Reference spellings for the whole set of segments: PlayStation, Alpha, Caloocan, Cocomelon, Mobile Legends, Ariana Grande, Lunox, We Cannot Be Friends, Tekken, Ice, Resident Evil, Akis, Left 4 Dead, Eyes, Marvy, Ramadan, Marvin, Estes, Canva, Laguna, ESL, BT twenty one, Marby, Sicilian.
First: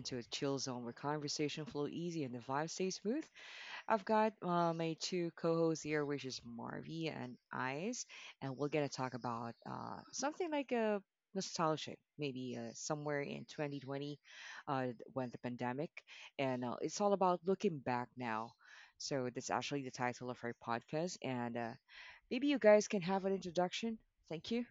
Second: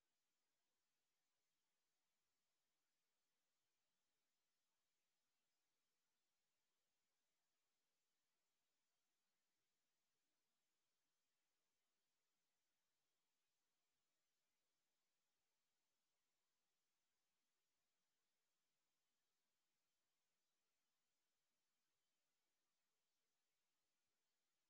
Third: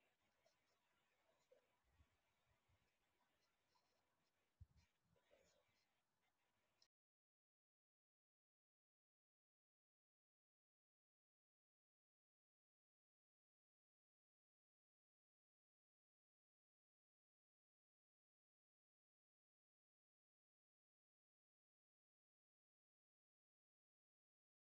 into a chill zone where conversation flow easy and the vibe stays smooth. I've got my two co-hosts here, which is Marvy and Ice, and we're gonna talk about something like a nostalgic, maybe somewhere in 2020 uh, when the pandemic, and it's all about looking back now. So that's actually the title of our podcast, and maybe you guys can have an introduction. Thank you.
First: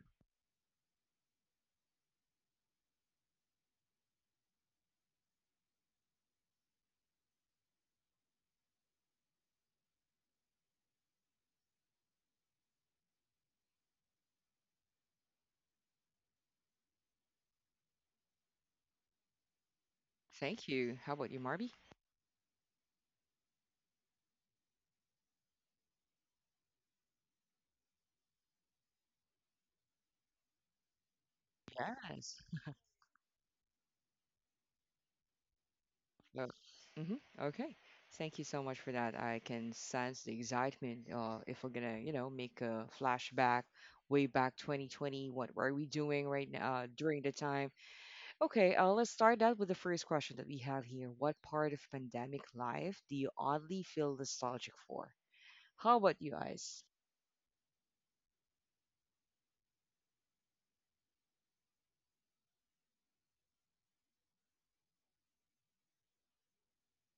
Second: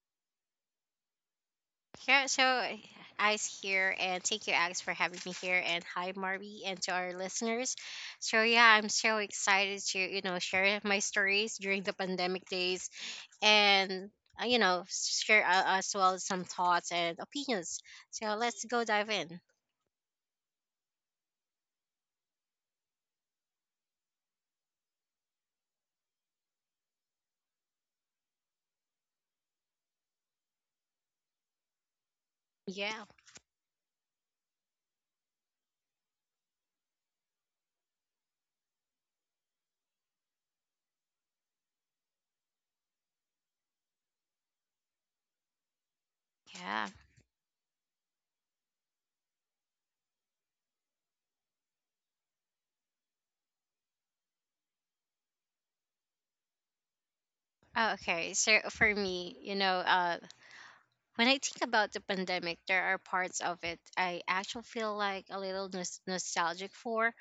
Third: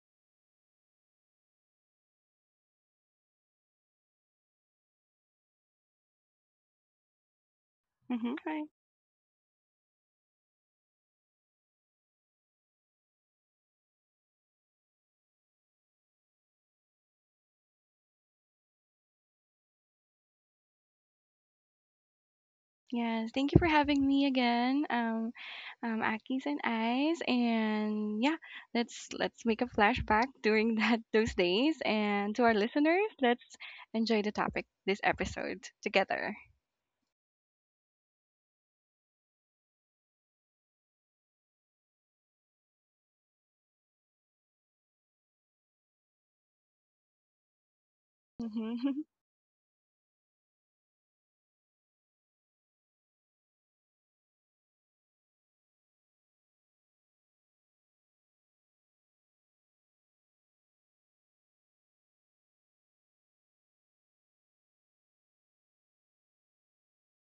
Yeah, so I's here, and thank you, Alex, for having me here, and hi, Marby, and to our listeners. Mm-hmm. So yeah, Right. I'm so excited to share my stories during the pandemic days, and share as well some thoughts and opinions. So let's go dive in. Thank you. How about you, Marvy? Yes. Thank you for having me again, Akis and Eyes, and yeah, let's make a flashback during that those days, and Yes. to our Yeah, listeners, let's enjoy the topic this episode together. Uh, mhm, okay. Thank you so much for that. I can sense the excitement. If we're gonna, you know, make a flashback way back 2020, what were we doing right now yeah. During the time? Okay, Mm-hmm. let's start out with the first question that we have here. What part of pandemic life do you oddly feel nostalgic for? How about you guys? Oh, okay, so for me, when I think about the pandemic, there are parts of it I actually feel like a little nostalgic for.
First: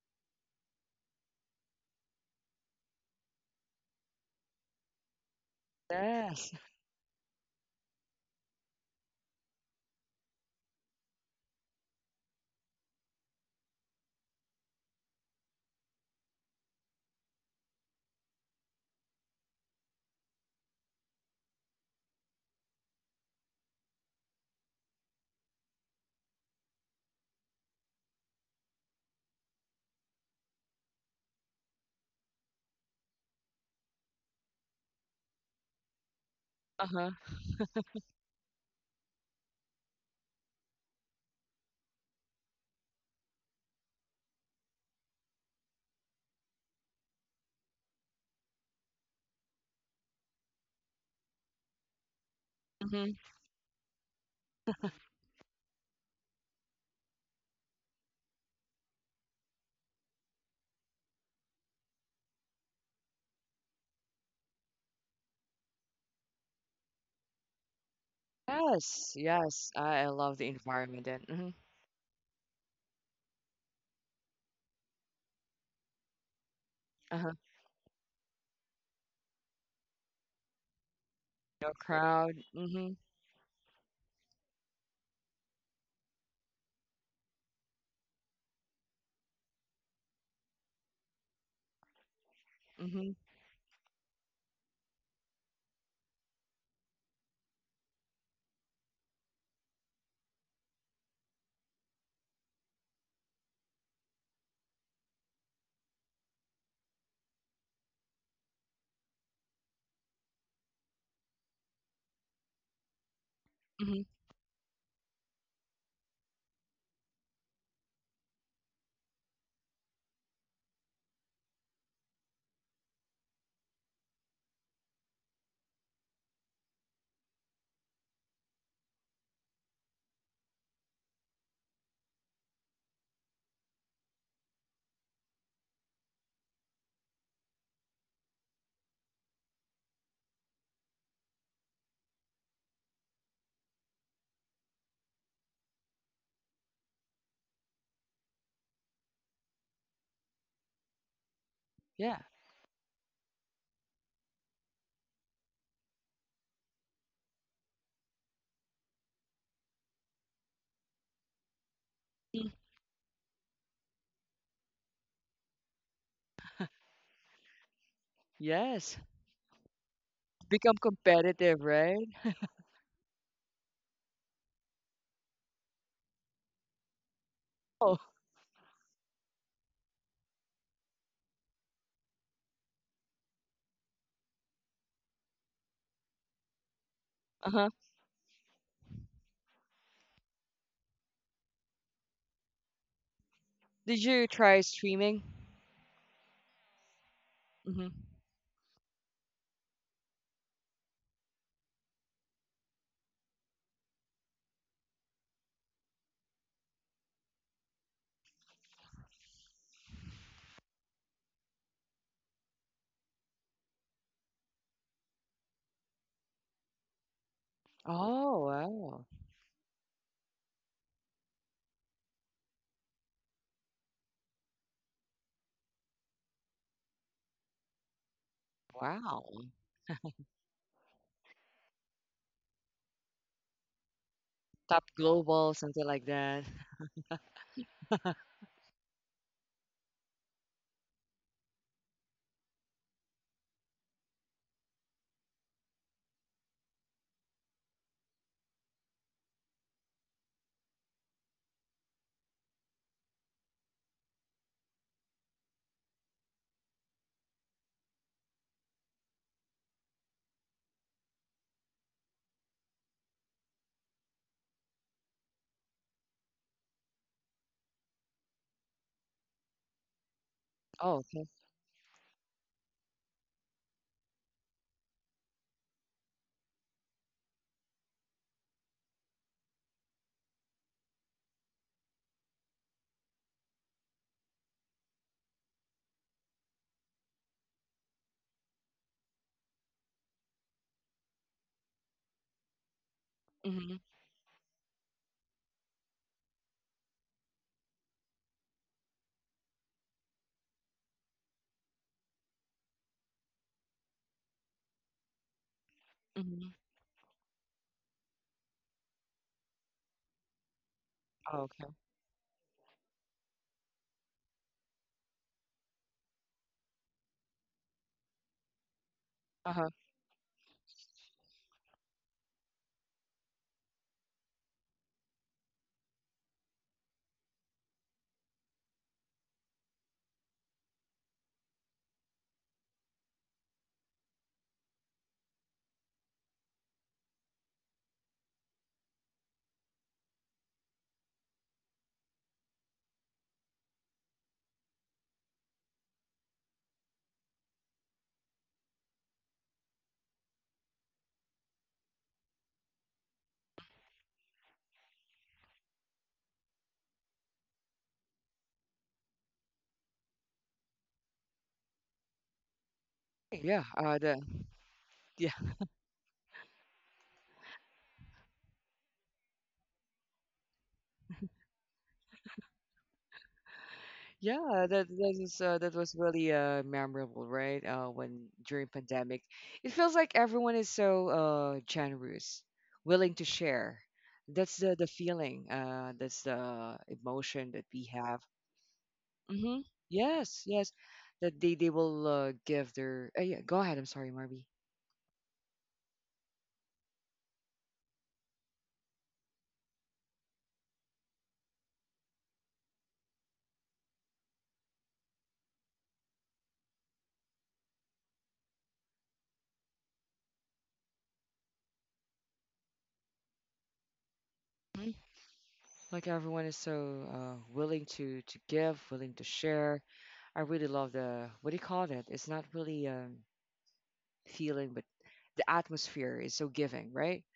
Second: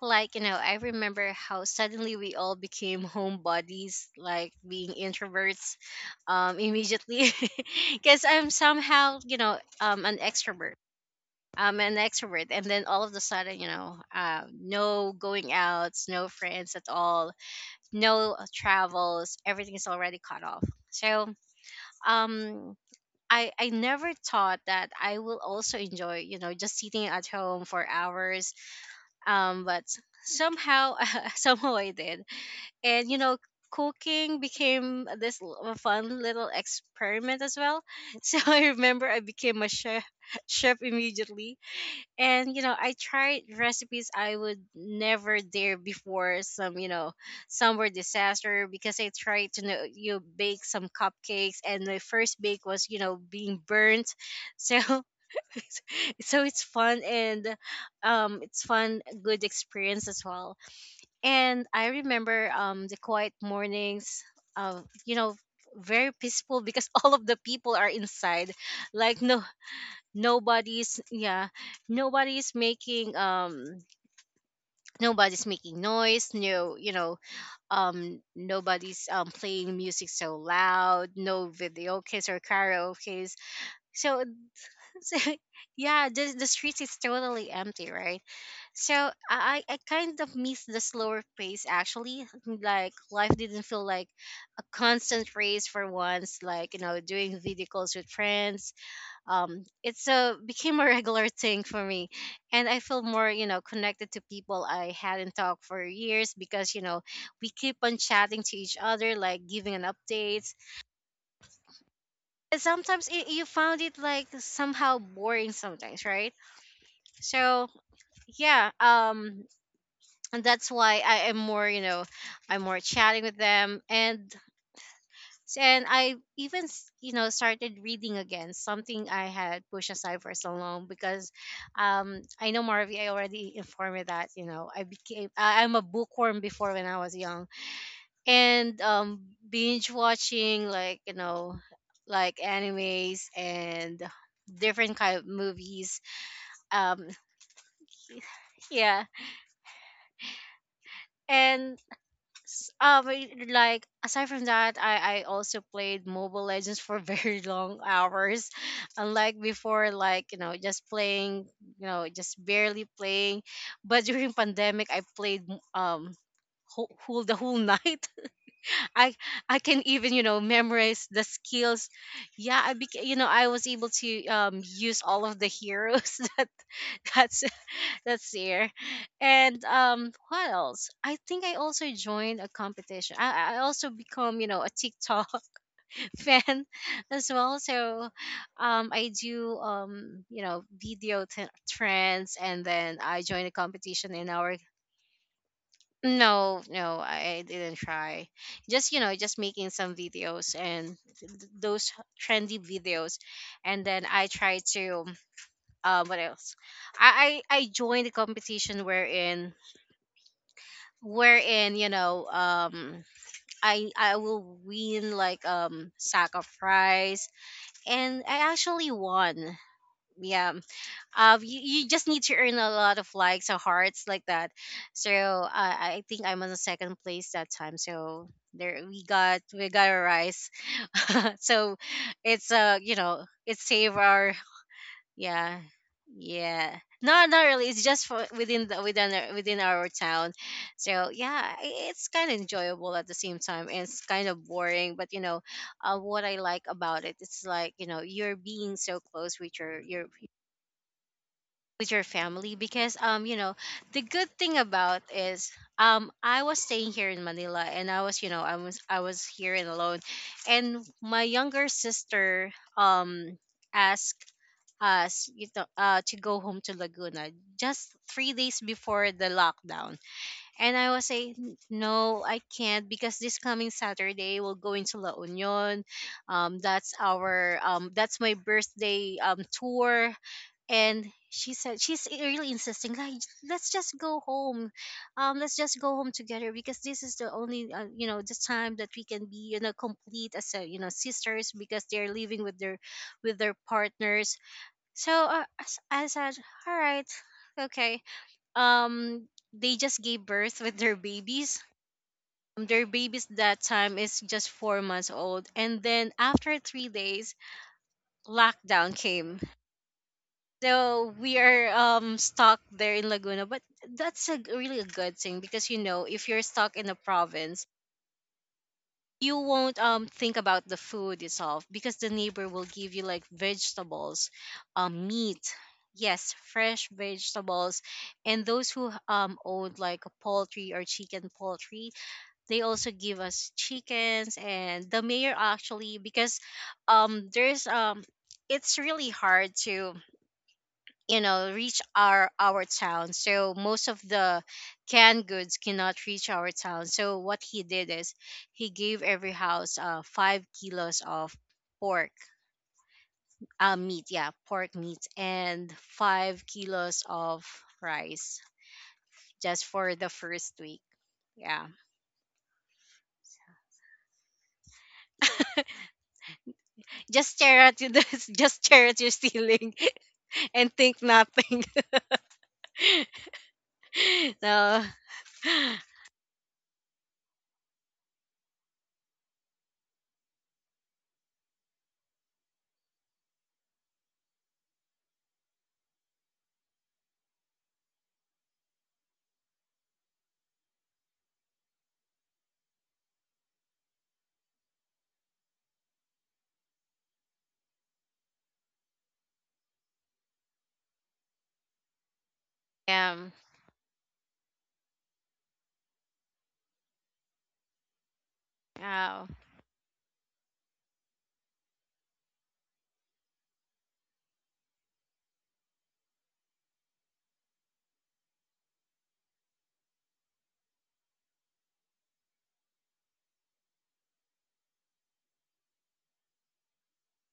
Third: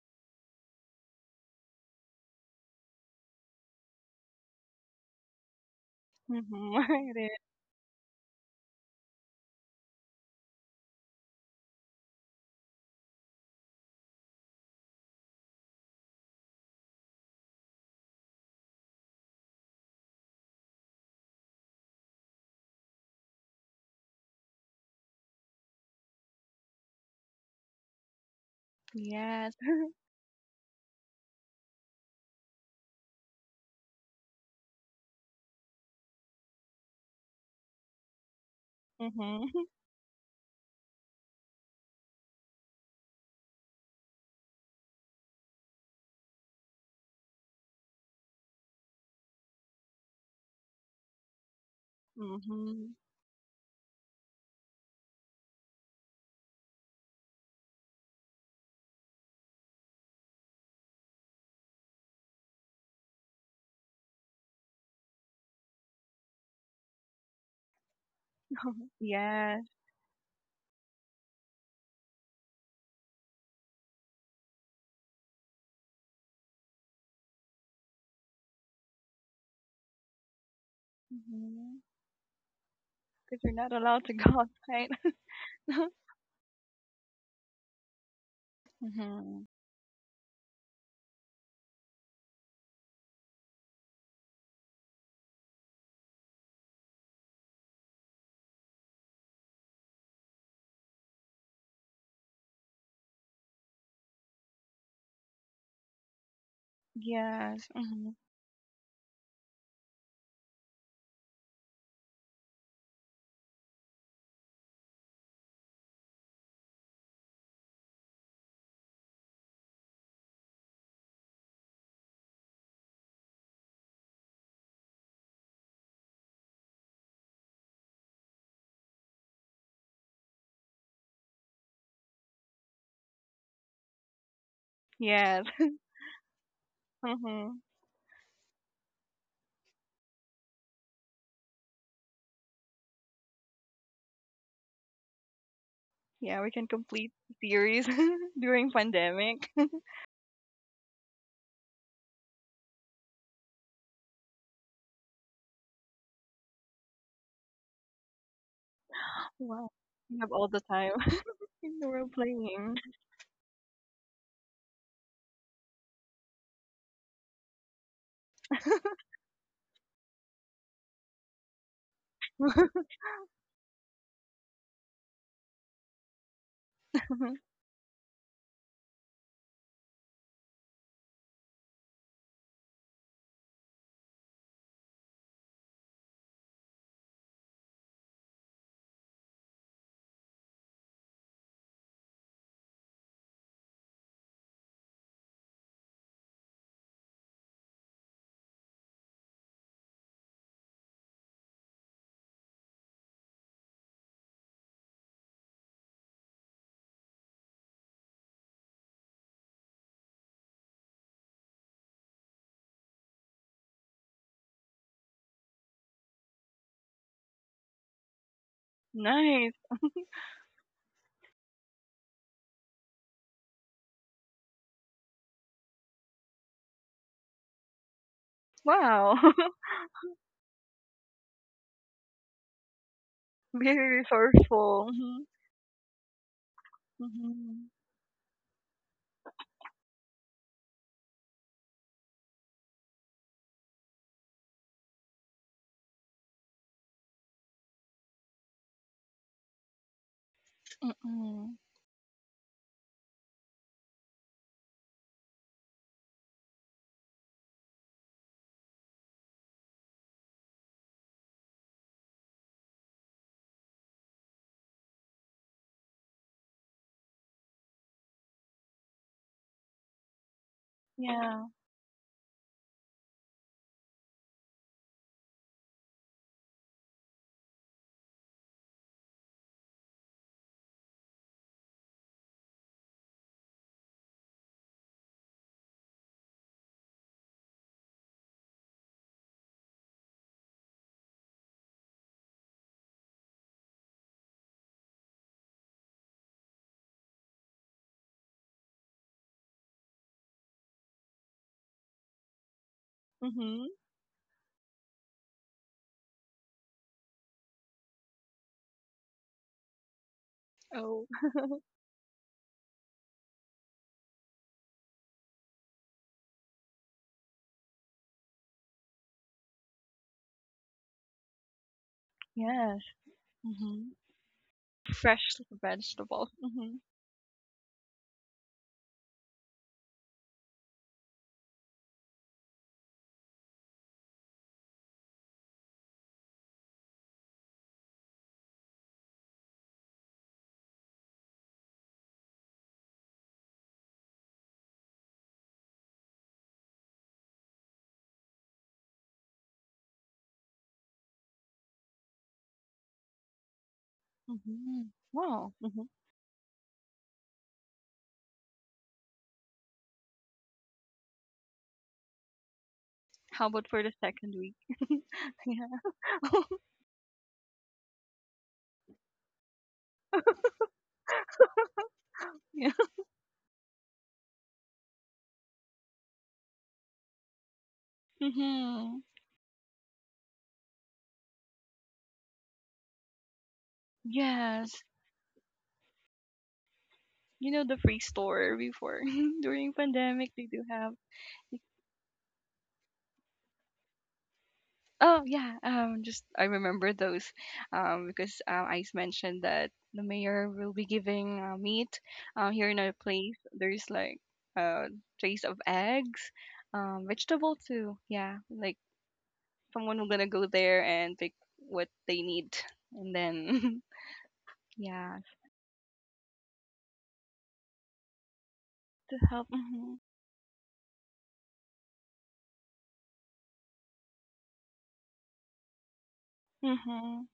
Like, you know, I remember how suddenly we all became homebodies, like being introverts, Yes. Mm-hmm. It immediately. is. Because I'm somehow, an extrovert. I'm an extrovert. And then all of a sudden, no going outs, no friends at all, no travels. Everything is already cut off. So, um, I never thought that I will also enjoy, you know, just sitting at home for hours, Yes. um, but somehow, somehow I did. And you know, cooking became a fun little Uh huh. experiment as well. So I remember I became Mm-hmm. a chef, chef immediately. And you know, I tried recipes I would never dare before. Some, you know, some were disaster because I tried to, know you, bake some cupcakes and my first bake was, Mm-hmm. you Hmm. know, being burnt. So so it's fun. And um, it's fun, good experience as well. And I remember the quiet mornings, uh you know very peaceful because all of the people are inside. Yes. Like no, Yes. Yes. I love the nobody's, environment and yeah, mhm, nobody's making, um, nobody's making noise. No, you know, uh huh. Nobody's, um, playing music so loud. No No Mm-hmm. Videos crowd. or Mm-hmm. karaoke's. Because you're not allowed to So, go outside. so yeah, the streets is totally empty, right? So Mm-hmm. I kind of miss the slower pace actually. Like Mm-hmm. life didn't feel like a constant race for once. Like you know, doing video calls with friends. It's a became a regular thing for me, and I feel more, you know, connected to people I hadn't talked for years because you know, we Yes. keep on Mm-hmm. chatting to each other, like giving an updates. And sometimes it, you found it Mm-hmm. like somehow boring sometimes, right? So yeah, and that's why I am more, you know, I'm more chatting with them, and I even started reading again, something I had pushed aside for so long because, I know Marvi, I already informed you that you know I became Yes. I'm a bookworm before when I was young, Mm-hmm. and binge watching, like you know, like animes and different kind of movies, Yeah, we can um, complete series during yeah, pandemic. and Yeah. But, like aside from that, I also played Mobile Legends for very long hours, unlike Wow, before, we like have you all know, the just time playing, in you the know, world just Mm. playing. barely playing. But during pandemic, I played, um, whole, whole the whole night. Yes. I can even, you know, Become memorize the competitive, skills. right? Yeah, I beca- you know I was able to use all of the heroes that that's Oh, that's year. And what else? I think I also joined a competition. I also become, you know, a TikTok fan as well. uh-huh. So I do, you know, video trends and then I joined a Did competition you in our. try streaming? No, no, I didn't Mm-hmm. try. Just, you know, just making some videos and those trendy videos. And then I try to, what else? I joined a competition wherein you know, um, I will win like sack of rice, and Oh, I actually wow. won. Nice. Yeah, um, you just need to earn a lot of likes or hearts like that. So I think I'm on the second place that time, so there we Wow. got, Wow. we got a rice. So it's, uh, you know, it saved Very our, Top resourceful. Mm-hmm. global, yeah. something like that. Yeah. No, not really. Mm-hmm. It's just for within within within our town. So yeah, it's kind of enjoyable at the same time, and it's kind of boring. But you know, what I like about it, it's like you know, you're being so close with your Mm-hmm. with your family because you know, the good thing about is I was staying here in Manila and I was, I was here and alone, and my younger sister, um, asked us, you know, to go home to Laguna just 3 days before the lockdown. And I Oh, was okay. Yeah. saying, no, I can't because this coming Saturday we'll go into La Union. That's our that's my birthday, tour. And she said she's really insisting, like let's just go home, um, let's just go home together because this is the only, you know, the time that we can be, you know, complete as a, you know, sisters because they're living with their Mm-hmm. partners. So I said, all right, okay. They just gave birth with their babies. Their babies that Mm-hmm. time is just 4 months old, and then Mm-hmm. after 3 days, lockdown came. So Oh, we Oh, okay. are stuck there in Laguna, but that's a really a good thing because you know if you're stuck in a province, you Uh-huh. won't think about the food itself because the neighbor will yes. give you like Mm-hmm. vegetables, um, Fresh meat, vegetable. yes, Mm-hmm. fresh vegetables. And those who own like a poultry or chicken poultry, they also give us chickens. And the mayor actually, because there's um, it's really hard to, you know, reach our town, so most of the canned goods cannot reach our town. So what he did is he gave every house 5 kilos of pork, uh, meat, yeah, pork Mm-hmm. meat, Wow. and Mm-hmm. 5 kilos of rice, just for the first week. Yeah, How Yeah. about for the The second week? yeah Yeah. just stare at you this, just stare at your ceiling and think nothing. Yeah. yeah So that that is that was really memorable, right? When during Mm-hmm. pandemic, it feels like everyone is so generous, willing to share. That's the Yes. Feeling. That's the You emotion know that the we free have. store before Mm-hmm. during pandemic Yes, they do yes. have. That they will give their. Yeah, go ahead. I'm sorry, Marby. Oh, yeah, just I remember those, because I mentioned that the mayor will be giving meat. Here in our yeah. place there's like uh trays of eggs, vegetable too, yeah, like Wow. someone will gonna go there and pick what they need. And then Hmm. yeah, Like everyone is so willing to give, willing to to help. share. I really love the what do you call that? It's not really feeling, but the atmosphere is so giving, right? hmm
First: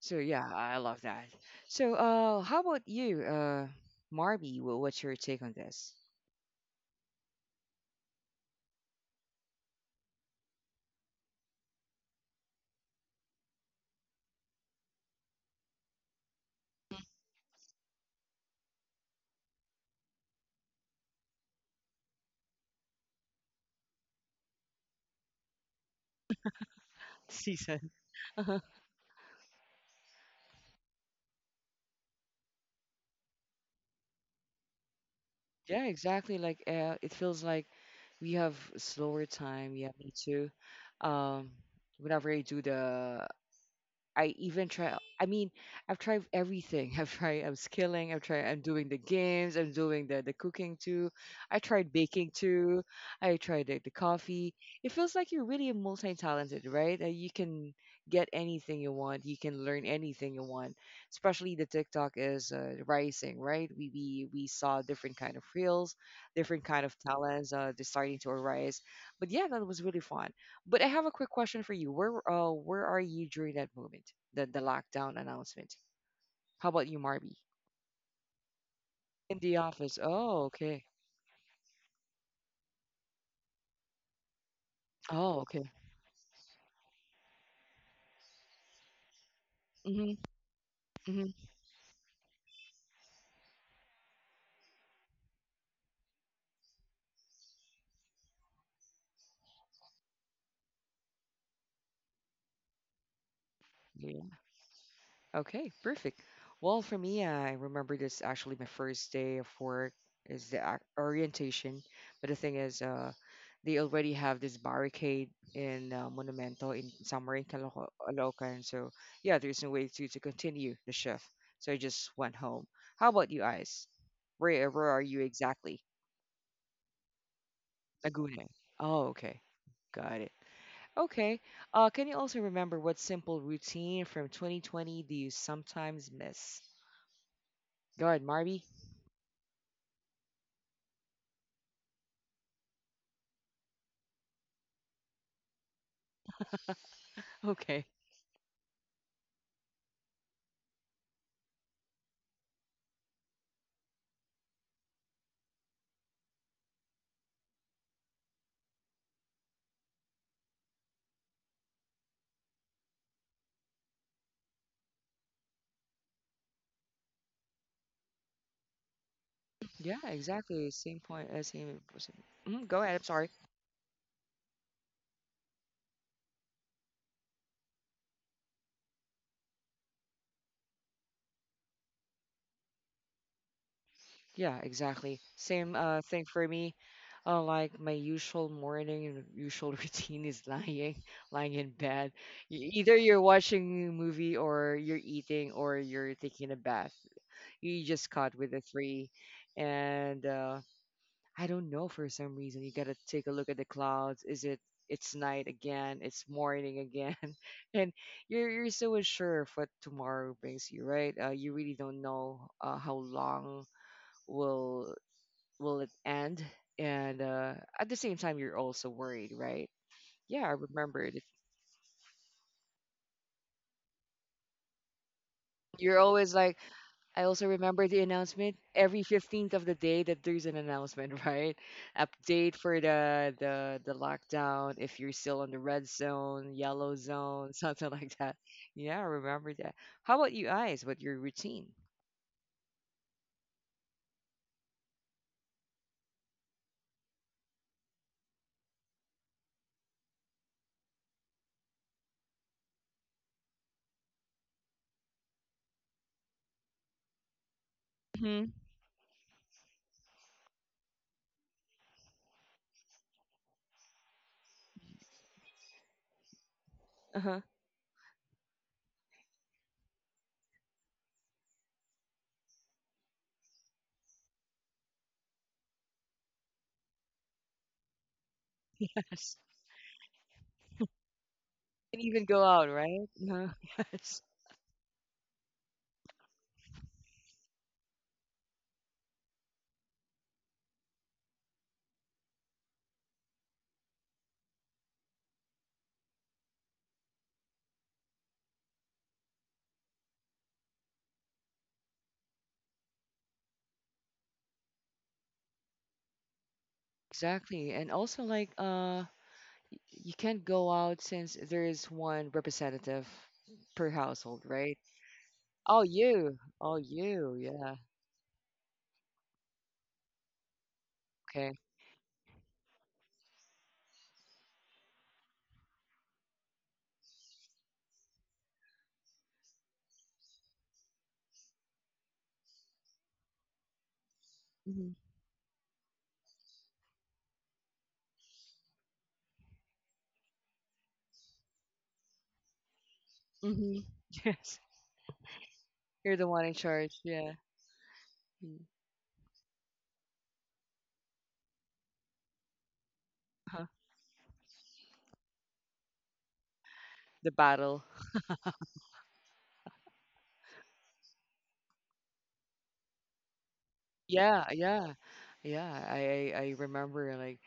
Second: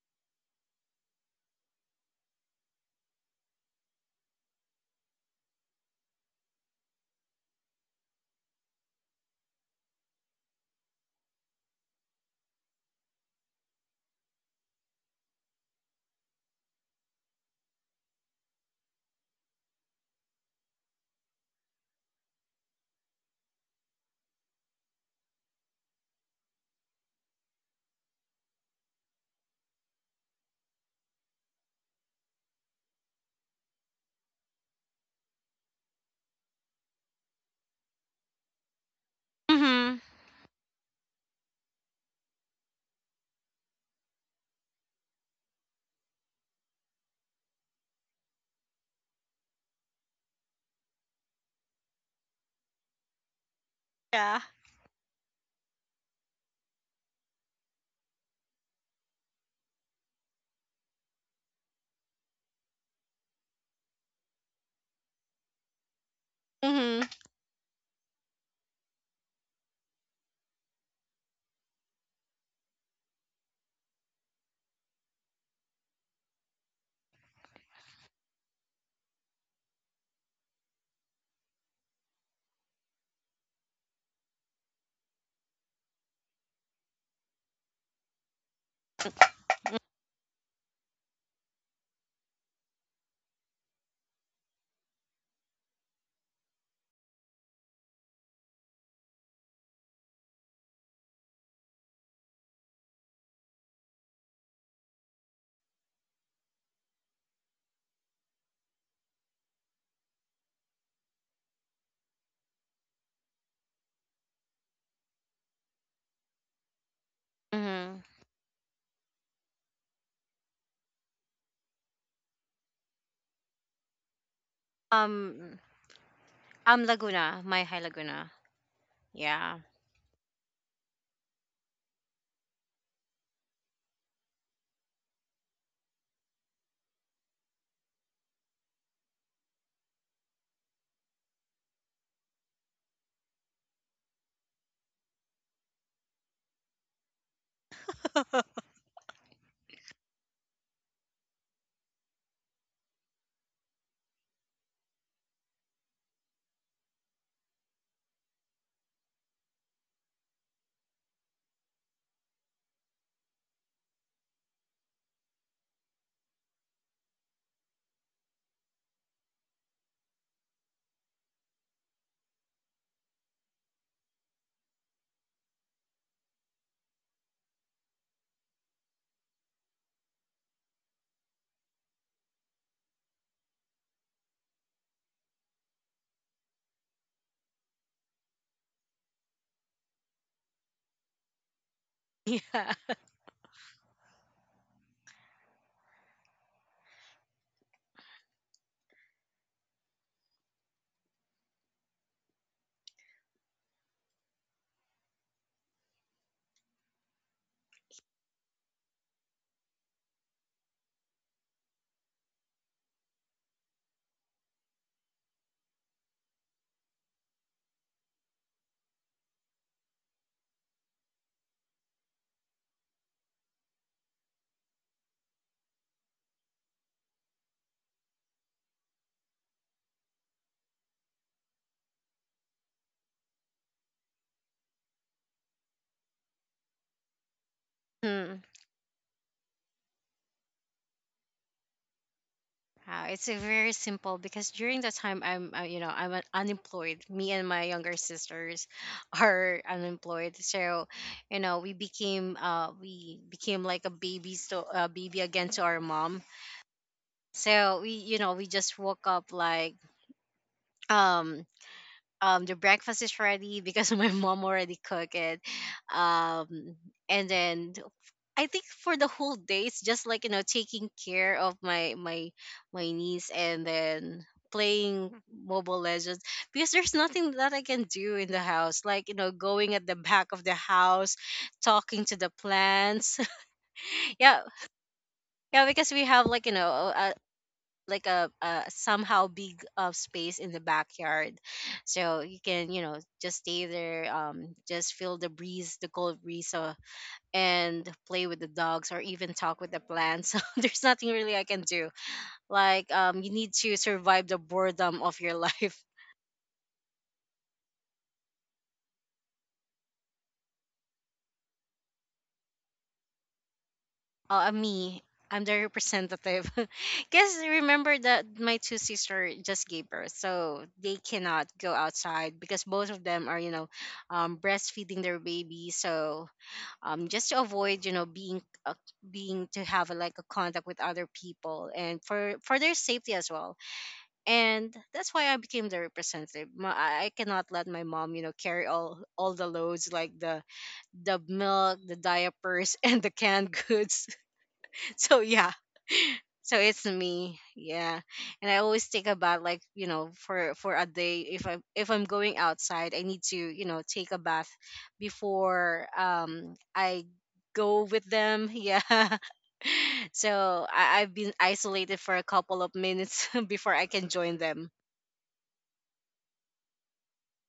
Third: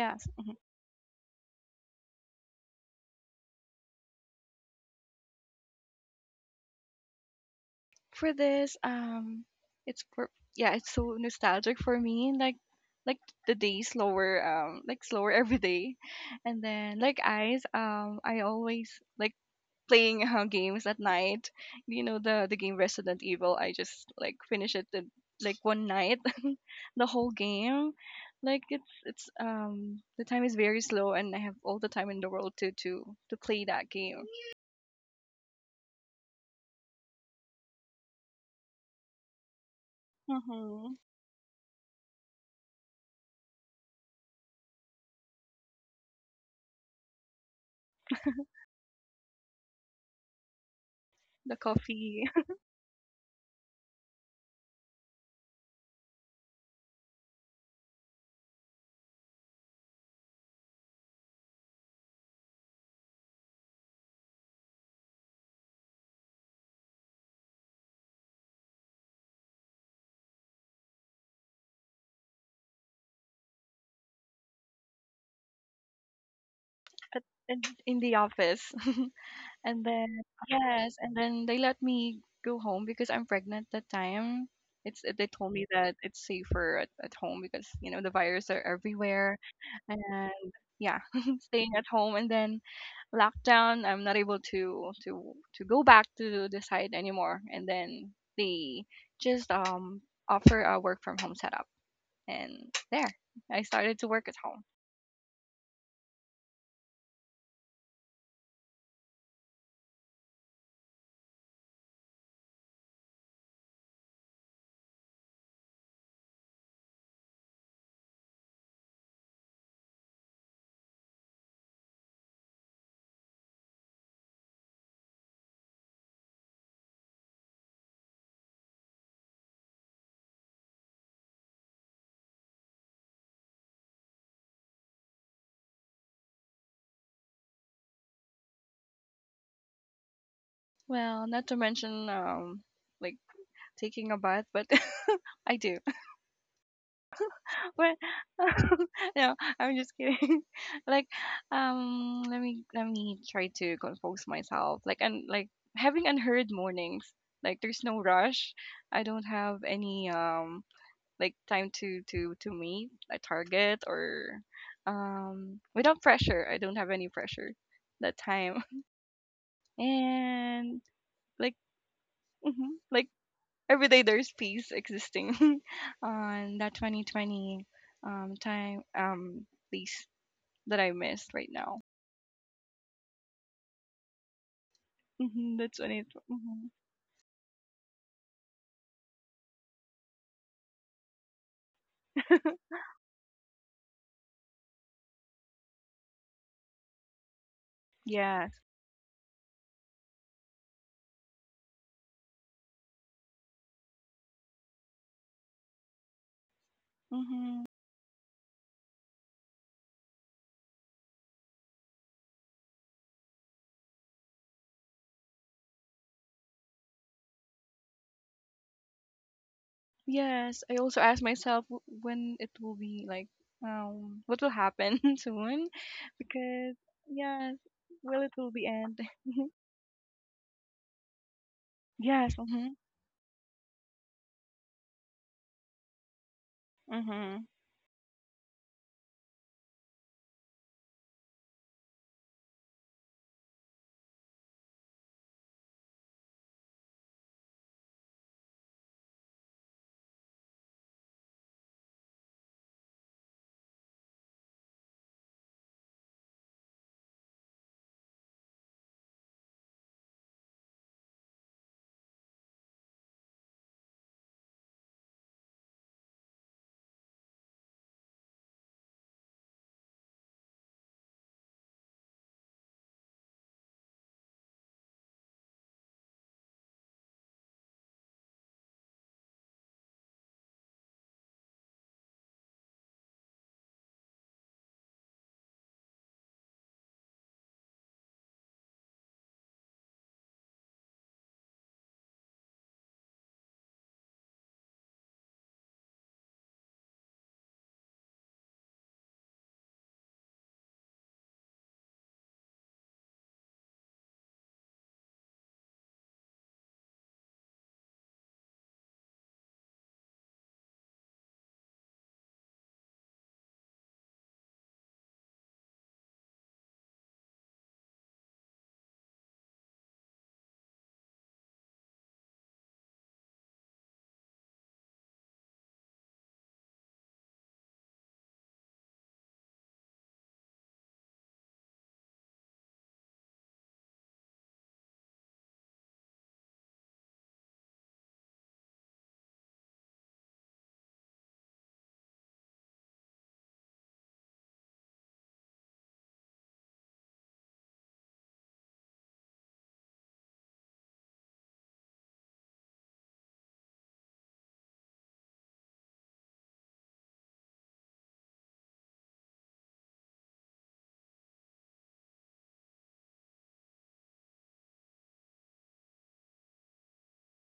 So yeah, I love that. So how about you, Marby? What's your take on this For this, it's for, yeah, it's so nostalgic for me. Like, like the day slower, like slower every day, and then like eyes, I always like playing games at night. You know the game Resident Evil. I just like finish it in, like, one night, the whole season? game. Like it's the time is very slow, and I have all the time in the world to to play that game. Yeah, exactly. Like it feels like we have slower time. Yeah, Mm-hmm. me too. Mm-hmm. Um, whenever I do the I even try. I mean, I've tried everything. I've tried. I'm skilling. I have tried. I'm doing the games. I'm doing the cooking too. The I tried coffee. baking too. I tried the Yeah. coffee. It feels like you're really multi talented, right? You can get anything you want. You can learn anything you want. Especially the TikTok is rising, right? We saw different kind of reels, different kind of Mm-hmm. talents just starting to arise. But yeah, that was really fun. But I have a quick question for you. Where are you during that moment? The lockdown announcement. How about you, at, Marby? In the office. In the And office. then Oh, okay. yes, and then they let me go home because I'm pregnant that time. It's, they Oh, told me okay. that it's safer at home because you know the virus are everywhere, and Mm-hmm. yeah, Mm-hmm. staying at home. And then lockdown, I'm not able to to go back to the site anymore, and then they just offer a work from home setup. And there I started to work at home. Okay, perfect. Well, for me, I remember this actually my first day of work is the orientation. But the thing is, they already have this barricade in Monumento in somewhere in Mm-hmm. Caloocan. So yeah, there's no way to continue the shift. So I just went home. How about you guys? Where are you Um, exactly? I'm Laguna, my high Laguna. Laguna. Oh, okay. Yeah, Got it. Okay. Can you also remember what simple routine from 2020 do you sometimes miss? Go ahead, Marby. Well, not to mention, like, taking a bath, but I do. Okay. But no, I'm just kidding. Like, let me try to compose myself. Like, and like having unheard mornings. Like, there's no rush. I don't have any like time to to meet a target, or without pressure. I don't have any pressure that time, Yeah, exactly. and Same point. Like, Same. Mm, mhm, go ahead. I'm like sorry. every day there's peace existing on that 2020 time, place that I missed right now. Yeah, exactly. Same That's when it. thing for Mhm. me. Like my usual morning and usual routine is lying in bed. Yeah. Either you're watching a movie or you're eating or you're taking a bath. You just caught Yes. with the three, and I don't know for some reason. You gotta take a look at the clouds. Is it it's night again, it's morning again. hmm And you're so unsure of what tomorrow brings you, right? You really don't know how long will will it end. And at the same time you're also worried, right? Yeah, I Yes. I also remember ask it. myself when it will be like, what will happen soon, You're always like because I yes, also remember the will be announcement end? every 15th of the day that there's an announcement, right? Yes. Update Mm-hmm. for the lockdown if you're still on the red zone, yellow Mm-hmm. zone, something like that. Mm. Yeah, I remember that. How about you guys? What your routine? Wow, it's a very simple because during the time I'm, you know, I'm unemployed. Me and my younger sisters are unemployed, so you know we became like a baby, so a baby again to our mom. So we, you know, we Hmm. just woke up like, um, um, the breakfast is ready because my mom already cooked it, um, and Uh-huh. then I think for the whole day it's just like, you know, taking care of my my niece, and then playing mobile legends because there's nothing that I can do in the house, like you know, Yes. going at the back of the house, Can talking to even the go out, right? plants. No. Yes. Yeah, yeah, because we have like, you know, like a somehow big, space in the backyard. So you can, you know, just stay there, um, just feel the breeze, the cold breeze, and play with the dogs or even talk with the plants. There's nothing really I can do, like um, you need to survive the boredom of your life. Exactly. And also like you can't go out since there is one representative per household, right? me, I'm the Oh, you. representative Oh, because you. Yeah. remember that my two sisters just gave birth, so they cannot Okay. go outside because both of them are, you know, breastfeeding their baby. So just to avoid, you know, being, being to have a, like a contact with other people and for their safety as well. And Mm-hmm. that's why I became the representative. I cannot let my mom, you know, carry all the loads, like the milk, the diapers, and the canned Mhm. goods. Yes. So yeah, You're the one so in it's charge. me, Yeah. yeah. And I Mm. always think about like, you know, for a day, if I, if I'm going outside, I need to, you Uh-huh. know, take a bath before I The go battle. with them, yeah. So I've been isolated for a couple of minutes before I can join Yeah, them. yeah. Yeah, I remember like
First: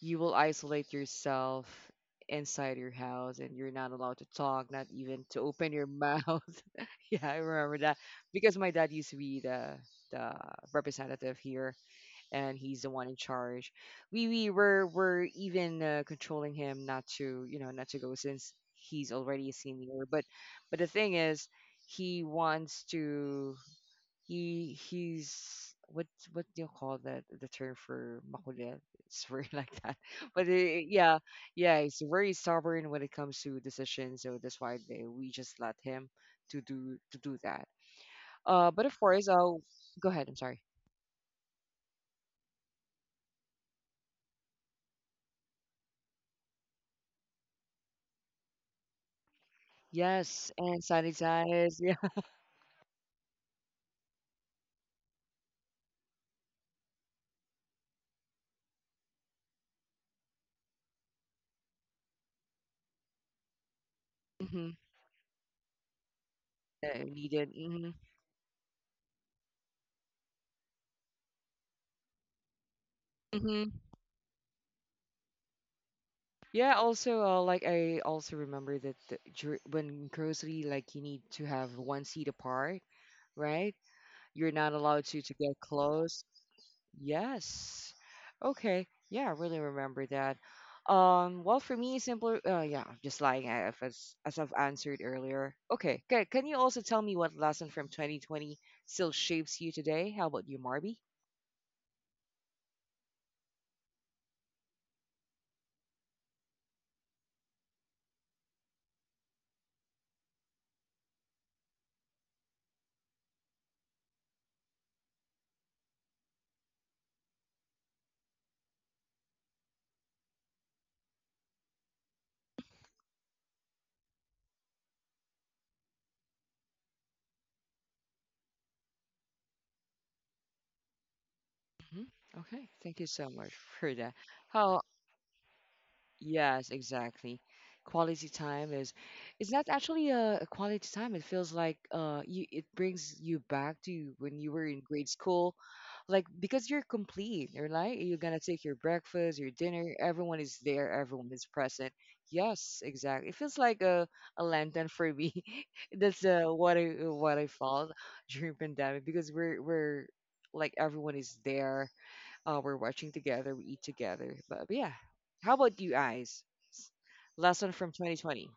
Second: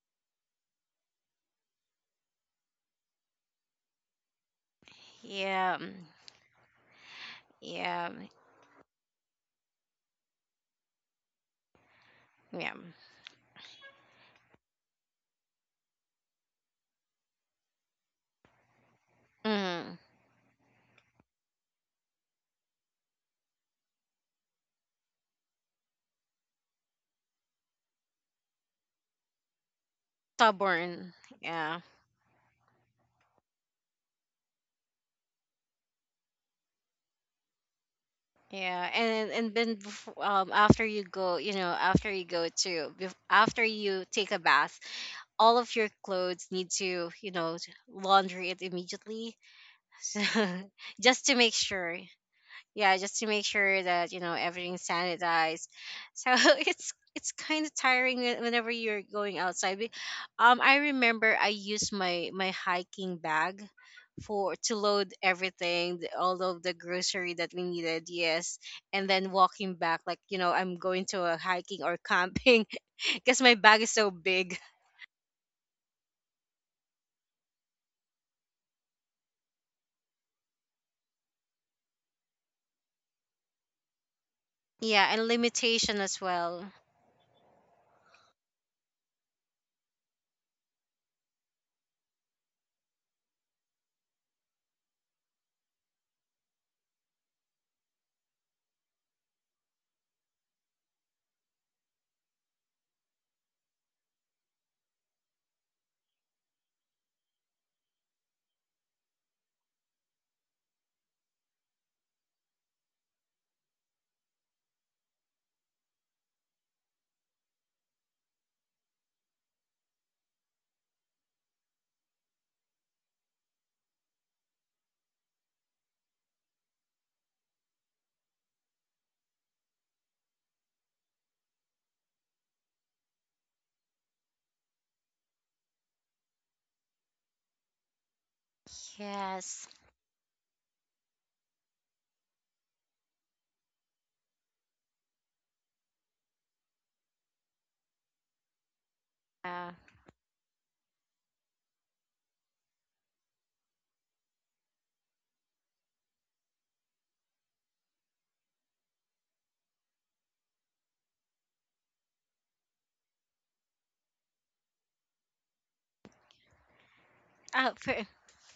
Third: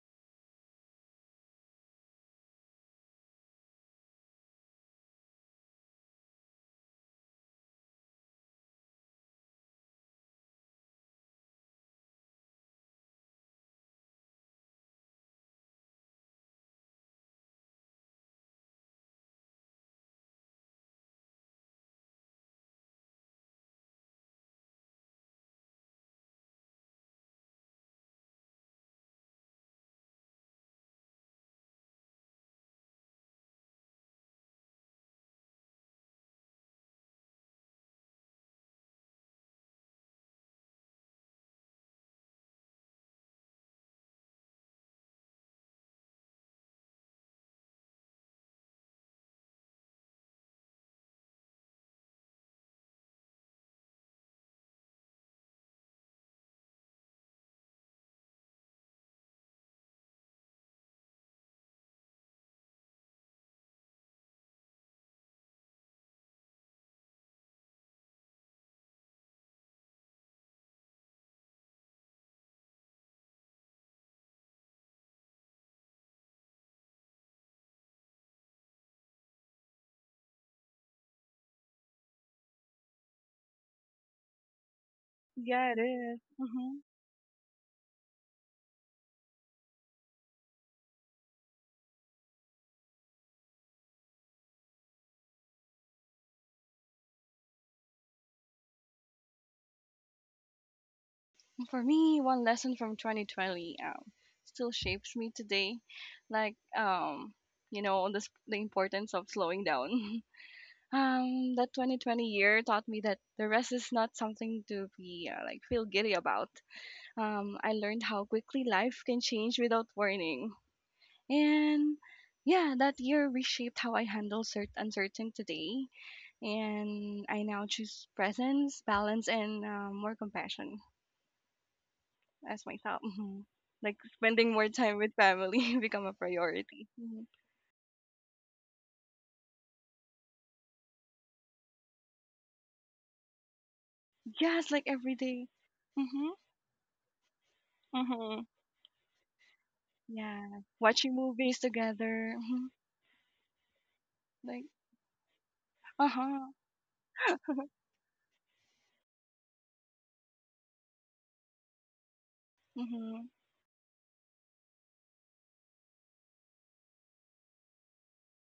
you will isolate yourself inside your house and you're not allowed to talk, not even to open Yeah, your mm, mouth. Yeah, I remember that yeah, because my dad used to be the the representative here and yeah, he's the one in charge. We were even controlling him not to you know not to go since he's already a mm, senior. But the thing is, he wants to he's what do you call that the term for makulit? It's very like that. But stubborn, yeah yeah. yeah he's very stubborn when it comes to decisions. So that's why they, we just let him to do that. Yeah, But of course, and then go ahead. I'm sorry. after you go, you know, after you go to after you take a bath, all of your clothes need to, you know, laundry it immediately, so, Yes, and just to make sanitize. Yeah. sure. Yeah, just to make sure that you know everything's sanitized. So it's kind of tiring whenever you're going outside. I remember I used my hiking bag for Mhm. to load everything, all of the That I grocery needed. that we Mhm. needed, yes. And then walking back like, you know, I'm going to a hiking or camping because my bag Mhm. is so big. Yeah. Also, like I also remember that the, when grocery, like you need to have one seat apart, right? You're not allowed Yeah, to and get Yeah, it limitation as is. close. well, Mm-hmm. Yes. Okay. Yeah, I really remember that. Well, for me, simpler. Yeah, just like I if as as I've answered earlier. Okay. Good. Can you also tell me what lesson from 2020 still shapes you today? How about you, Marby? For me, one lesson from 2020, still shapes me today, like, the importance of slowing down. That 2020 year taught me that the rest is not something to be, like, feel giddy about. I learned how quickly life can change without warning, and yeah, that year reshaped how I handle uncertainty today, and I now choose presence, balance, and, more compassion. Hmm. As Okay. Thank myself. you so Mhm. much for Like that. spending more How time with family become a Yes, priority. Mhm. exactly. Quality time is it's not yes. actually a quality time. It feels like you it brings you back to when you were Yes, in like grade every day. school. Like Mhm. because you're complete, you're like you're gonna Mhm. take your breakfast, your Uh, dinner, everyone is Yeah, there, watching everyone is movies present. together. Mhm. Yes, exactly. It feels like a Like, lantern for me. uh That's huh. What I felt during pandemic because we're like everyone is there we're watching Mhm. together, we eat together. But yeah, how about you guys? S- Lesson oh, from for, 2020.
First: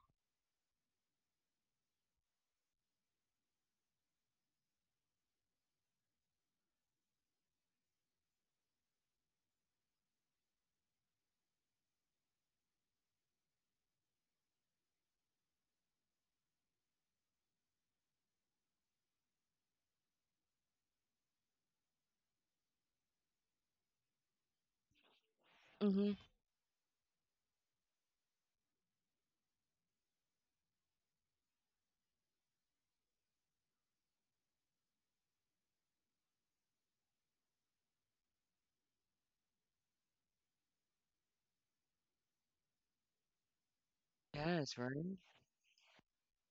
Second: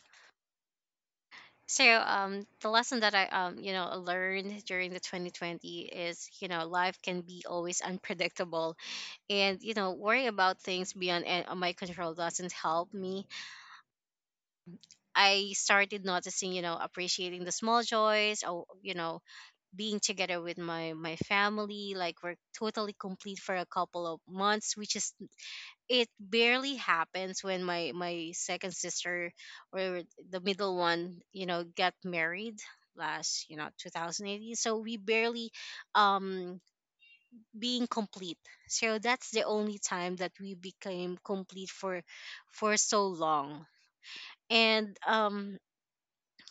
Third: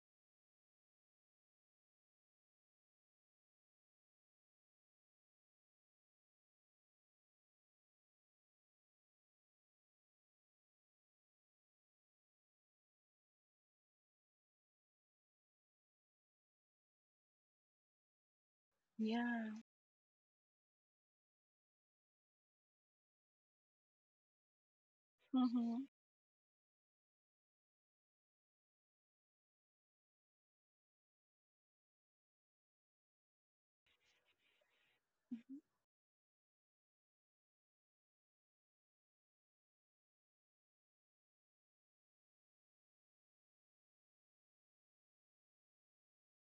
so the lesson that I, um, you know, learned during the 2020 is, you know, life can be always unpredictable. And you know worry about things beyond my control doesn't help me. I started noticing, appreciating the small joys or Yeah. being together with my family. Like, we're totally complete for a couple of months, which is— Mhm. it Hmm. barely happens when my second sister, or the middle one, got married last, 2018. So we barely um being complete. So that's the only time that we became complete for so long. Yes, And right.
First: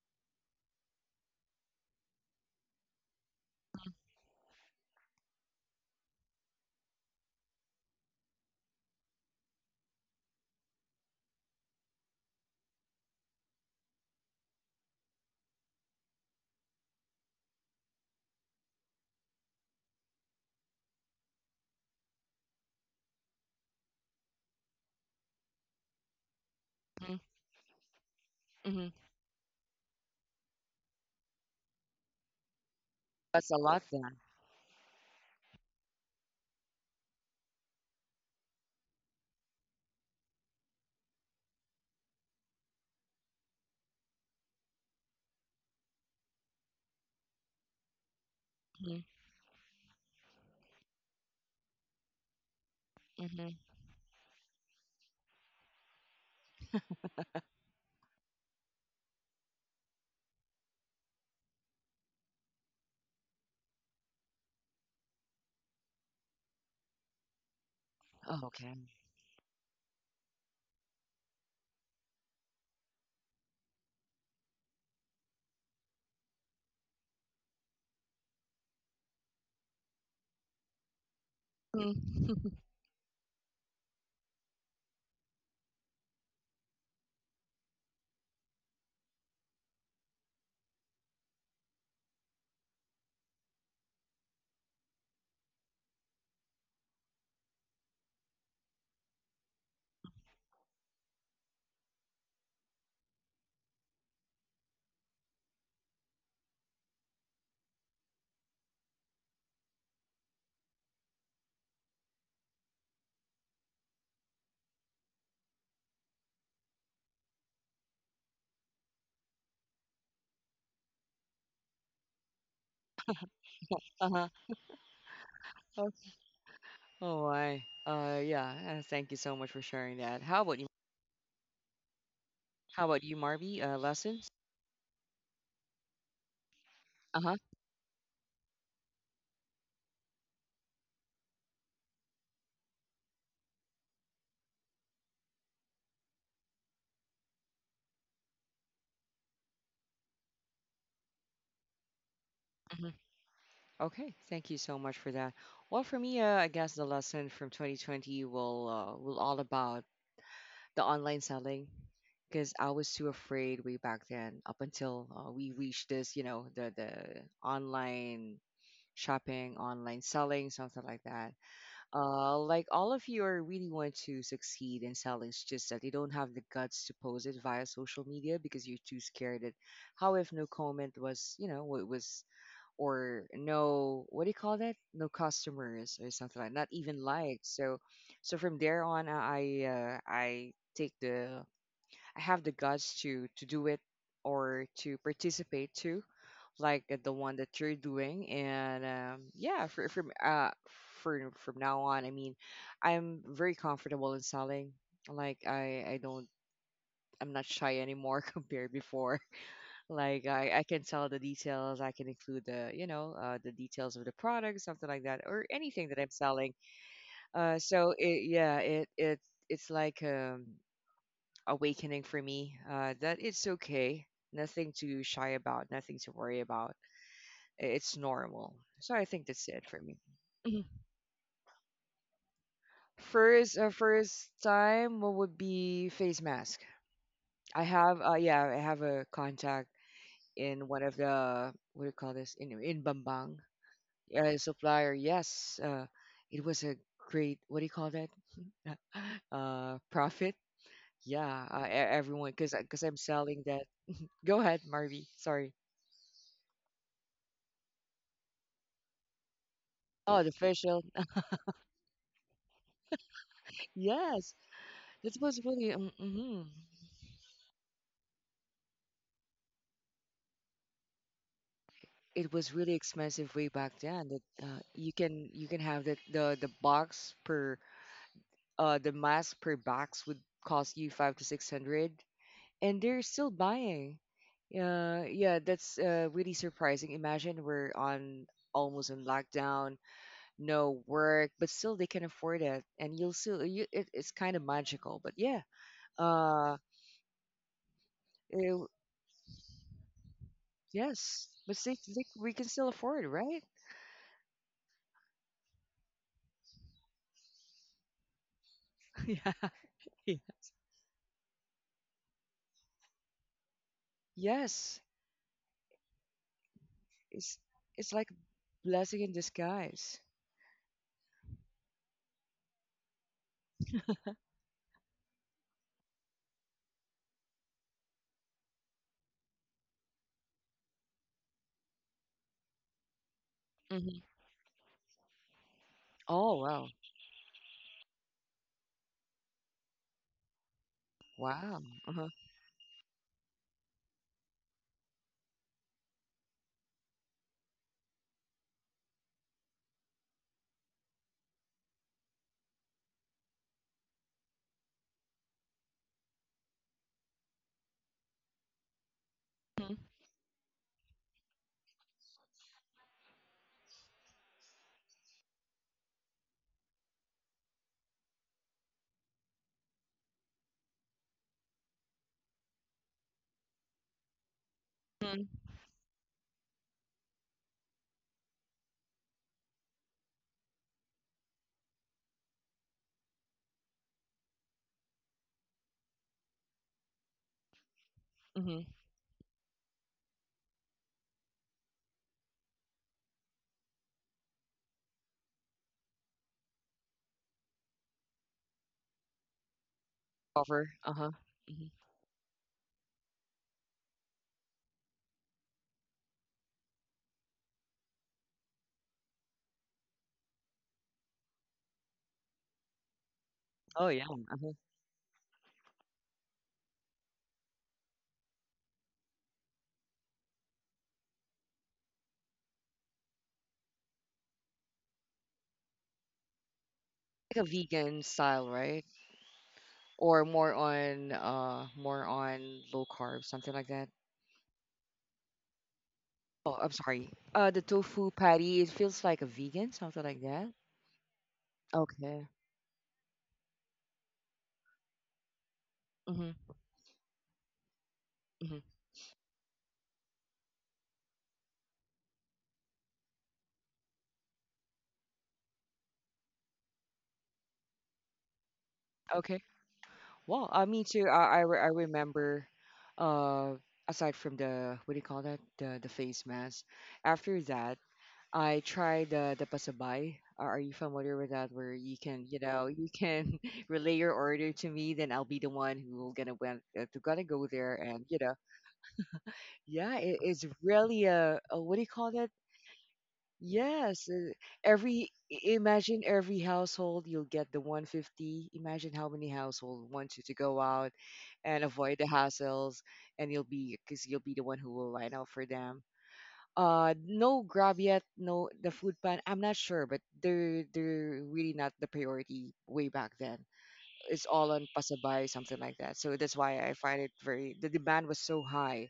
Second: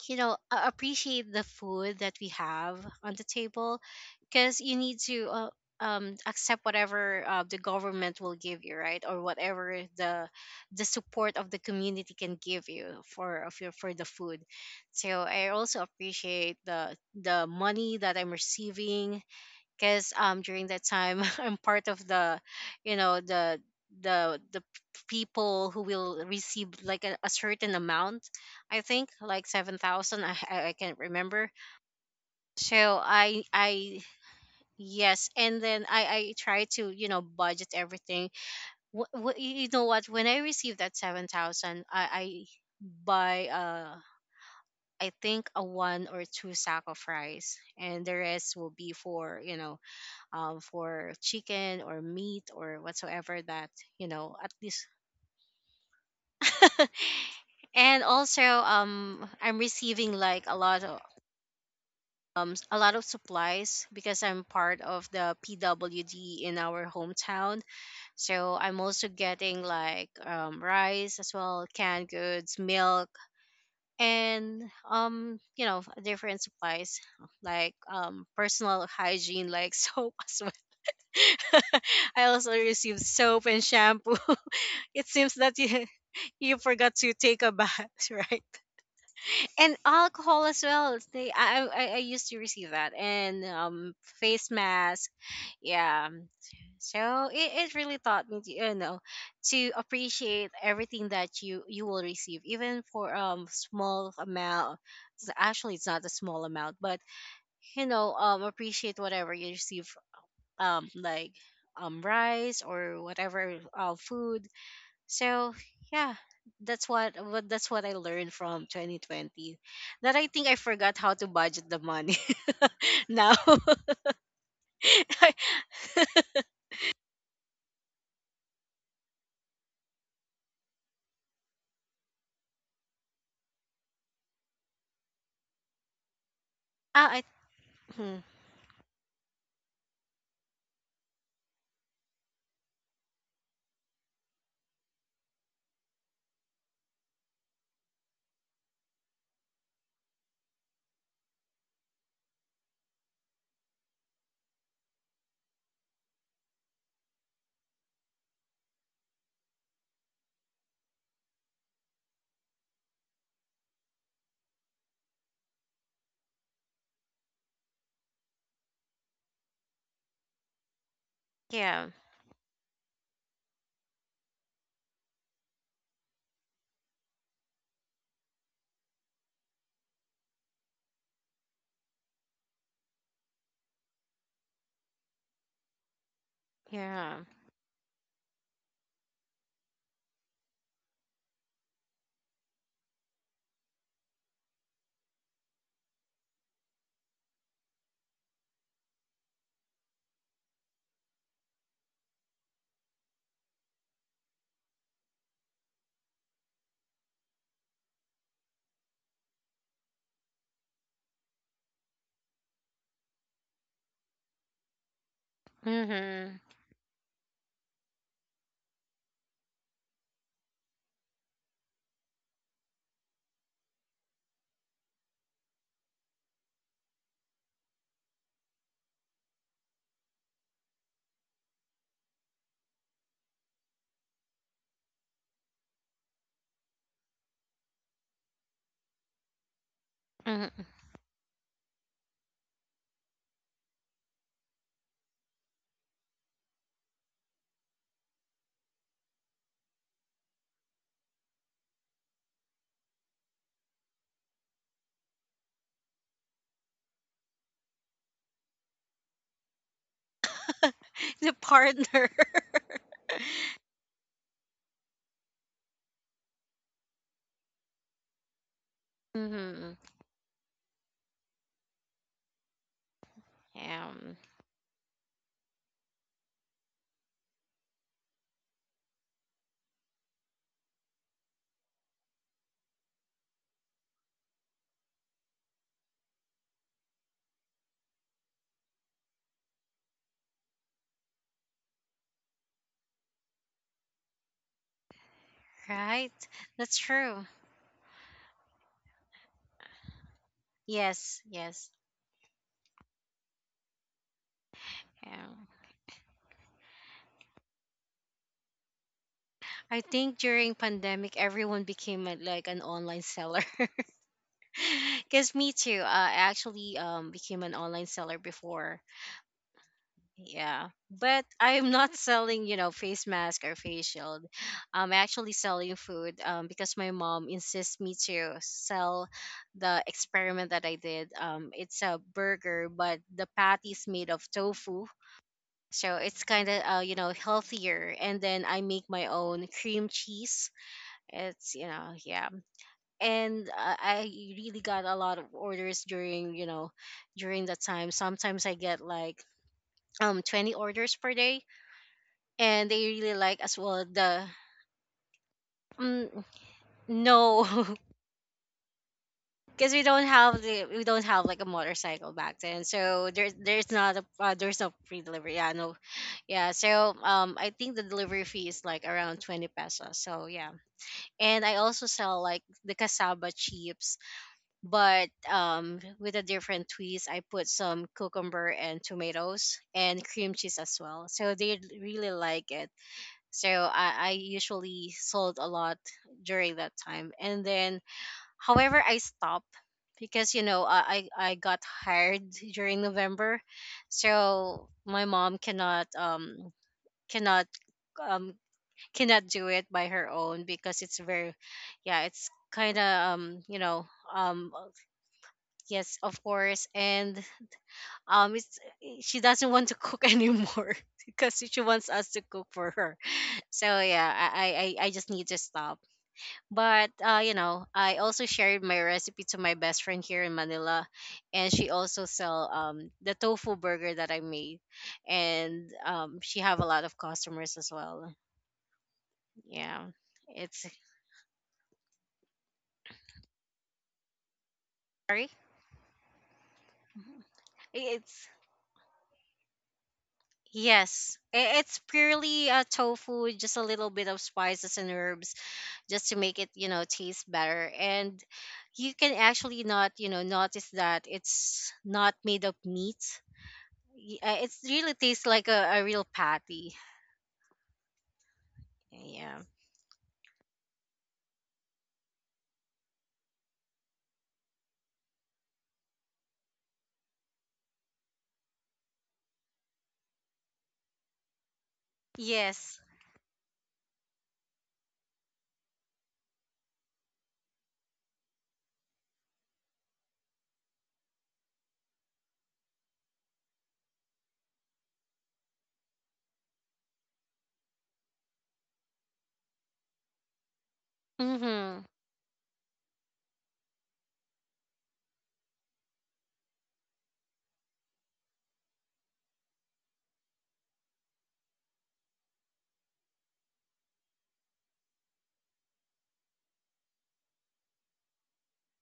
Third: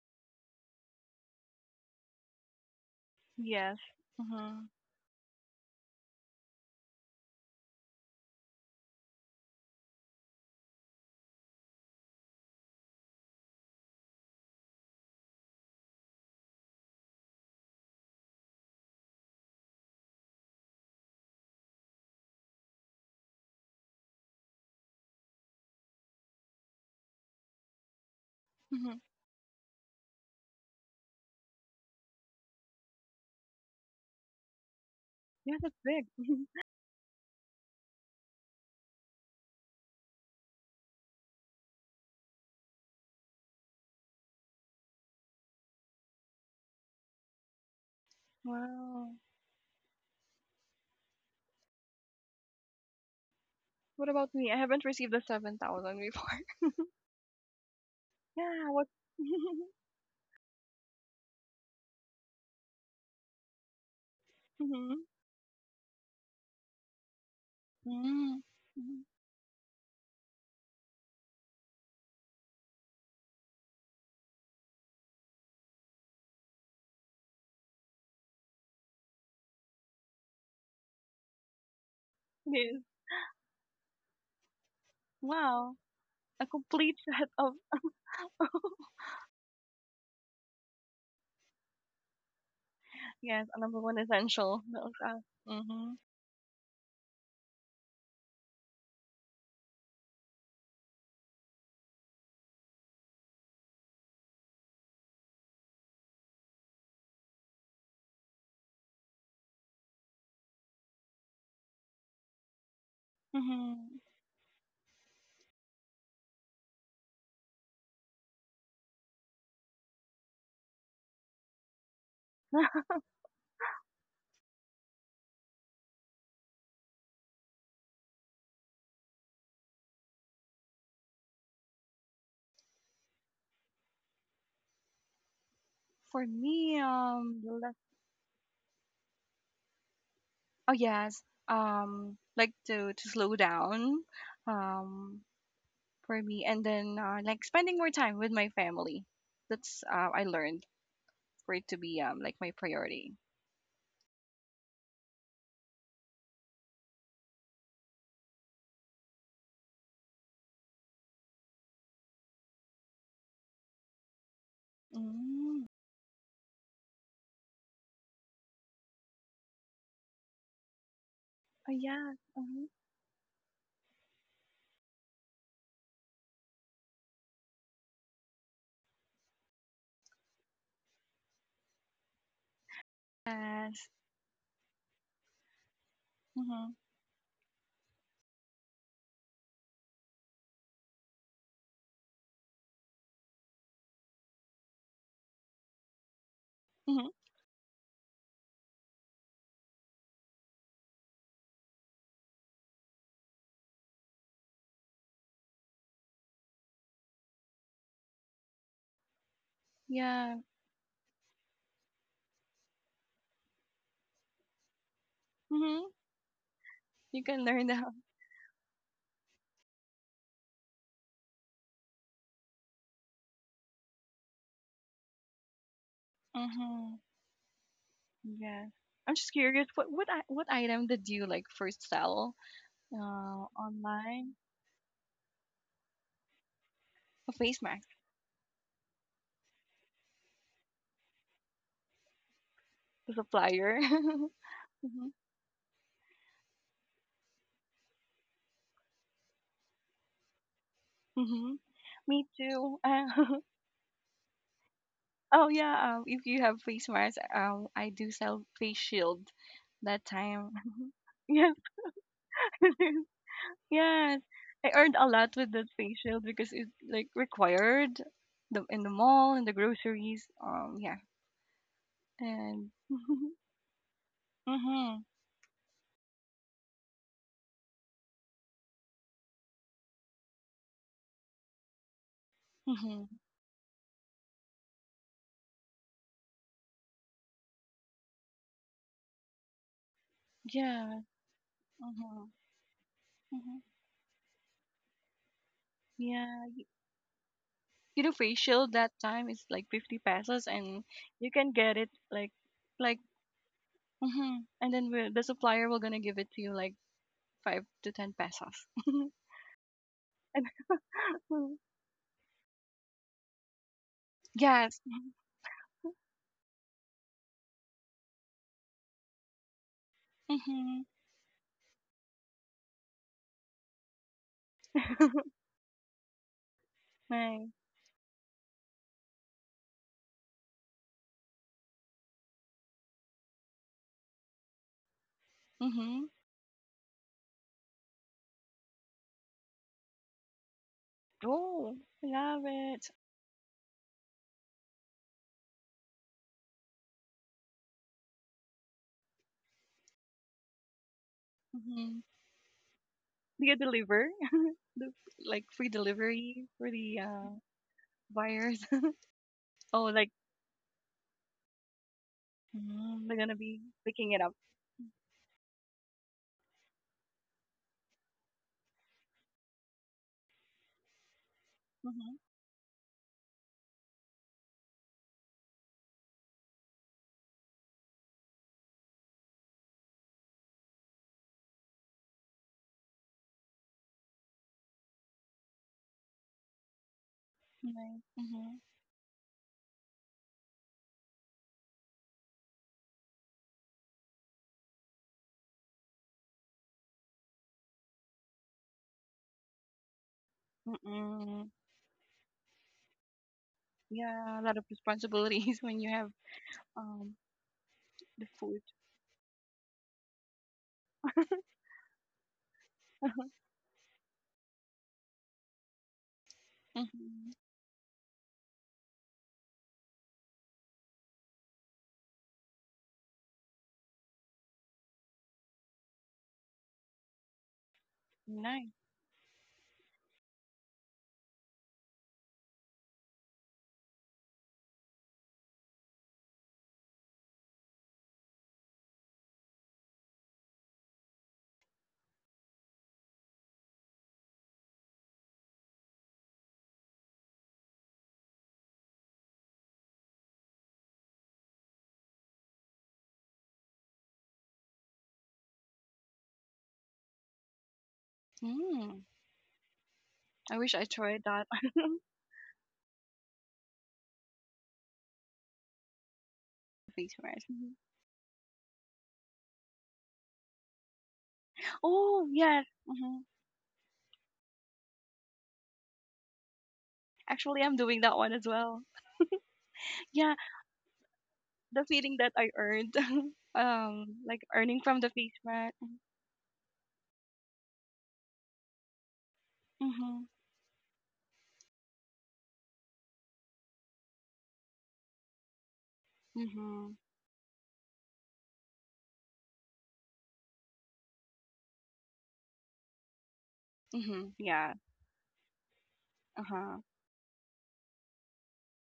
appreciate the food that we have on the Yes. table, because Mhm. you need to accept whatever the government will give you, right, or whatever the support of the community can give you for of your for the food. So I also appreciate the money that I'm receiving, because during that time I'm part of the, the the people who will receive like a certain amount. I Mm-hmm. Mhm. think like 7,000. I can't remember. So That's a lot I then. yes. Yeah, And that's then I big. I try to, budget everything. You know what, when I received that 7,000, I buy I think a one or two sack of rice, and the rest will Hmm. be Wow. for, for chicken or meat or whatsoever Hmm. that, What about me? I at haven't least. received the 7,000 before. And also, Yeah. What? I'm receiving like a lot of supplies because I'm part Mhm. of the PWD in our hometown. Oh, Mhm. So okay. Mm. I'm Mhm. also getting like rice as well, canned goods, milk, and different supplies, like personal hygiene, like soap as— I It Hmm. also is. received soap and shampoo. It seems that Wow. you A you complete forgot to set take of a bath, right? And alcohol as well. They, I used to receive that, yes, and number one face essential milk. mask. Mhm. Yeah. So it really taught me to, to appreciate everything that you will receive, even for small amount. Actually, it's not a small amount, but, appreciate whatever you receive, like rice or whatever Mhm. Food. So yeah, that's what I learned from 2020. That I think I forgot how to budget the money now. Uh-huh. I, Oh, oh, I. Yeah. Thank you so much for sharing that. How about you? How about you, Marby? Lessons? For me, ah, I, Uh-huh. Hmm, oh yes, like to slow down, um, for me, and then, like spending more time with my family. That's, I learned for it to be, like, my Mhm. priority. Okay, thank you so much for that. Well, for me, I guess the lesson from 2020 will all about the online selling because I was too afraid way back then. Up until we Mm. reached this, you know, the online shopping, online selling, something like that. Oh, yeah, yeah. Like Mhm. all of you are really want to succeed in selling. It's just that you don't have the guts to post it via social media because you're too scared. That how if no comment was, you know, what was or Yes. no what do you call that? No customers or something like Mhm. not even yeah. likes. So, so from there on, I take the I have the guts to do it or to participate too, like Mhm. the one that you're doing. And yeah, for from now on, I mean, I'm very comfortable in selling. Like I don't I'm not shy anymore compared before. Like Yeah. I can tell the details. I can include the you know the details of the product, something like that, or anything Mhm. that I'm Mm-hmm. selling. You can learn that. So yeah, it's like awakening for me that it's okay nothing to shy about nothing to worry about Mhm. it's normal Yeah. so I I'm think just that's it curious. for What me. what i- what Mhm. item did you like first sell? First Online, time what would be face mask a face I mask have yeah I have a contact in Hmm. one of the what do you call this in bambang supplier. Supplier yes it was a great what do you call that profit yeah hmm Me everyone too. because I'm selling that go ahead marvy Oh, sorry. yeah, if you have face masks, I do sell face shield. That Oh, the time, facial. The yes, partner. yes, Yes, I earned a it lot was with that really. Face shield Mhm. because it's like required the in the mall in the Mm-hmm. groceries. Yeah, It was and. really expensive way back Yeah. then. That Mm-hmm. You can have that the box per the mask per box would cost you five to six hundred, and they're Mm-hmm. still buying. Yeah, yeah, that's really surprising. Imagine we're on almost in lockdown, no Yeah. work, but still they can Mm-hmm. afford it, and you'll still Mm-hmm. It's kind of magical. But yeah, Right. Yeah. uh, That's true. You know, it, facial that time is like 50 pesos, and Yes, yes, you can but yes. Get it we like, can still like afford, right? mhm. And then we, Yeah. the supplier will gonna give it to you like 5 to 10 pesos. Yeah. I Yeah. think And, during pandemic, everyone became like an online seller. yes, Yes, 'Cause me too. I actually it's became an online it's like a seller before. blessing in disguise. Yeah, mm-hmm. but I'm not selling, face mask or face shield. I'm actually selling food. Because my mom Nice. insists me to sell the experiment that I did. It's a burger, but the patty is Hmm. made of tofu. So Mm-hmm. it's Oh kind of wow, healthier, and then I make my own cream cheese. It's wow. you Oh, Uh know I huh. Yeah. love it. And I really got a lot of orders during, during that time. Sometimes I get like 20 orders per day, Mm-hmm. and they really like Do you as well deliver? the— The- like, free um, delivery for the, no. buyers? Because Oh, we don't like, have the— we don't have like a motorcycle back then. mm, So they're gonna there's be there's not a picking it up. There's no free delivery. Yeah, no, yeah. So I think the delivery fee is like around 20 pesos. So yeah. And I also Mm-hmm. sell like the cassava chips, but Mm-hmm. With a different twist, I put some cucumber and tomatoes and cream cheese as well. So they really like it. So I usually sold a lot during that time. And then, Nice. Mm-hmm. Mm-hmm. however, I stopped because, I got hired during November. So my mom cannot cannot um cannot do it by her own Cover. because Uh it's huh. very— Mm-mm. Hmm. yeah, it's kind of um you know Yeah, a um lot of responsibilities when you yes, have, of course. um And the food. it's, she doesn't want to cook anymore because she wants us to cook for her. So Oh yeah. yeah. I, I, Uh-huh. I I just need to stop. But Mhm. I also shared my recipe to my best friend here in Manila, and she also sell the tofu burger that I made, and she have a lot of Like a customers as vegan well. style, Nice. right? Yeah, Or more it's on low carb, something like that. Sorry. Oh, I'm sorry. The tofu It's patty. It feels like a vegan, something like that. Yes, it's Okay. purely tofu, just a little bit of spices and herbs just to Mm-hmm. make it, taste better. And you can actually not, notice that it's not made of meat. It's really tastes like a real patty. Mm. Mm-hmm. Yeah. Well, I wish I me too. tried that. I remember, uh, aside from the what do you call that, the face mask. Face After mask. Mhm. that, I tried the pasabay. Are you familiar with that? Where you Oh, can, you yes. know, Yes. you Hmm. can relay your order to me, then I'll be the one who gonna went to gonna go Actually, I'm there, doing that one as well. yeah, Yeah, it's really a what the do you call feeling that that? I earned, Yes, like earning from the every face mask. imagine every household you'll get the 150. Imagine how many household want Mm-hmm. you to go out and Mm-hmm. avoid the hassles, and you'll be because you'll be the one who will line up for them. Mm-hmm. No grab yet, no the food pan. I'm not sure, but they're really not the priority way back then. Mm-hmm. It's all on Yeah. pasabay, something like that. So that's why I Uh-huh. find it very the demand was so high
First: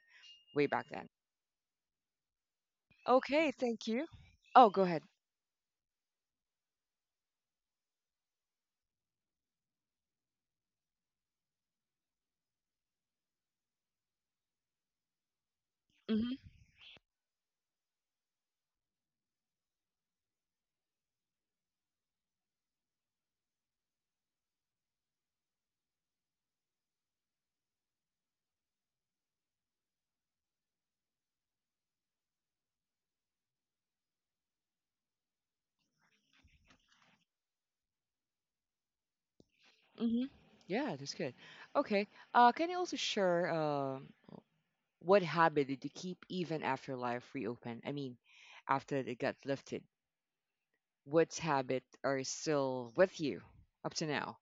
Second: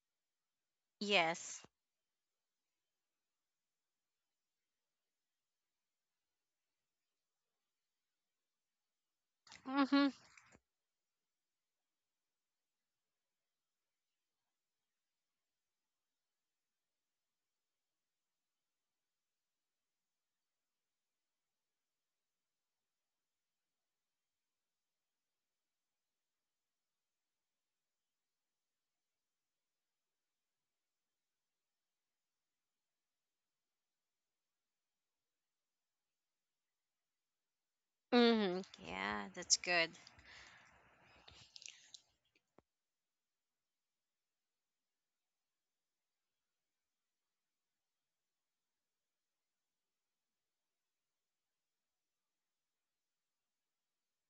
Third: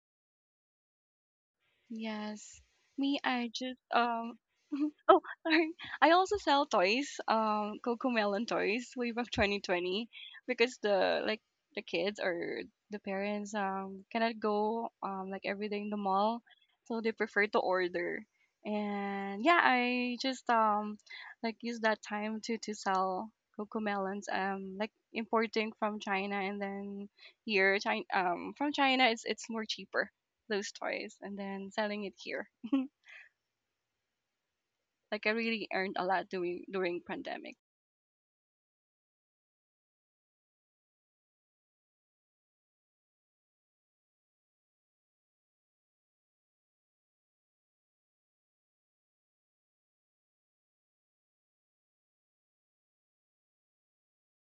way back then. Yes. Yes. Me, I Okay, just thank you. Oh, go ahead. oh, sorry. I also sell toys, Cocomelon toys way back 2020, Mm-hmm. because the like the kids or the parents cannot go like every day in the Mm-hmm. mall, so they prefer to order. And yeah, I just like use that time to sell Cocomelons, like, importing from China, and then here China, from China, it's more cheaper those toys, and then selling it here. Like, I really earned a lot doing during pandemic. Mm-hmm. Yeah, that's good. hmm Yeah, that's good. Okay. Can you also share what habit did you keep even after life reopened? I mean, after it got lifted, what habit are still with you up to now?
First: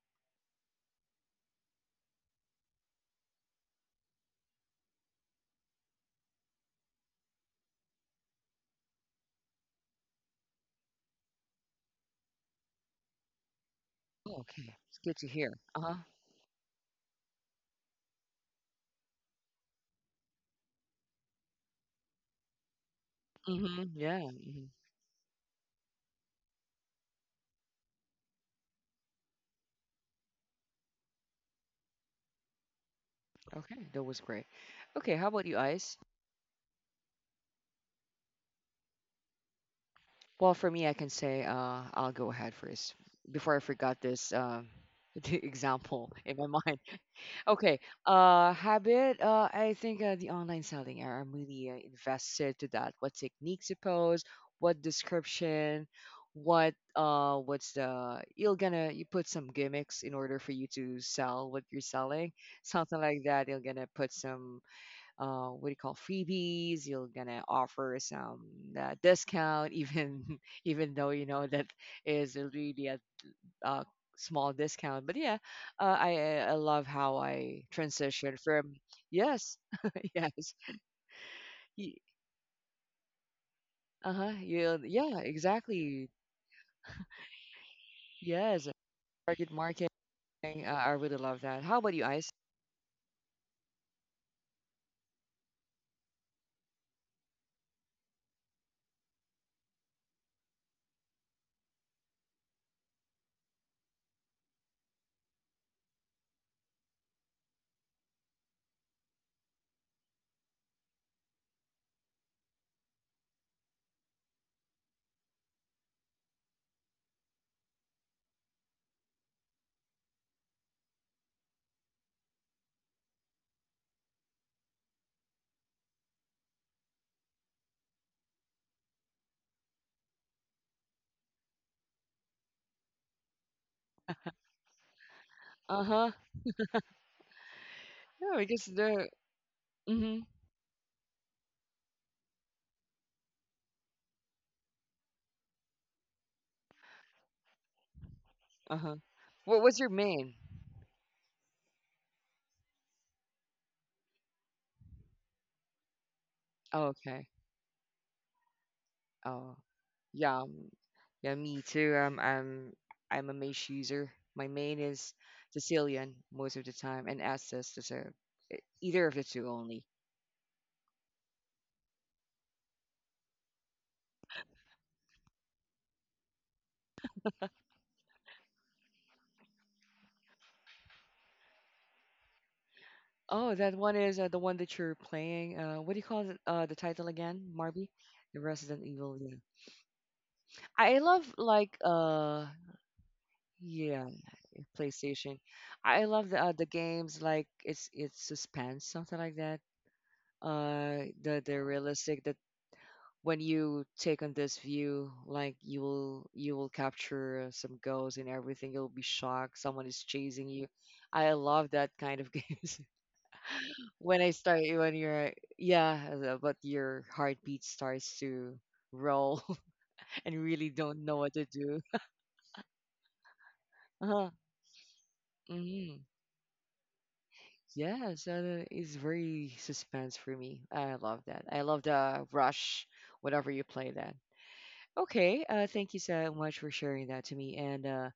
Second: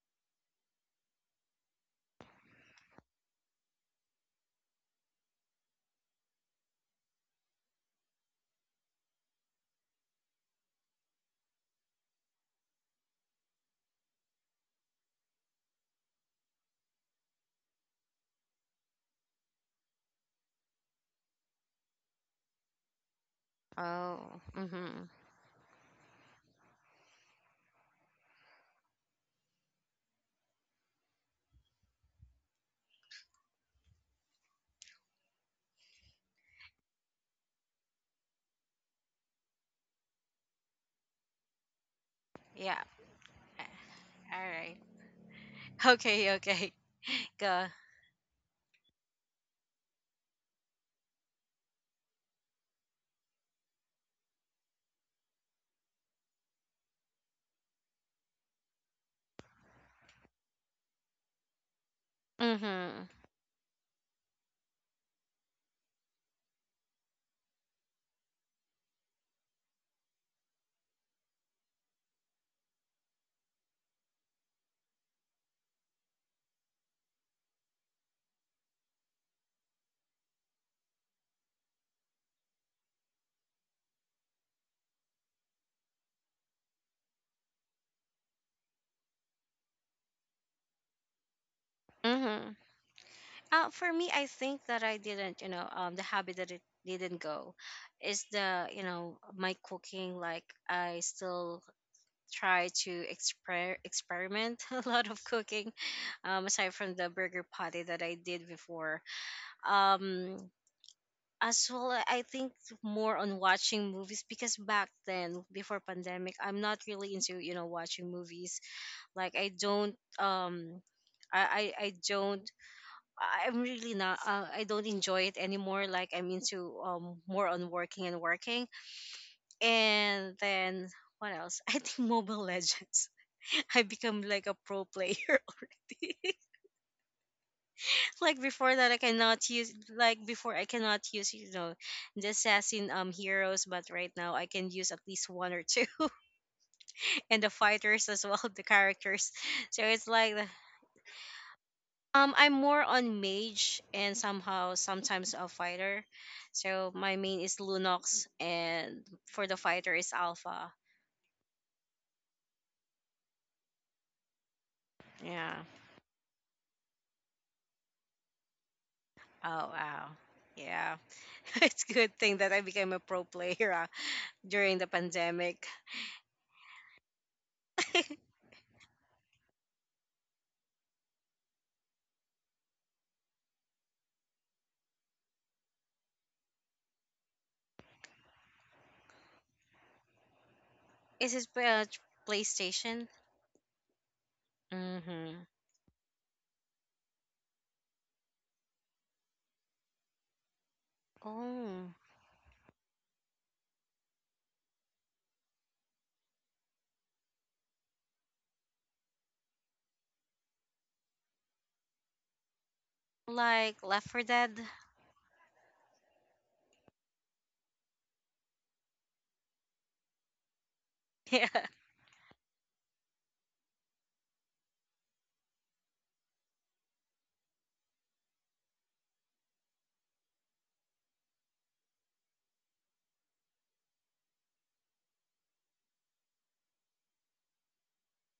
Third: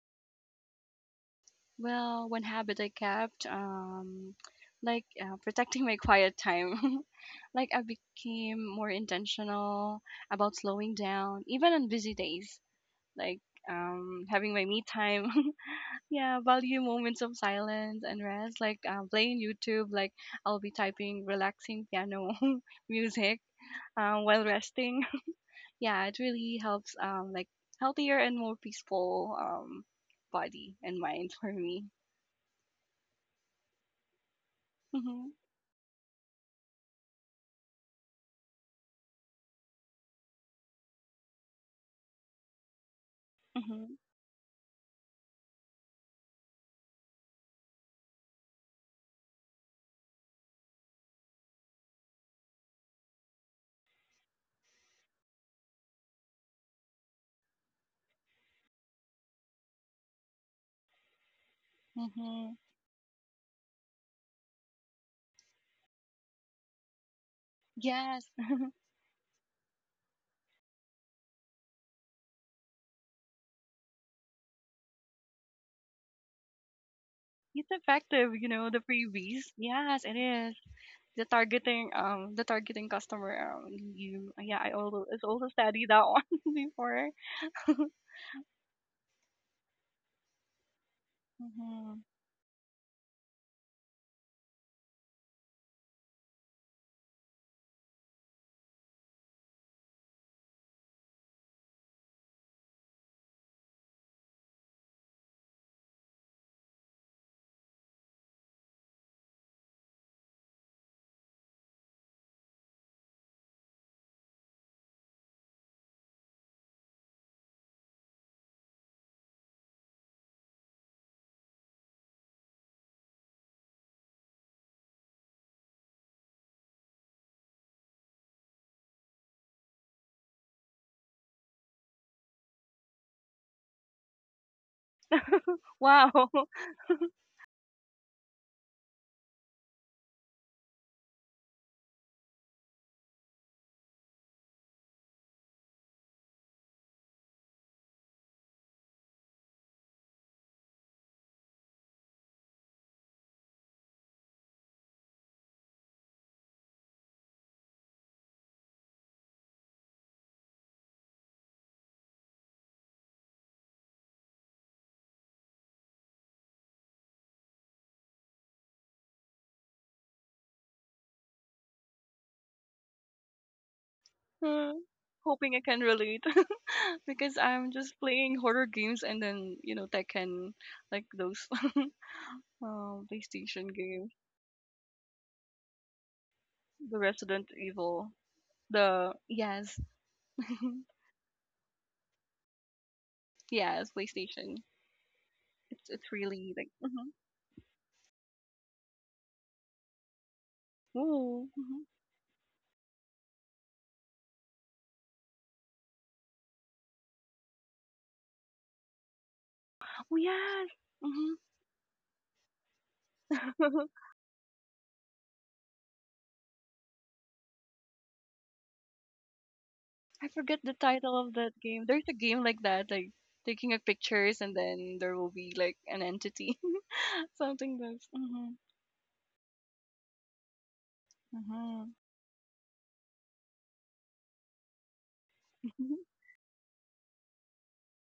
Well, one habit I kept, like, protecting my quiet time. Like, I became more intentional about slowing down, even on busy days. Like, Oh, having my okay. me It's good to time. hear. Uh-huh. Yeah, value moments of silence and rest. Like, playing YouTube. Like, I'll be typing relaxing piano music, Mm-hmm. Yeah. Oh. while hmm resting. Mm-hmm. Yeah, it really helps, like, healthier and more peaceful, body and mind for me. Okay. That was great. Okay. How Mhm. about you, Ice? Well, for me, I can say I'll go ahead Yeah. first before I Mhm. forgot this All right. the example in my Okay, mind. okay. Okay. Go. Habit. I think the online selling. I'm really invested to that. What techniques you post? What description? What's the? You're gonna you put some gimmicks in order for you to sell what you're selling. Mhm. Something Mm-hmm. like that. You're gonna put some What do you call freebies? You're gonna offer Yes. some discount, even even though you know that is really a uh, small discount. But yeah, I love how I It's effective, transitioned you from know, the freebies. yes, Yes, it yes, is. The targeting, the targeting customer, uh huh, you yeah, I yeah, also yeah, it's also studied exactly, that one before. yes, target marketing. I really love that. How about Mhm. you, Ice? Mm-hmm. For me, I think that I didn't, the habit that it didn't go is the, my cooking. Like, I still try to experiment a lot of cooking, aside from the burger patty that I did before. Um, as well, I think more on watching movies, because back then, before pandemic, I'm not really into, watching movies. Like I don't, I don't, I'm really not. I don't enjoy it anymore. Like, I'm into more on working and working, and then, what else? I think Mobile Legends. I become like a pro player. Uh huh. Wow. Like Yeah, before because that, I the cannot use. Like mm-hmm, before, I cannot use, the assassin heroes, but right now I can use at least one or two, and the fighters as well, the uh huh. characters. What So was your it's like— main? I'm more on mage, and somehow sometimes a fighter. So Oh, my okay. main is Lunox, and for the Oh, fighter is yeah, Alpha. Yeah, me too. I'm a mage user. My main is Yeah. Sicilian most of the time, and Estes is a either of the two Oh only. wow. Yeah. It's a good thing that I became a pro player during the pandemic. Hoping I can relate because I'm just playing horror games, and then, you know, Tekken, like those Oh, that PlayStation one games. is the one that you're playing. What do you call it? The The title again? Resident Marby? Evil. The Resident Evil. The Yeah. Yes, I Is love this like PlayStation? yes, Yeah, PlayStation. Mm-hmm. PlayStation. It's I it's love really like, the mm-hmm. games like it's suspense something like that. The Ooh, the Oh, mhm. realistic that when you take on this view, like you will capture some ghosts and everything. You'll be shocked. Someone is Oh, chasing yes. you. Hmm. I love that kind of games. like Left 4 When I Dead. start when you're Yeah, the- but your heartbeat starts to roll I and forget the really don't title know Yeah. of what to that do. game. There's a game like that, like taking a Uh-huh. pictures, and then there will be like Mm-hmm. an entity, something that's. Yeah, Mm-hmm. so it's very suspense for me. I love that. I love Mm-hmm. the rush whenever you play that. Okay, thank you so much for sharing that to me. And uh,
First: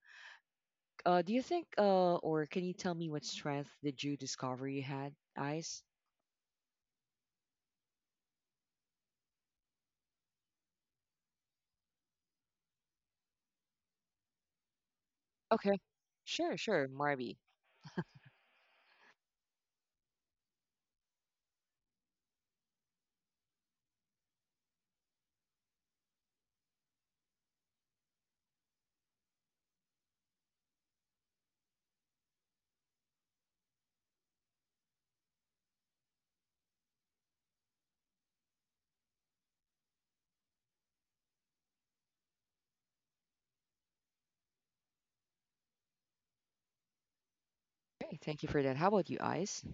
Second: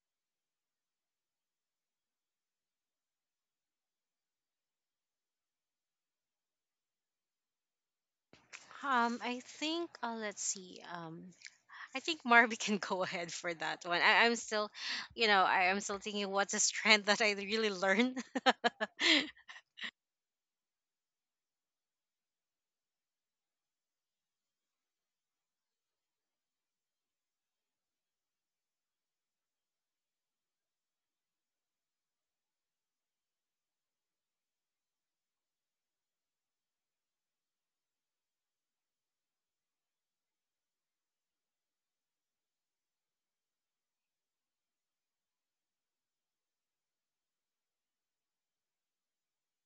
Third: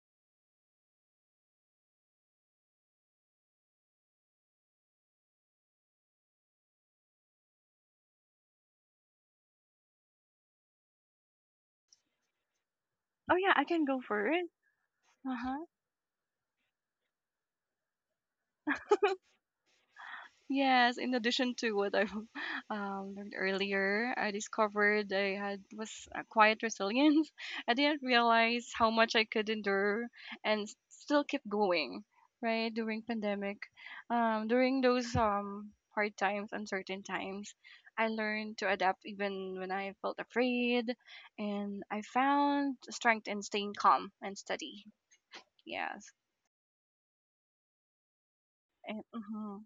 uh, do you think, or can you tell me what strength did you discover you had, Ice? I think let's see. I think Marby can go ahead Oh yeah, for I can that go one. I, for I'm it. still, you know, Uh I, Okay, I'm still thinking what's a sure, strand that I Marby. really learned. Yes, in addition to what I learned earlier, I discovered I had was a quiet resilience. I didn't realize how much I could endure and still keep going, right? During pandemic, during those hard times, uncertain times, I learned to adapt even when I felt afraid, and I found strength in staying calm and steady. Yes, Okay, thank you for that. How about and you, Ice? mm-hmm,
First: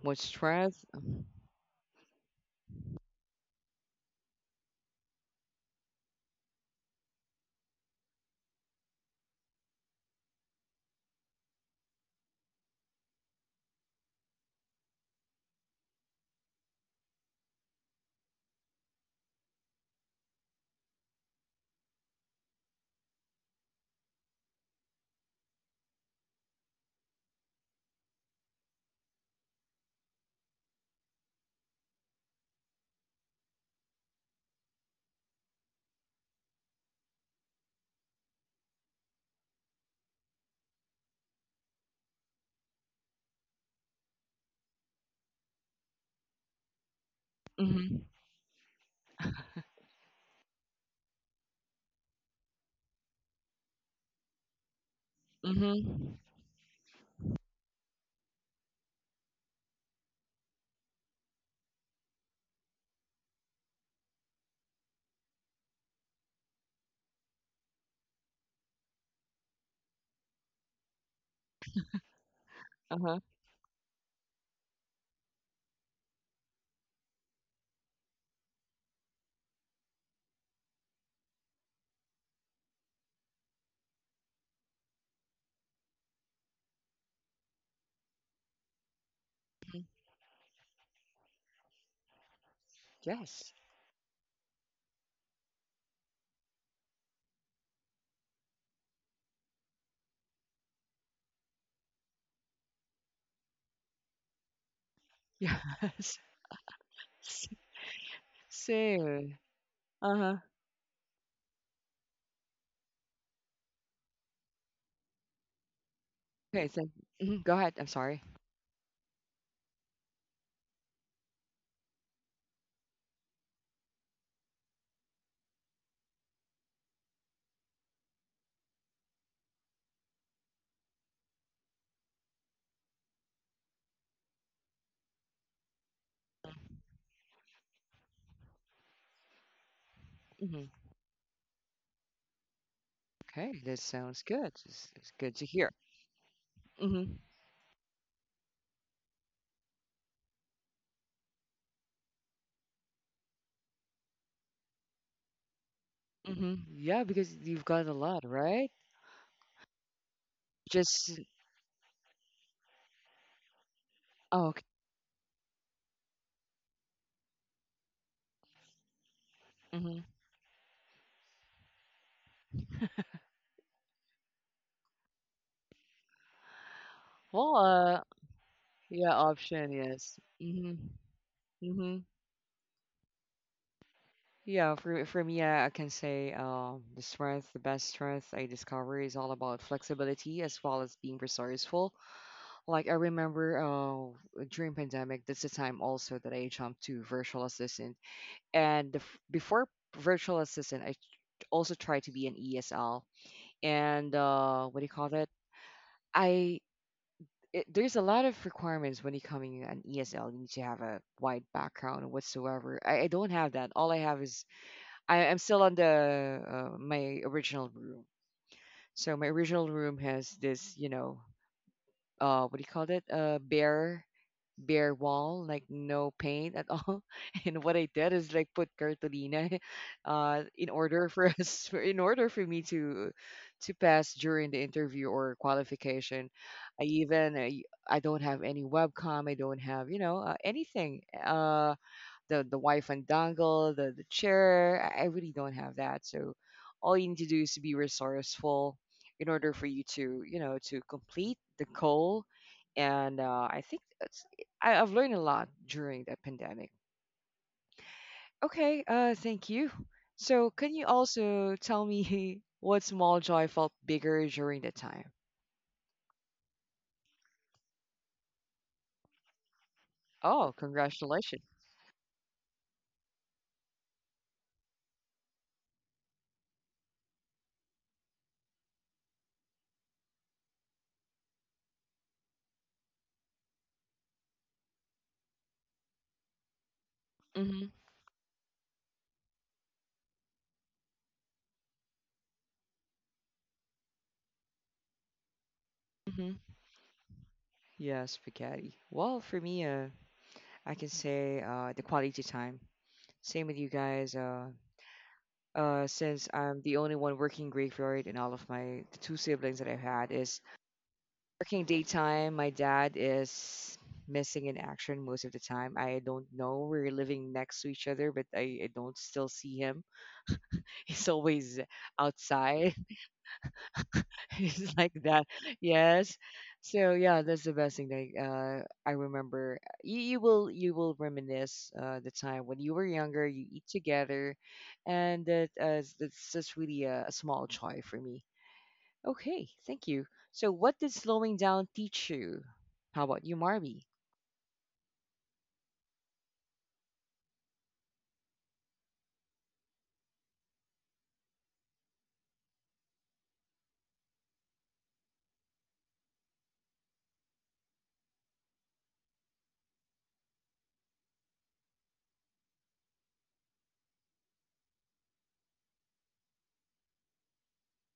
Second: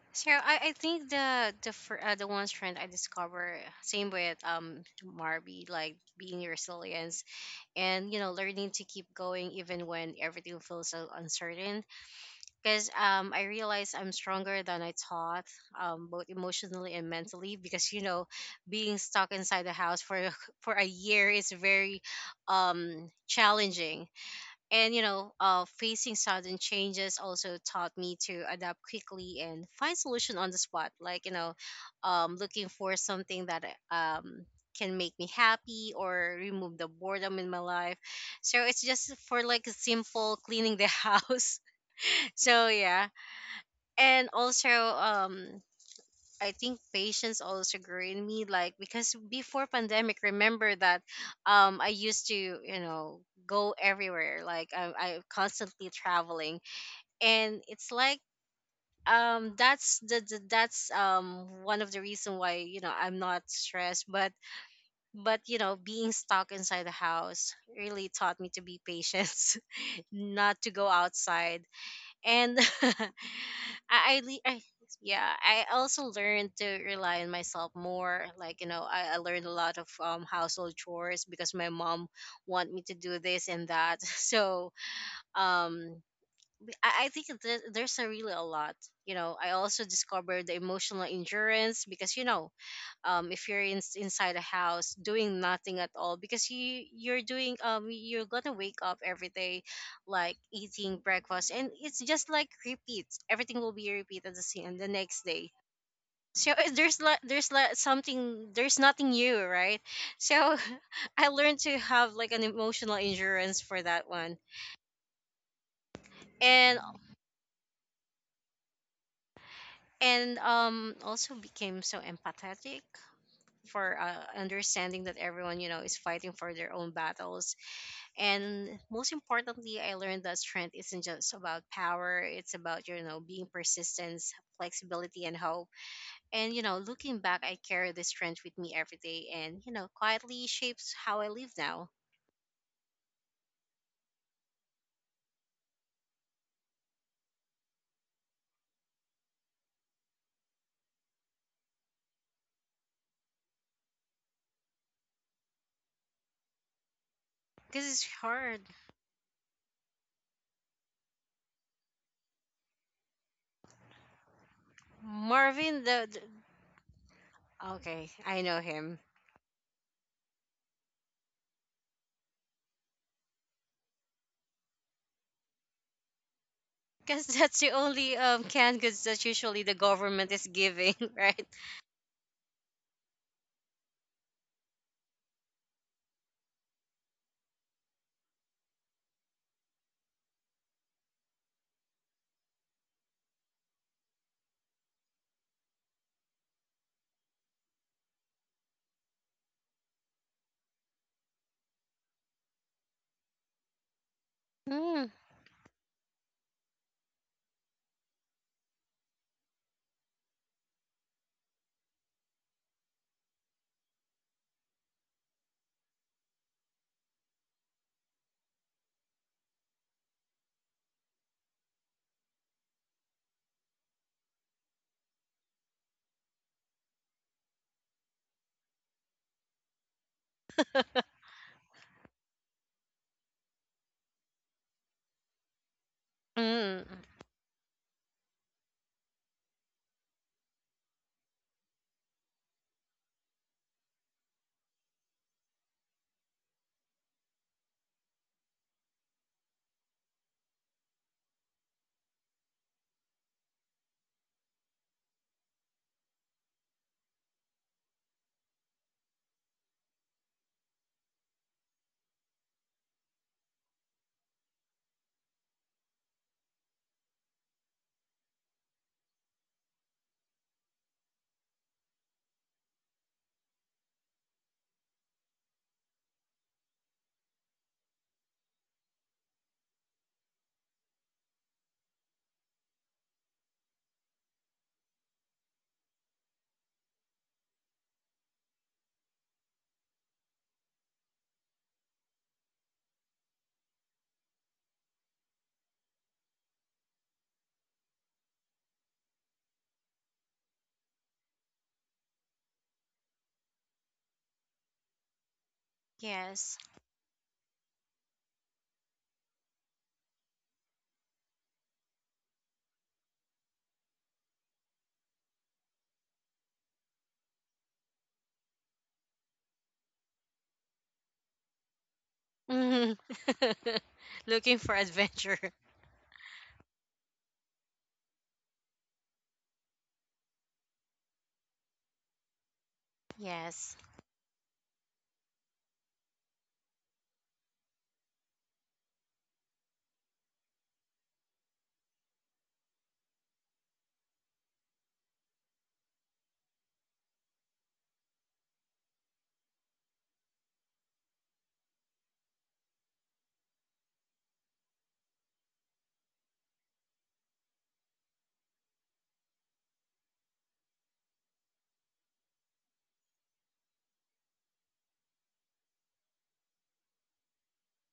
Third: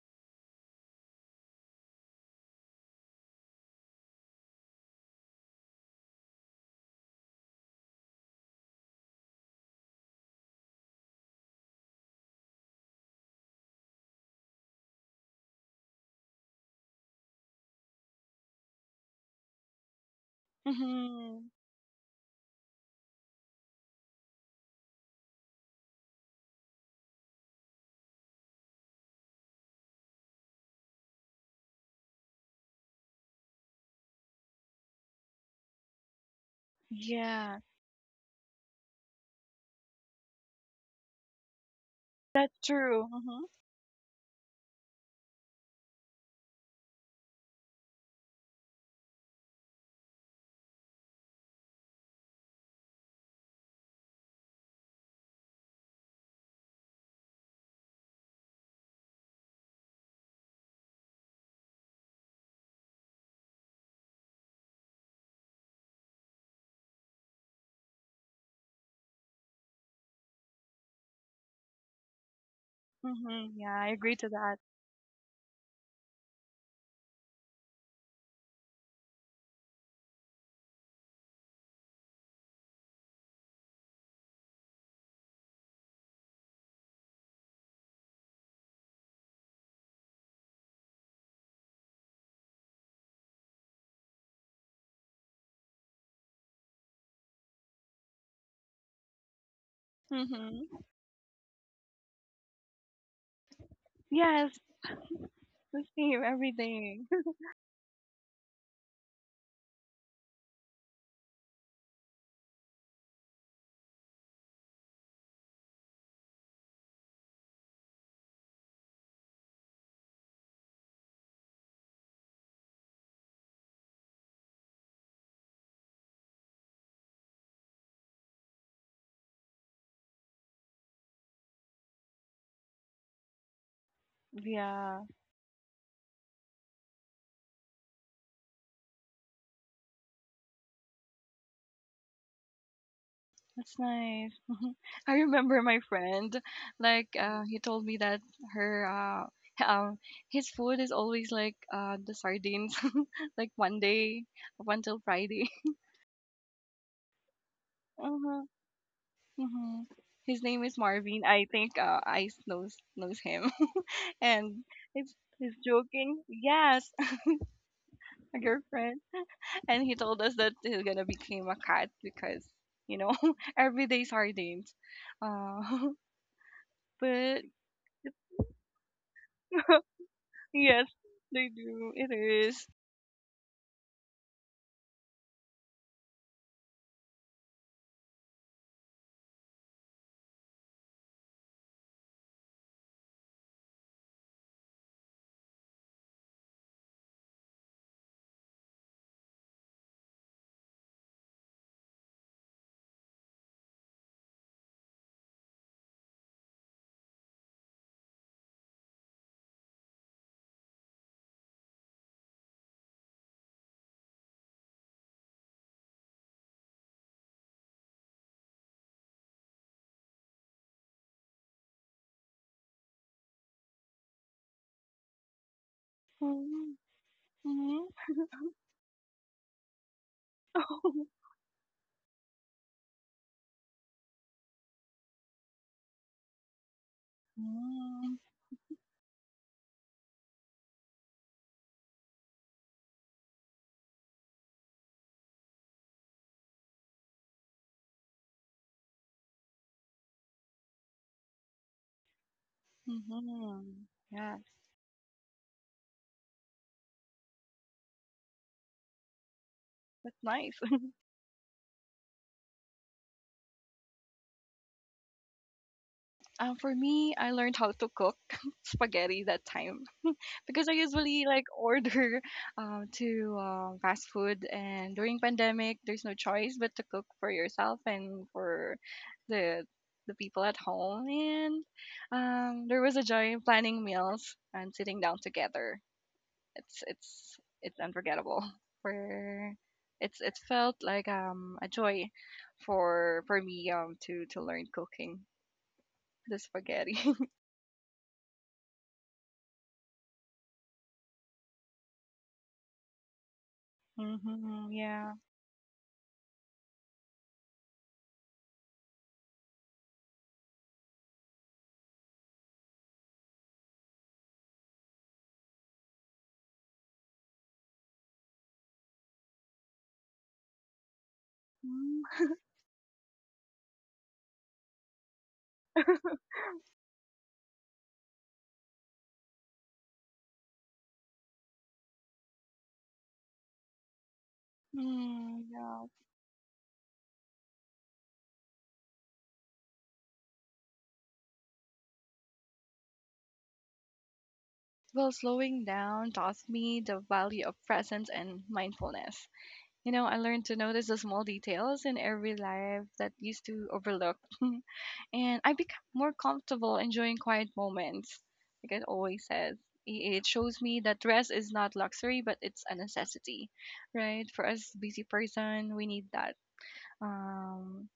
What So I strength? think the the one strand I discover, same with Marby, like being resilience. And, learning to keep going even when everything feels so uncertain. Because I realized I'm stronger than I thought, both emotionally and mentally. Because, being stuck inside the house for a year mm-hmm. is very challenging. And, facing sudden changes also taught me to adapt quickly and find solution on the spot. Like, looking for something that um, can make me happy or remove the boredom in Yeah, my life. So it's just for like a simple cleaning the house. that's So true. yeah. Mm-hmm. And also I think patience also grew Mhm, in me, like, because before pandemic, remember that I used to, go everywhere. Like I constantly mhm, traveling. And it's like that's one of the reason why, I'm not stressed. But— being stuck inside the house really taught me to be patient, not to go outside. And uh-huh, Mm-hmm. Yeah, I agree I, to le- that. I yeah, I also learned to rely on myself more, like, I learned a lot of household chores because my mom want me to do this and that. So um I think there's a really a lot. You know, I mhm, also discovered the emotional endurance because, if yes, you're inside a house doing nothing at all. Because you're doing you're gonna wake up every day, like Mm-hmm. eating breakfast, and it's just like repeats. Everything will be repeated the Yes, same the next day. the yes, same, So everything. S there's like something— there's nothing same, new, right? uh-huh, So I learned to have like an emotional endurance for that one. okay, And so mhm, go ahead, I'm sorry, also became so empathetic, for, understanding that everyone, is fighting for their own battles. And most importantly, I learned that strength isn't just about power. It's about, being persistence, Yeah, flexibility, and hope. And, looking back, I carry this strength with me every day, and, quietly mhm, shapes how I live now. okay, that's this sounds nice. good, it's I good to remember hear, my friend, like, mhm, he told me that her, h- um, his food is always like, the sardines, like one day up until Friday. mhm, yeah, because you've got Because a it's lot, Uh-huh. hard. right? Mm-hmm. His name is Just, Marvin. I think, Ice knows him, oh, and okay, it's he's Marvin, the joking. Yes, okay, a I know him. girlfriend. And he mhm, told us that he's gonna become a cat because, you know, every day sardines. Uh, Because but well, that's the only canned goods yeah, that usually option, the yes, government is mhm, yes, giving, right? they do. mhm, It is. yeah, for me, I can say, the strength, the best strength I discover is all about flexibility as well as being resourceful. Like I remember during pandemic, that's the time also that I jumped to virtual assistant. And the, before virtual assistant, I also tried to be an ESL. And what do you call Mm. that? I it, there's a lot of requirements when you coming an ESL. You need to have a wide background or whatsoever. I don't have that. All I have is I'm still on the my original room. So my original room has this, you know. What do you call it? Bare wall like no paint at Mhm, all and what mhm. I did is like put cartolina in order for in order for me to pass during the interview or qualification. i Mm. even i, I Mm, don't have any webcam. I don't have you know anything the wife undangle, the chair. I really don't have that. So all you need to do is to be resourceful in order for you to you know to complete the goal. And I think mhm. that's, Yes, I've learned a lot during that pandemic. Okay, thank you. that's So nice. can you also tell me what small joy felt bigger during the time? For me, I learned how to cook spaghetti that time. Oh, Because I usually congratulations. like order to, fast food, and during pandemic, there's no choice but to cook for yourself and for the the people at home. And there was a joy in planning meals and sitting down together. It's it's Mm hmm. it's unforgettable. For it's, it felt like a joy for me to learn cooking Mm the hmm. spaghetti. Yeah, spaghetti. Well, for me, I can say the quality time. Same with you guys. Hmm, yeah. Since Yes. I'm the only one working graveyard, and all of my the two siblings that I've had is working daytime. My dad is missing in action most of the time. I don't know. We're living next to each other, but I don't still see him. He's always Mm. outside. Mm. Looking It's for like that. adventure. Yes. So yeah, that's the best thing that I remember. You will reminisce the time when you were younger. You eat Yes. together, and Mm, that yeah. that's just really a small joy for me. Okay, thank you. So what did slowing down teach you? How about you, Marby? Well, slowing down taught me the value of presence and mindfulness. You know, I learned to notice the small details in every life that used to overlook. And I become more comfortable enjoying quiet moments. Like I always says, it shows me that rest is not luxury, but it's a necessity, right? For us busy person, we need that. Um,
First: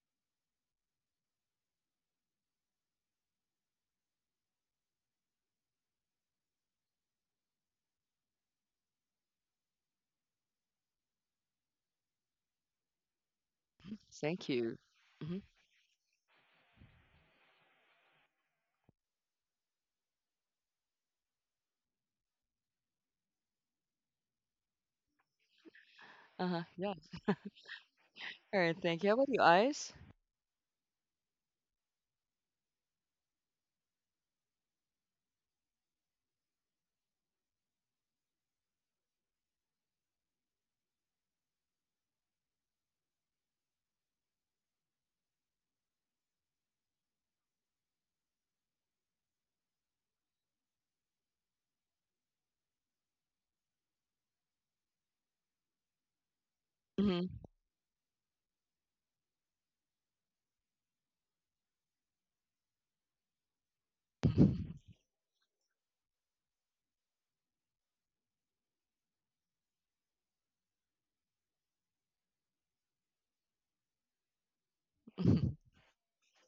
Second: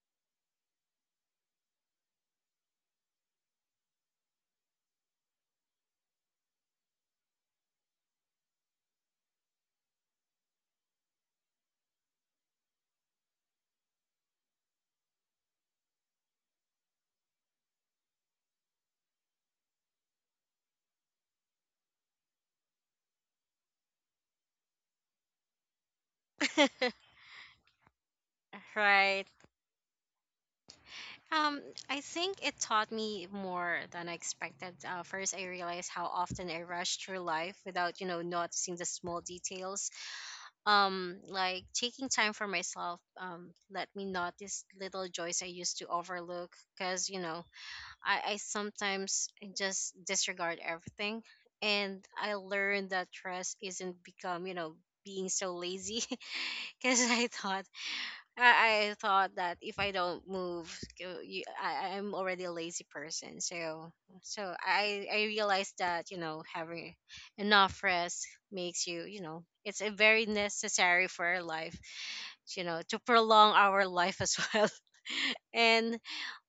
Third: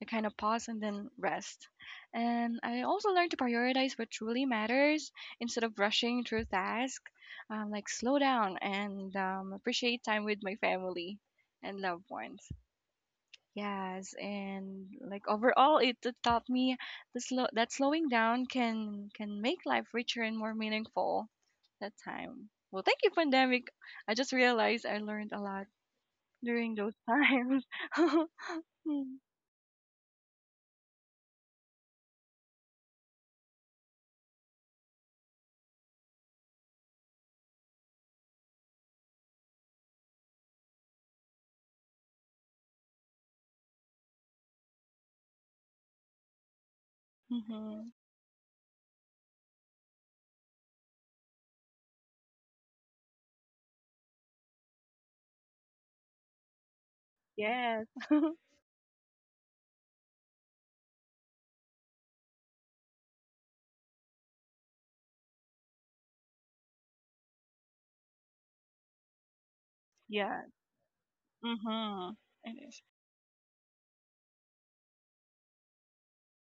to kind of pause and then rest. And I also learned to prioritize what truly matters instead of rushing through tasks, like slow down and, appreciate time with my family and loved ones. Yes, Thank you. and like Hmm overall, it taught me that slowing down can make life richer and more meaningful. That time. Well, thank you, pandemic. I just realized I learned a lot Uh huh. during those Yeah. times. All right. Thank you. How Mm-hmm. Right. about you, Ice? Um, I think it taught me more than I expected. First, I realized how often I rush through life without, noticing the small details. Like taking time for myself, let me notice little joys I used to overlook. 'Cause, I sometimes just disregard everything. And I learned that rest isn't become, being so lazy because I Hmm thought— Yes. I thought that if I don't move, I'm already a lazy person. So I realized that having enough rest makes you, you know it's a very Yeah. necessary for our life, Mhm. It is. to prolong our life as well. And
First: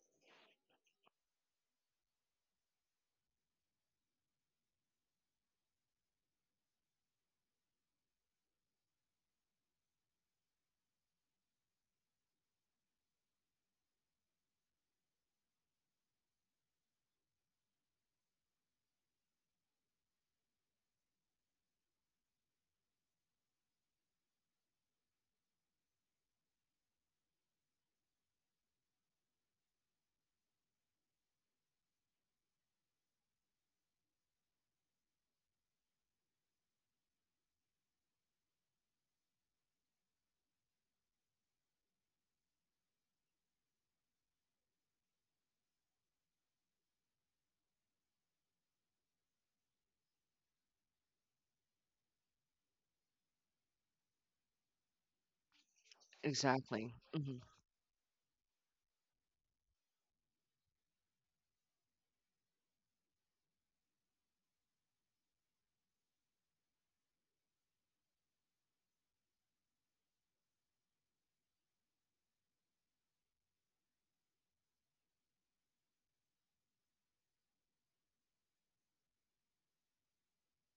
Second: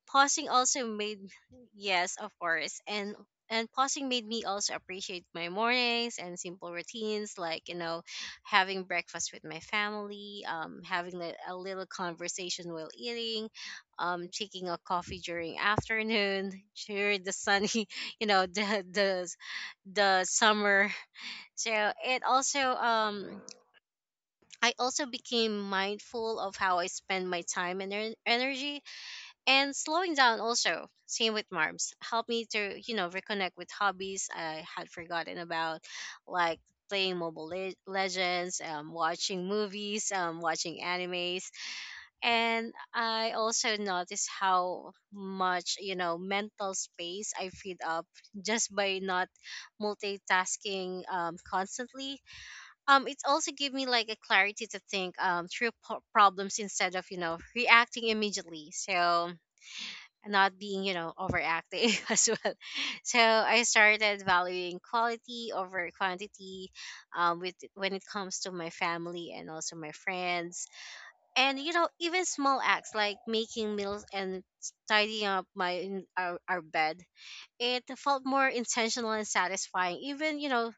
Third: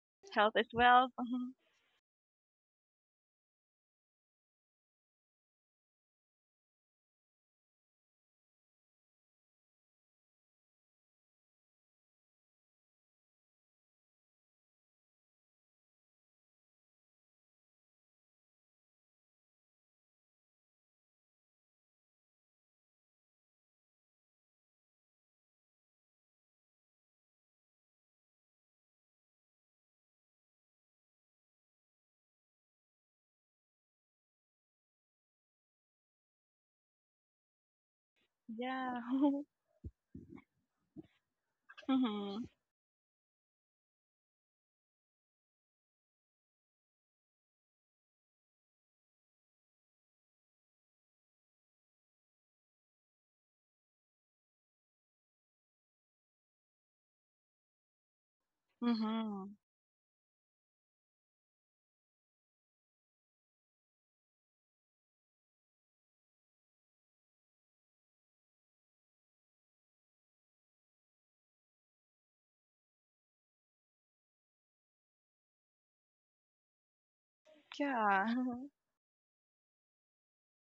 pausing Health is also wealth. made. Mhm. Yes, of course. And pausing made me also appreciate my mornings and simple routines, like having breakfast with my family, having a little conversation while eating, taking a coffee during afternoon during the sunny, you know the the the summer. So it also, I also became mindful of how I spend my time and energy. And slowing down, also same with Marms, helped me to reconnect with hobbies I had forgotten about, like playing mobile legends, Yeah. watching movies, watching animes. Mhm. And I also noticed how much, mental space I freed up just by not multitasking constantly. It also gave me like a clarity to think through problems Exactly. instead of hmm reacting immediately. So, Mhm. and not being, overacting, as well. So I started valuing quality over quantity, with when it comes to my family and also my friends. And even small acts like making meals and tidying up my our bed, it felt Yeah. more intentional and satisfying. Even, you know,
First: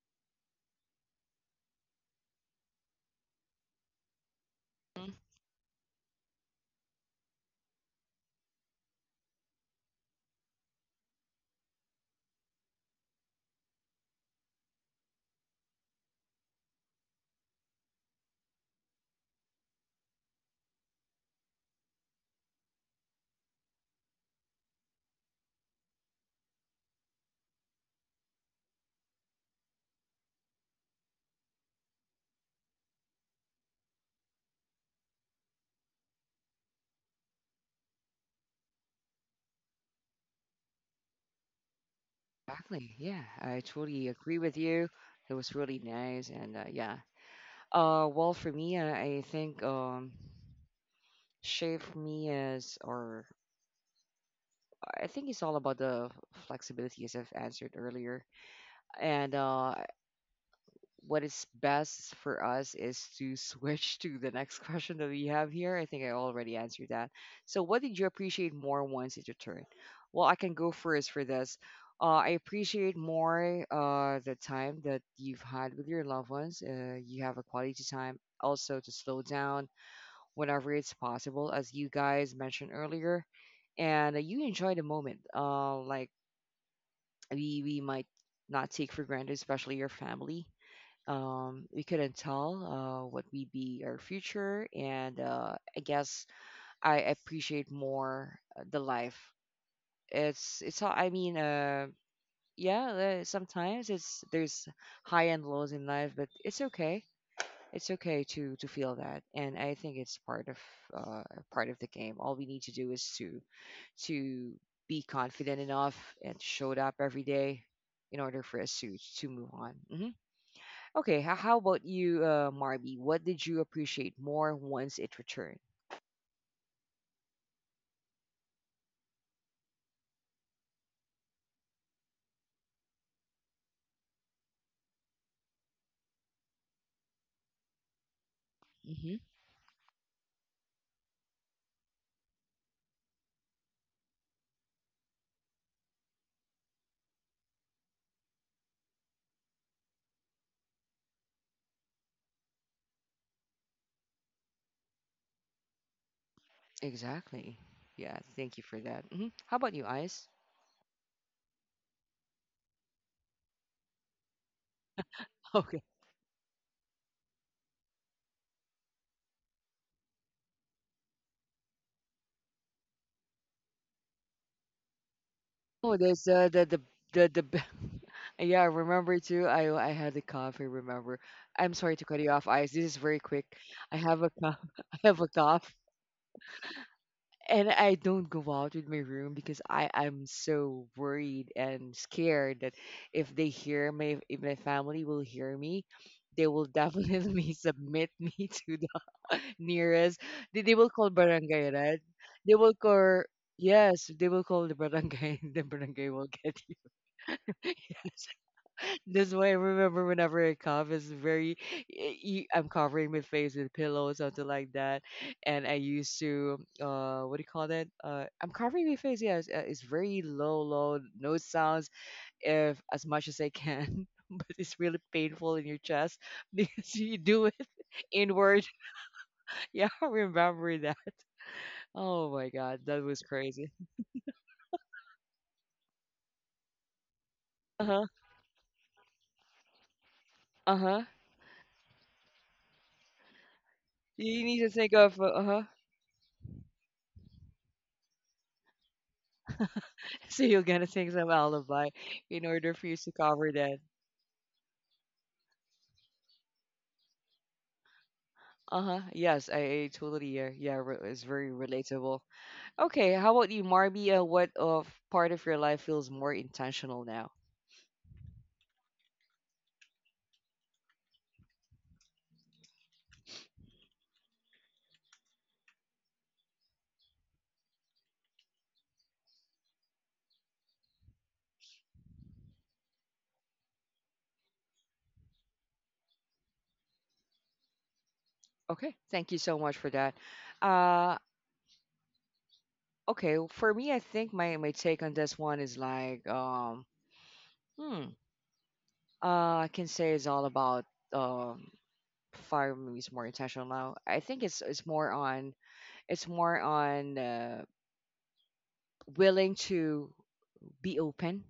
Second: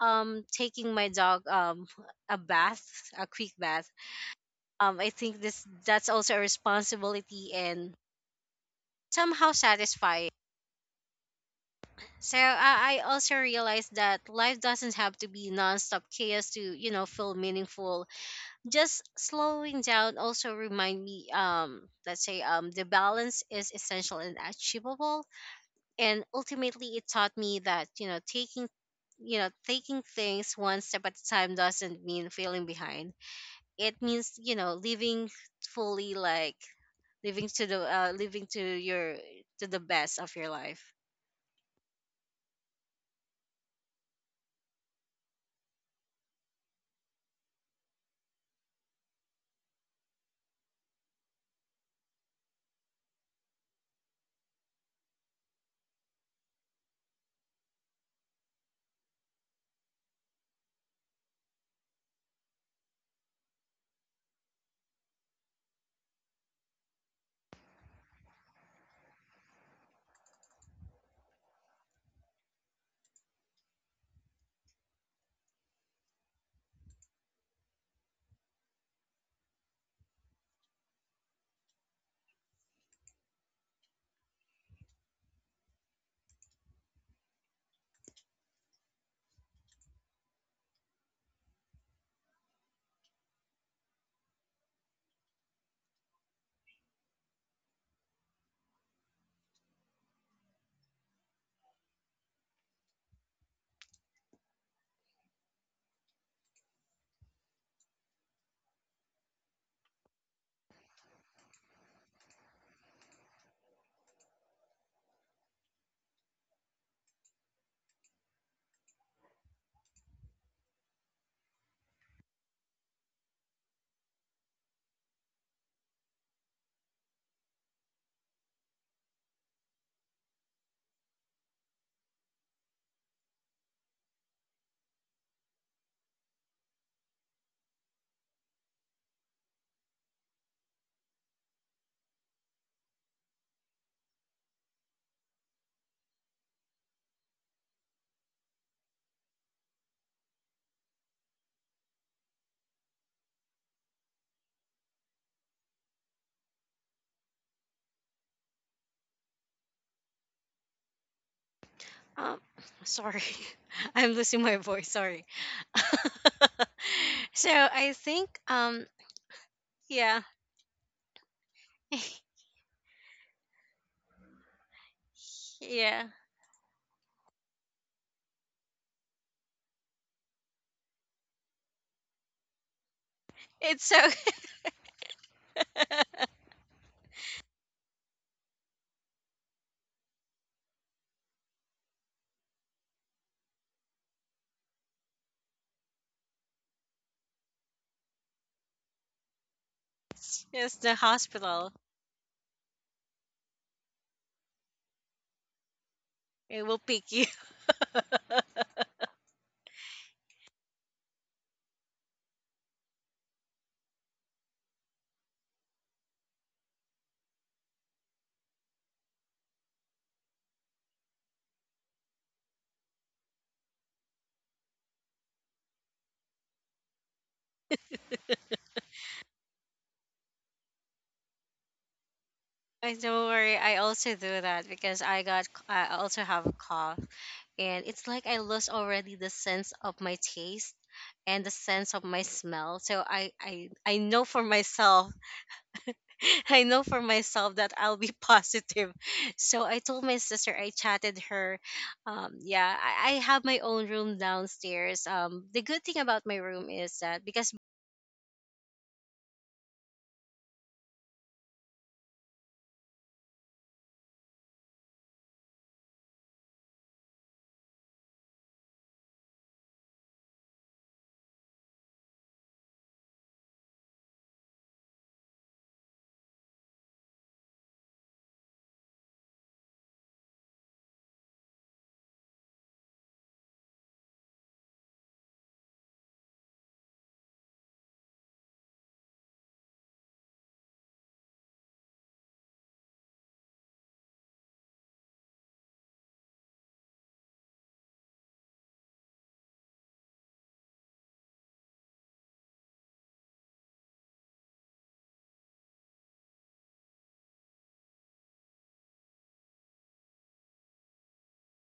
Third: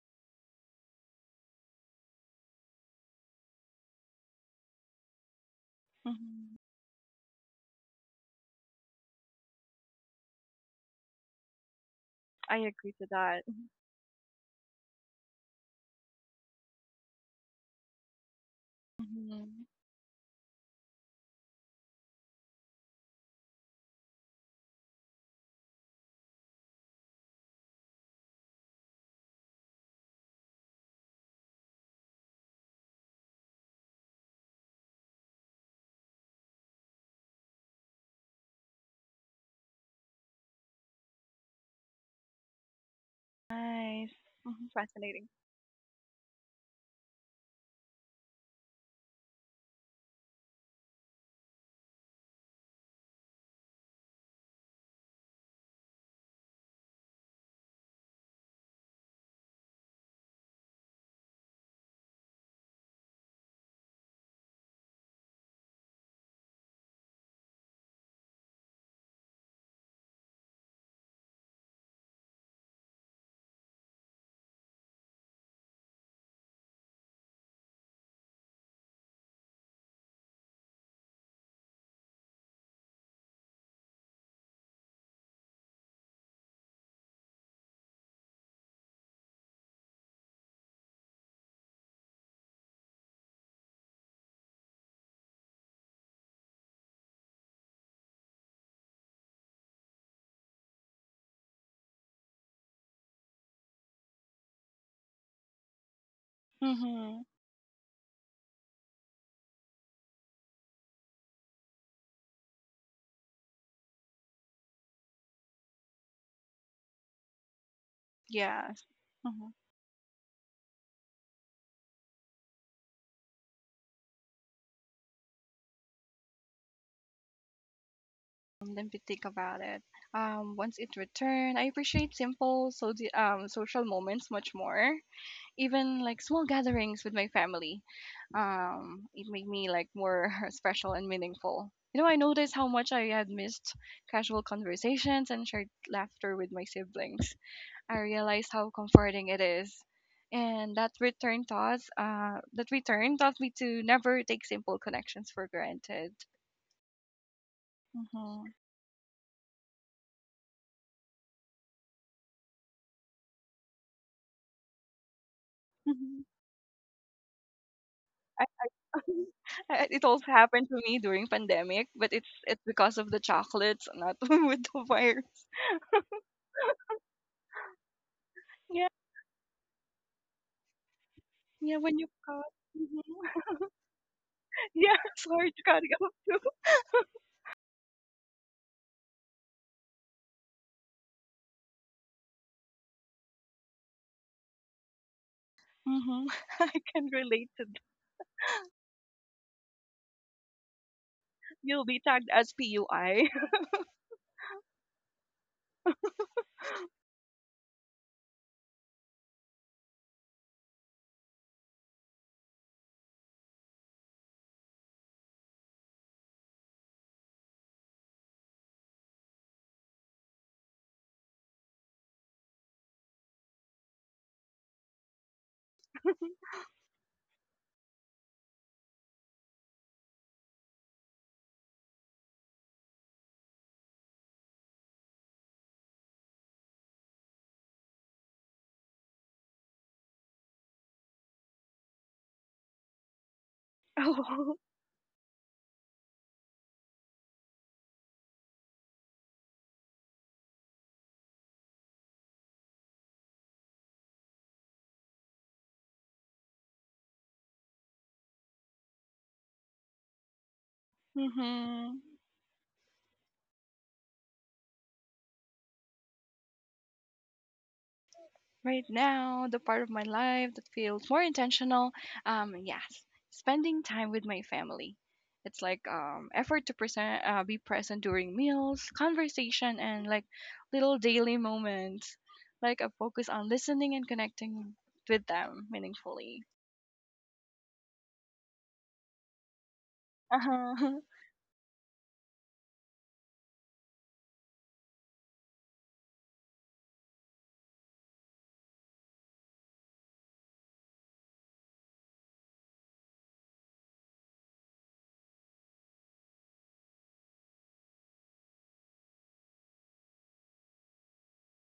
um, taking my dog, a bath, a quick bath. I think this that's also a Mhm. responsibility and somehow satisfying. So I agree I to also that. realized that life doesn't have to be nonstop chaos to, feel meaningful. Just Mhm. slowing down also remind me, let's say, the balance is essential and achievable. And ultimately, it taught me that, taking things one step at a time doesn't mean feeling behind. It means, living fully, like living to the living to your, to the best of your life. Exactly. Yeah, I totally Nice. agree with Mhm. you. Fascinating. It was really nice, and yeah. Well, for me, I think shape me as, or I think it's all about the flexibility, as I've answered earlier. And what is best for us is to switch to the next question that we have here. I think I already answered that. So, what did you appreciate more once it returned? Well, I can go first for this. I appreciate more the time that you've had with your loved ones. You have a quality time also to slow down whenever it's possible, as you guys mentioned earlier. And you enjoy the moment. Like, we might not take for granted, especially your family. We couldn't tell what we be our future and I guess I appreciate more the life. It's all I mean Yeah, sometimes it's there's high and lows in life, but it's okay. Mhm. It's okay to feel that, and I think it's uh, part of the game. All we need to do is to be confident enough and showed up every day in order for us Yes. To move Mhm. on. Mhm. Okay, how about you, Marby? What did you appreciate more once it returned? Let me think about it. Once it returned, I appreciate simple so the social moments much more, even like small gatherings with my family. Hmm It made me like more special and meaningful. You know, I noticed how much I had missed casual conversations and shared laughter with my siblings. I realized how comforting it is, and that return taught me to never take simple connections for granted. Exactly. Yeah, thank you for that. Hmm How about you, Ice? Um, sorry, I'm losing my voice. Sorry. Okay. Mm-hmm. So I think, I, it yeah. also happened to me during pandemic, but it's because of the chocolates, not with the virus. Oh, Yeah, there's the the the. b- Yeah, I remember too. I had a cough. I remember. I'm Yeah, sorry when to you cut you cut. off, Ice. This is Mhm. very quick. it's I so. have a cough. Yeah, I have it's a hard to cough. cut it off too. And I don't go out with my room because I am so worried and scared that if my family will hear me, Hmm. they will I can relate definitely to that. submit me to the nearest. They It's will the call barangay, hospital. You'll be right? tagged as They will call PUI. Yes, they will call the barangay. The barangay will get It will pick you. you. That's why I remember whenever I cough, it's very, I'm covering my face with pillows, something like that. And I used to, what do you call that? I'm covering my face, yes. It's very low, low, no sounds, if as much as I can. But it's really painful in your chest because you do it inward. Yeah, I remember that. Oh my God, I that was don't worry. crazy. I also do that because I got. I also have a cough, and it's Uh-huh. like I lost already the sense of my taste Uh-huh. and the sense of my smell. So I know for You Oh. need to think myself. of, uh-huh. I know for myself that I'll be positive. So I told my So sister, I you're gonna chatted think some her. alibi in Yeah, order for you I to have my cover own that. room downstairs. The good thing about my room is that because Uh-huh. Yes, I totally yeah. Yeah, it's very Hmm. relatable. Okay, how about you, Marby? What of part of your life feels more intentional now? Right now, the part of my life that feels more intentional, yes, spending time with my family. It's like effort to present, be present during meals, conversation, and like little daily moments. Like a focus on listening and connecting with them meaningfully. Okay, thank you so much for that. Uh-huh. Uh, okay, well, for me, I think my take on this one is like hmm, I can say it's all about um, fire movies more intentional now. I think it's more on it's more on willing to be open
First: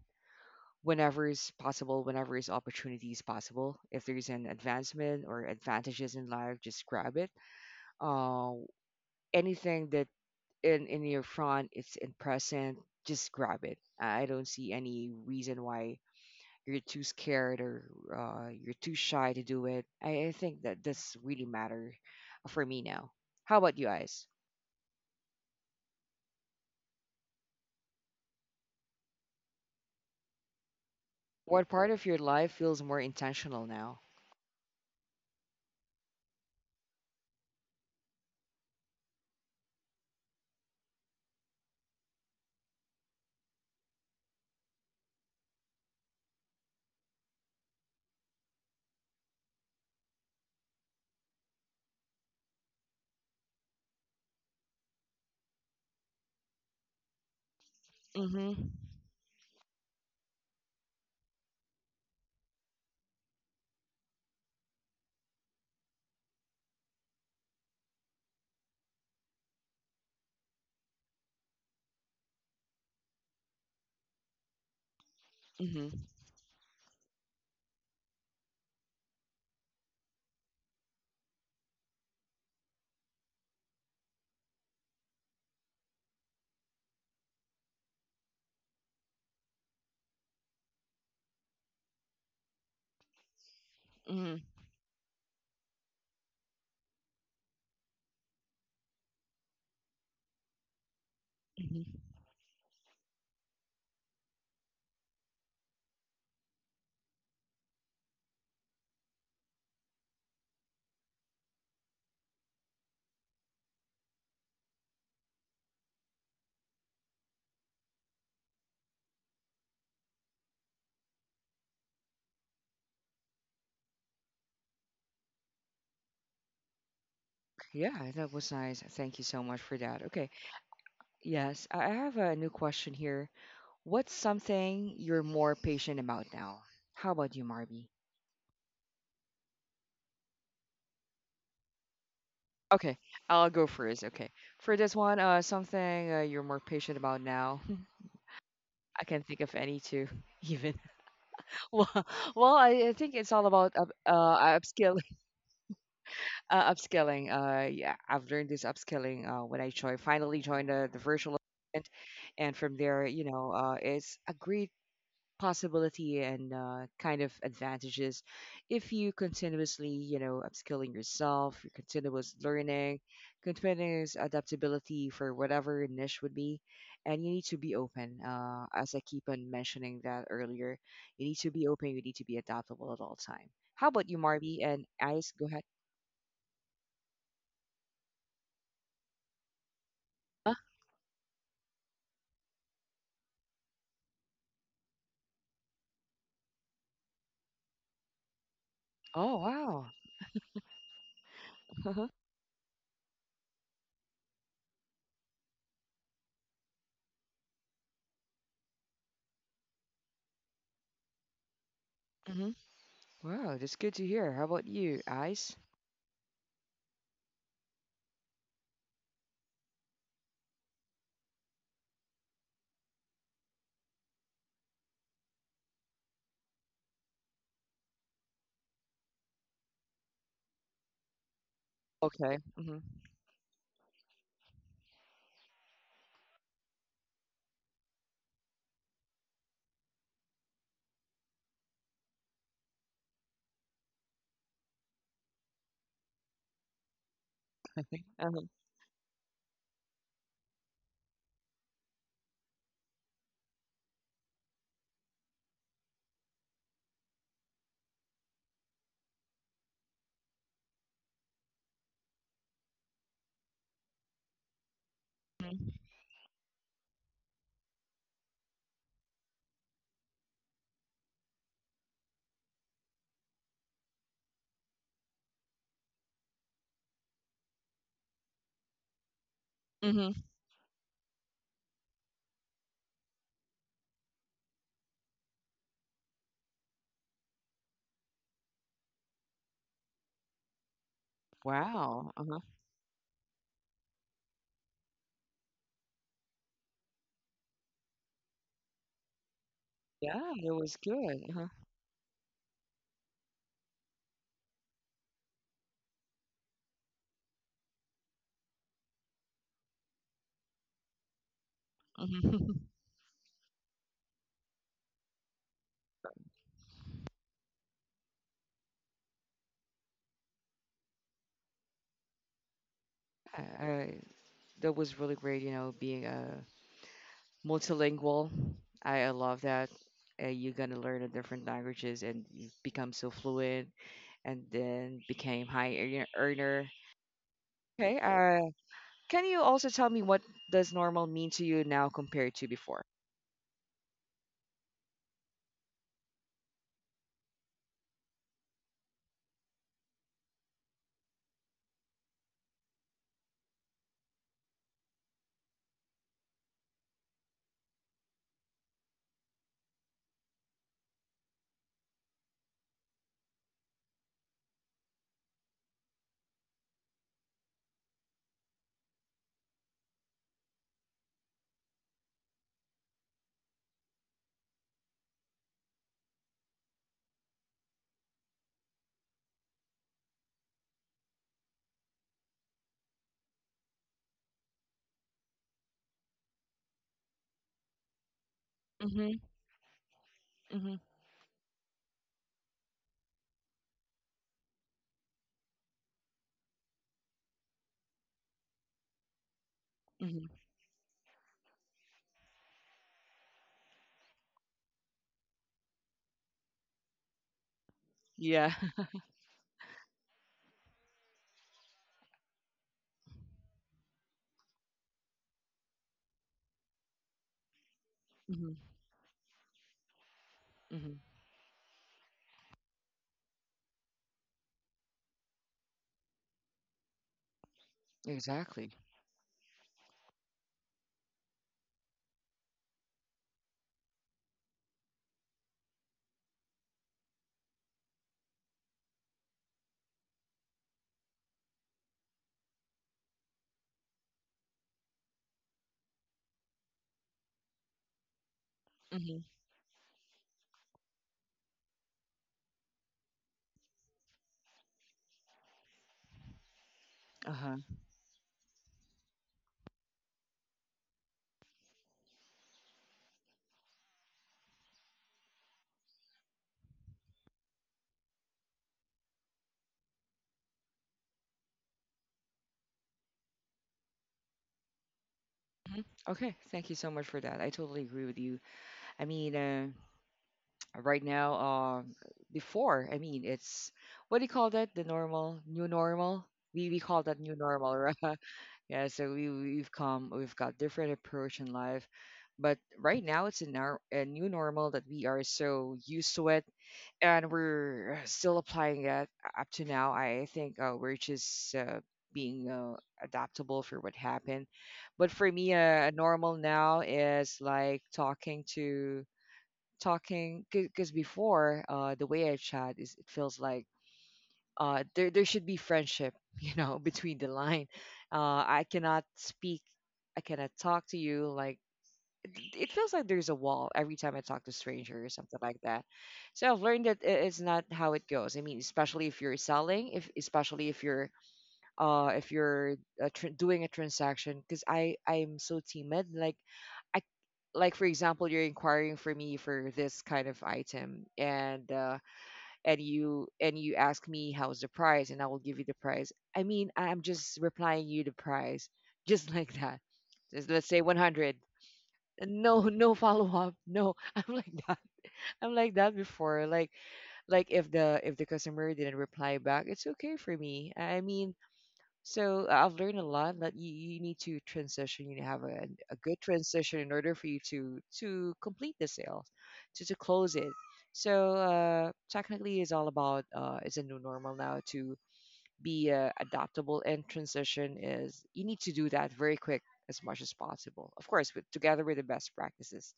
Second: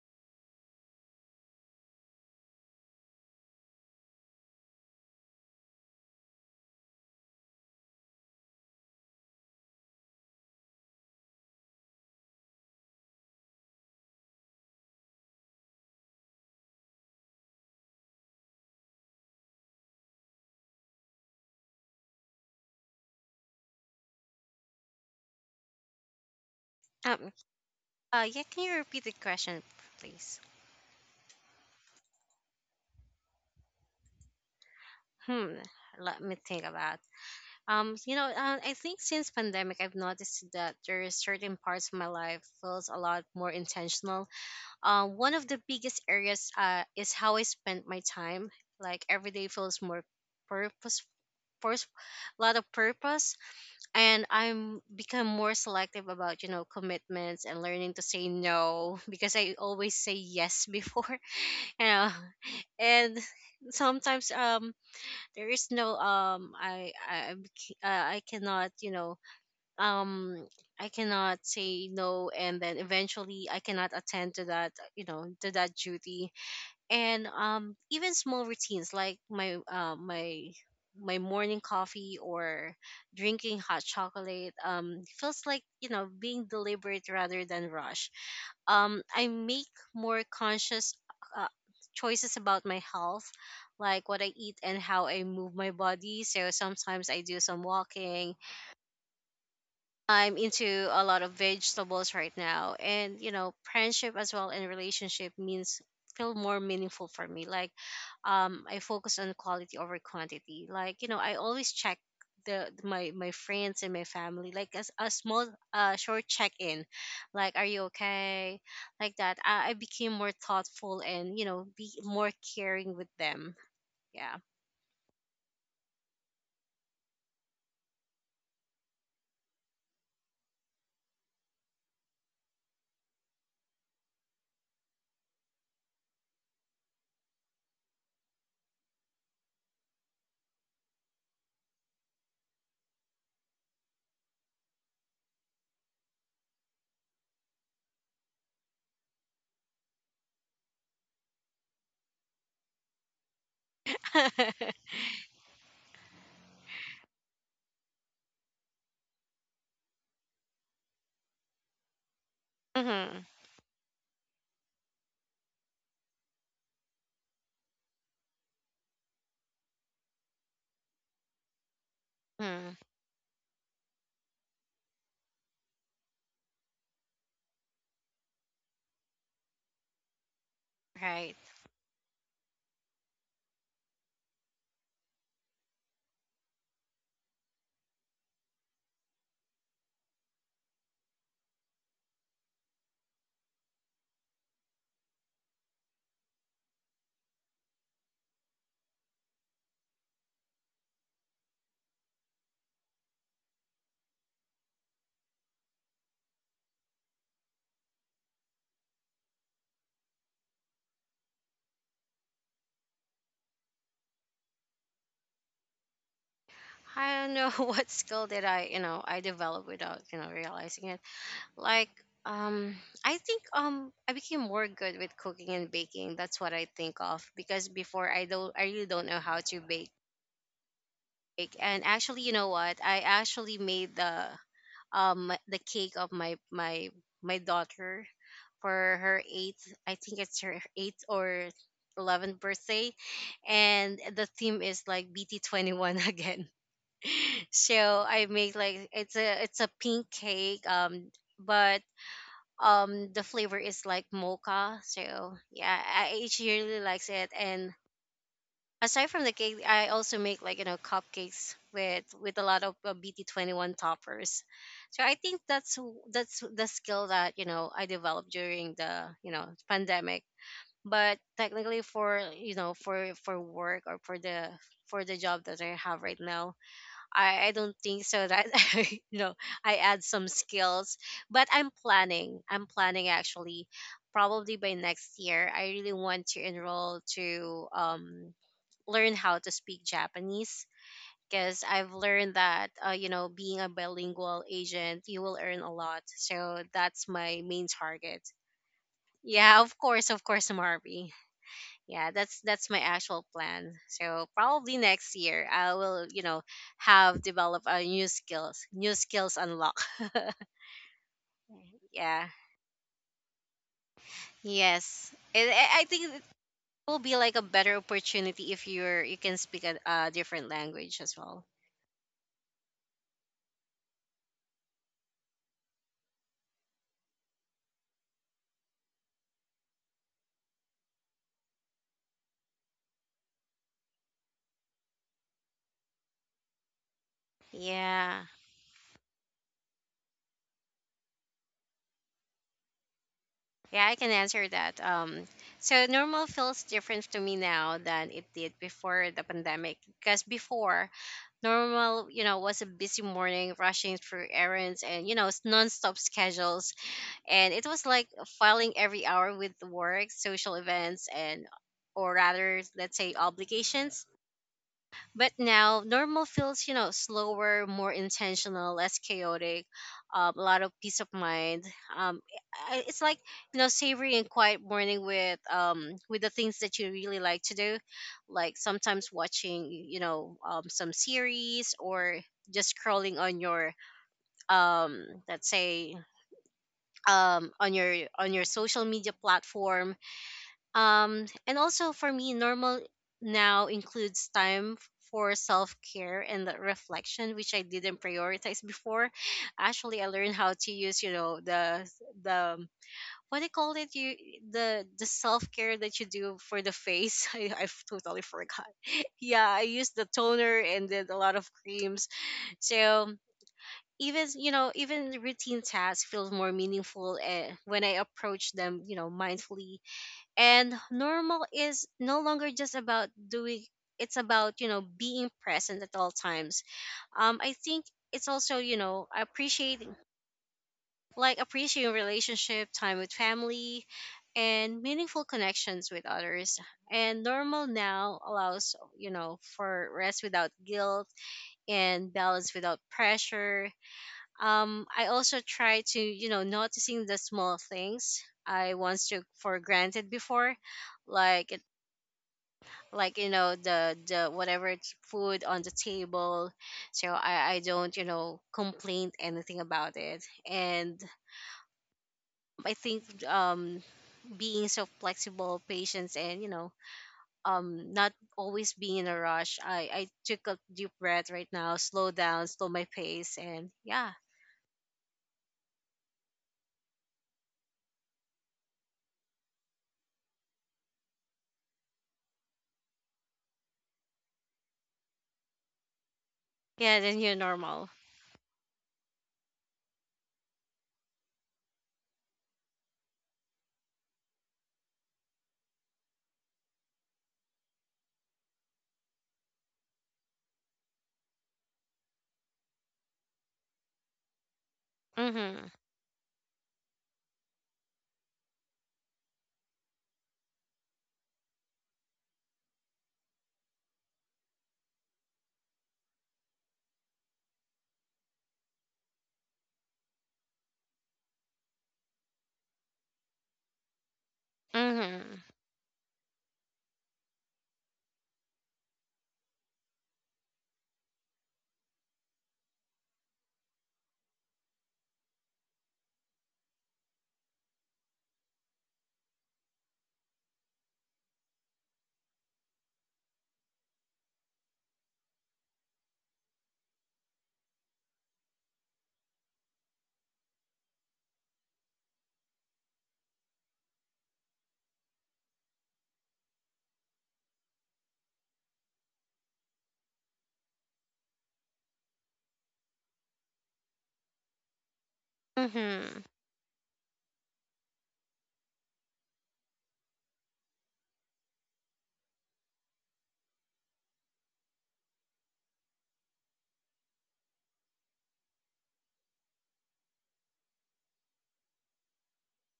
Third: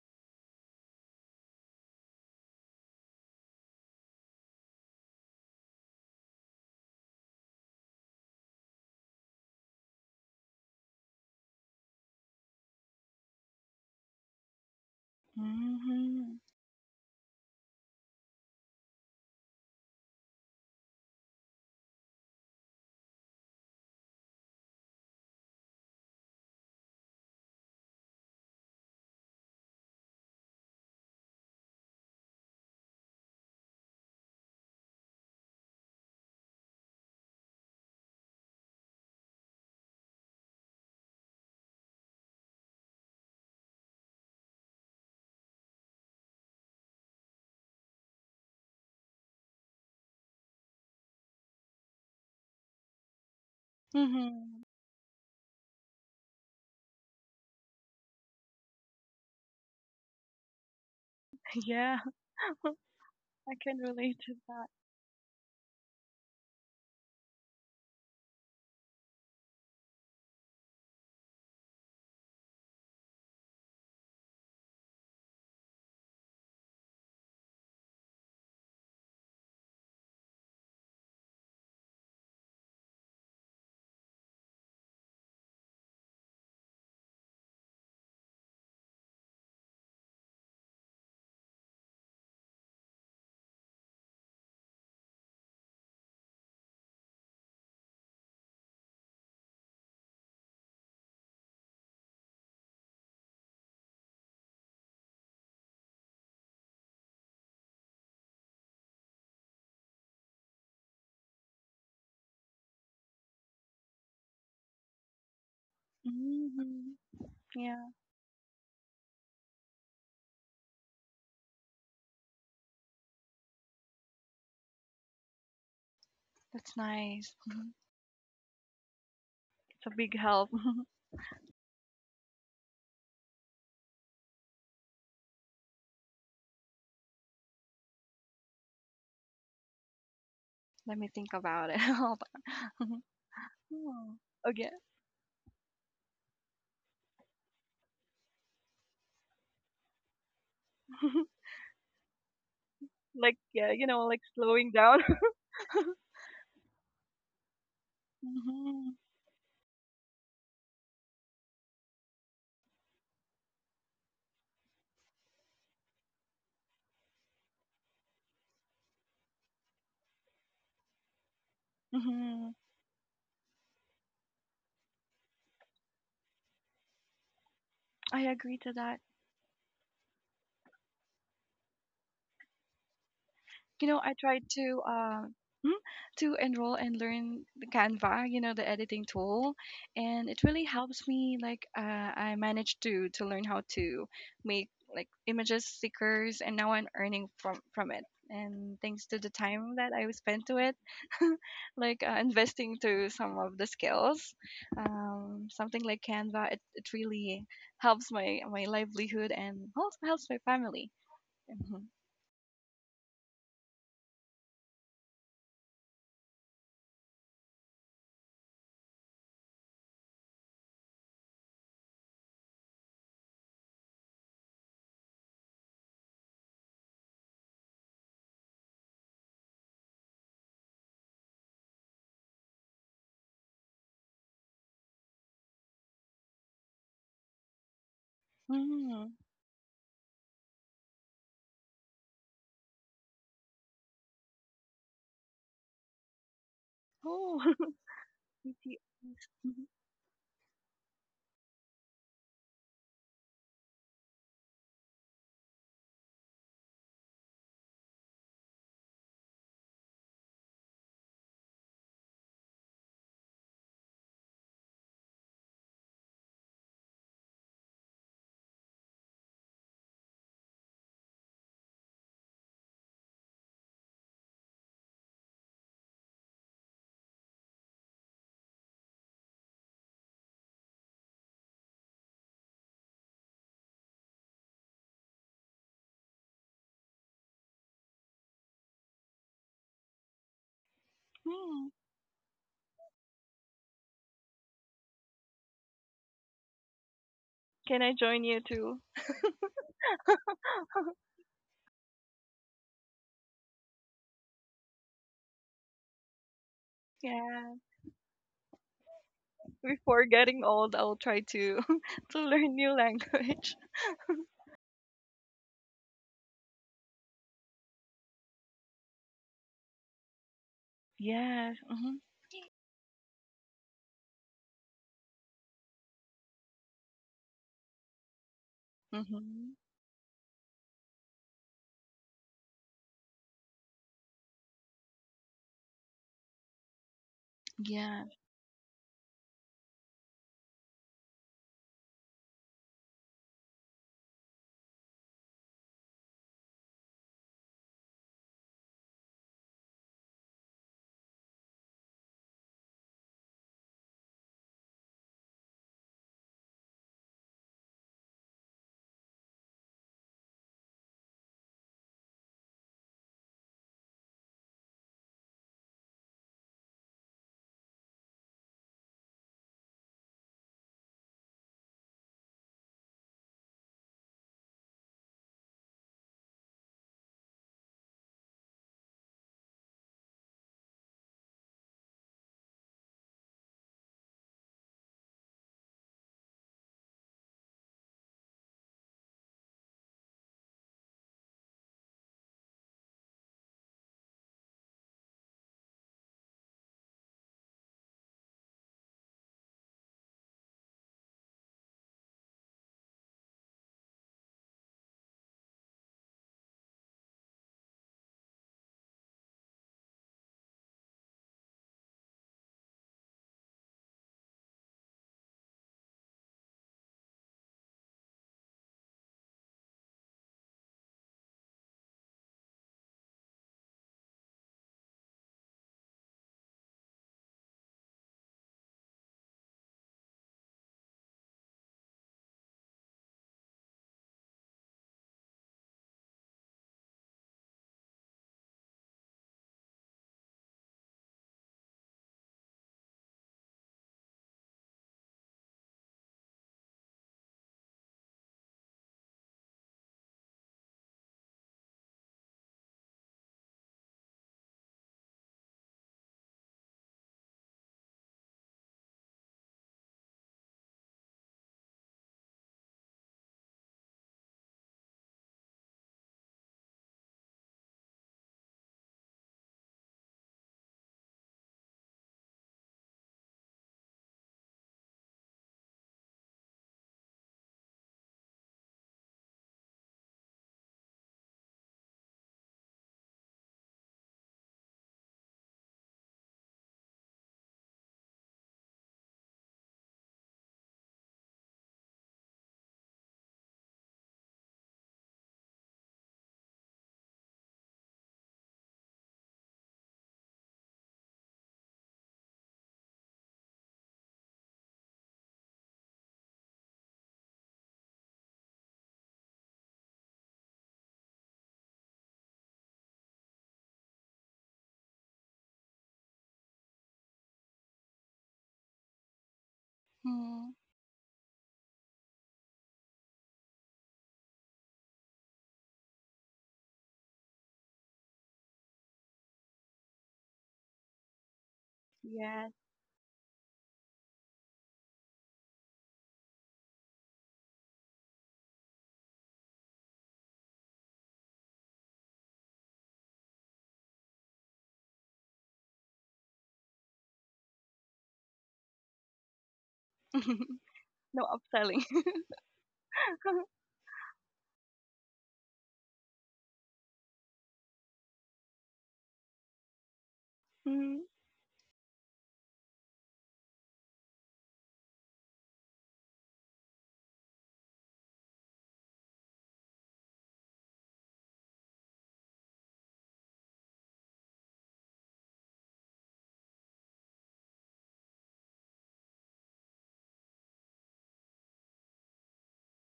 whenever is possible, whenever is opportunity is possible. If there's an advancement or advantages in life, just grab it. Uh, Anything that in your front, it's in present, just grab it. I don't see any reason why Hmm. you're too scared or you're too shy to do it. I think that this really matter for me now. How about you guys? um, yeah, can you repeat the question, please? What part of your life feels more intentional now? Hmm, let me think about. I think since pandemic, I've noticed that there is certain parts of my life feels a lot more intentional. One of the biggest areas is how I spend my time. Like every day feels more purposeful, first lot of purpose. And Mhm. I'm become more selective about, commitments, and learning to say Mm-hmm. no, because I always say yes before. you Yeah. know I and can relate sometimes, to that. There is no, I cannot, um I cannot say no, and then eventually I cannot attend to that, to that Mm-hmm. duty. And even small routines like my, my morning coffee or drinking hot chocolate, feels like, being deliberate rather than rush. I make more conscious uh, choices about my health, like what I eat and how I move my body. So sometimes I do some walking. I'm into a lot of Mm-hmm. vegetables right now. And, friendship as well and relationship means feel more meaningful for me. Like, I focus on quality over quantity. Like, I always check the my my friends and my family, like as a small, short check in, Mhm. like are you Yeah, okay, like that. I became more thoughtful and, be more caring with them. Yeah. that's nice. Mhm. Yeah, that was nice. Thank you so much for It's that. a Okay. big help. Yes, I have a new question here. What's something you're more patient about now? How about you, Marby? Let me think about it. Okay, I'll go first. Hmm. Okay. For Okay. this one, something you're more patient about now. I can't think of any two even. Well, well, I think it's Like all about yeah, you know, like slowing upskilling. down. Upskilling. Yeah, I've learned this Mhm. upskilling when I joined, finally joined the virtual event. And from there, you Hmm. know, it's a great possibility and kind of advantages if you continuously, you know, upskilling yourself, your continuous Mhm. Hmm. learning, continuous adaptability for whatever niche would be. And you need to be open, I agree to as I that. keep on mentioning that earlier. You need to Right. be open, you need to be adaptable at all time. How You about know, you, I tried Marby and to Ice, go ahead. hmm, to enroll and learn the Canva, you know, the editing tool, and uh, it really helps me. Like, I managed to learn how to make like images, stickers, and now I'm earning from it. And thanks to oh, the wow. time that I spent to it, like investing to some of the skills, something like Canva, it really helps my livelihood and also helps my family. Mhm. Hmm. Wow, that's good to hear. How about you, Ice? I don't know what skill did I, I developed without, realizing it. Like, um, I think, I became more good with cooking and baking. That's what I think of, because before I don't, I really don't know how to bake cake. And Okay, actually, you know mm-hmm. what? I actually made the, the cake of my daughter for Mm. her eighth. I think it's her eighth or 11th birthday, and the theme is like BT 21 again. Oh. I think. So Uh-huh. I make like it's a pink cake, but the flavor is like mocha. So yeah, I she really likes it. And aside from the cake, I also make like, cupcakes with, a lot of BT 21 toppers. So I think that's that's the skill that, I developed during the, pandemic. But technically, for, for work, or for the, job that I have right now, I don't think so that I know I add Mhm. some skills. But I'm planning. I'm planning actually probably by next year. I really want to enroll to, learn how to speak Japanese, because Hmm. I've Wow. learned that, being a bilingual agent, you will earn a lot. So that's my main Can I join target. you too? Yeah, Yeah, of it course, was good. Marby. Uh-huh. Yeah, that's my actual plan. So probably next year I will, have Yeah. develop a new skills, new skills unlock. Before getting old, I'll try to to Yeah. Mhm. learn new language. Yes, and I think it will be like a better opportunity if you can speak a different language as well. Yes. Mhm. I, I, that was really great, you know, being a multilingual. I love Mhm. that. You're gonna learn a different languages and you become so fluent and then became high earner. Earner. Okay, Yeah. Yeah. Can you also tell me what does normal mean to you now compared to before? Yeah, I can answer that. So normal feels different to me now than it did before the pandemic. Because before, normal, was a busy morning, rushing through errands and, non schedules, and it was like filing every hour with work, social events, and, or rather, let's say, obligations. But now normal feels, slower, more intentional, less chaotic, a lot of peace of mind. Um, it's like, savory and quiet morning with, with the things that you really like to do, like sometimes watching, some series, or just scrolling on your, um, let's say on your social Mm-hmm, media platform. mm-hmm, And also for me, normal now includes time for self care and the reflection, which I didn't prioritize before. Actually, I mm-hmm. learned how to use, you know, the what do you call it? You the self care that you do for the face. I totally Yeah. forgot. Yeah, I used the toner and did a lot of creams. So, even you know even routine tasks feel more meaningful, when I Mm-hmm, approach them, mindfully. And mm-hmm. normal is no longer just about doing. It's about, being present at all times. I think it's also, Exactly. Appreciating, like appreciating relationship time with family and meaningful connections with others. And normal now allows, for rest without guilt and balance without pressure. I also try to, noticing the small things I Mm-hmm. once took for granted before, like, the whatever it's food on the table. So Uh-huh. I don't, complain anything about it. And I think, being so flexible, patience, and, not always being in a rush. I took a deep breath right now, slow down, slow my pace, and yeah. Mhm. Okay, thank you so much for that. I totally agree with you. I mean, right now, before, I mean, it's what do you call that, the normal, new normal? We call Yeah, that then new you're normal, right? normal. Yeah, so we've come we've got different approach in life, but right now it's in our a new normal that we are so used to it, and we're still applying it up to now. I think we're just being adaptable for what happened. But for me, Mm-hmm. Normal now is like talking because before, the way I chat is it feels like there should be friendship you know between the line. I cannot speak, I cannot Mm. talk to you like it feels like there's a wall every time I talk to stranger or something Mm-hmm. like that. So I've learned that it's not how it goes. I mean, especially if you're selling, if especially if you're uh if Yes. you're doing a transaction because I'm so timid. Like, I like, for example, you're inquiring for me for this kind of item, and and you ask me how's the price, and I will give you the price. I mean, I'm just replying you the price just like that. Just let's say 100, No upselling. no follow up, no. I'm like that. I'm like that before. Like if the customer didn't reply back, it's okay for me. I Mm. mean, so I- I've learned a lot that you need to transition. You have a good Mm-hmm. transition in order for you to complete the sale, to close it. So technically, it's all about it's a new normal now to be adaptable, and transition is you need to do that very quick as much as possible. Of course, with together with the best practices.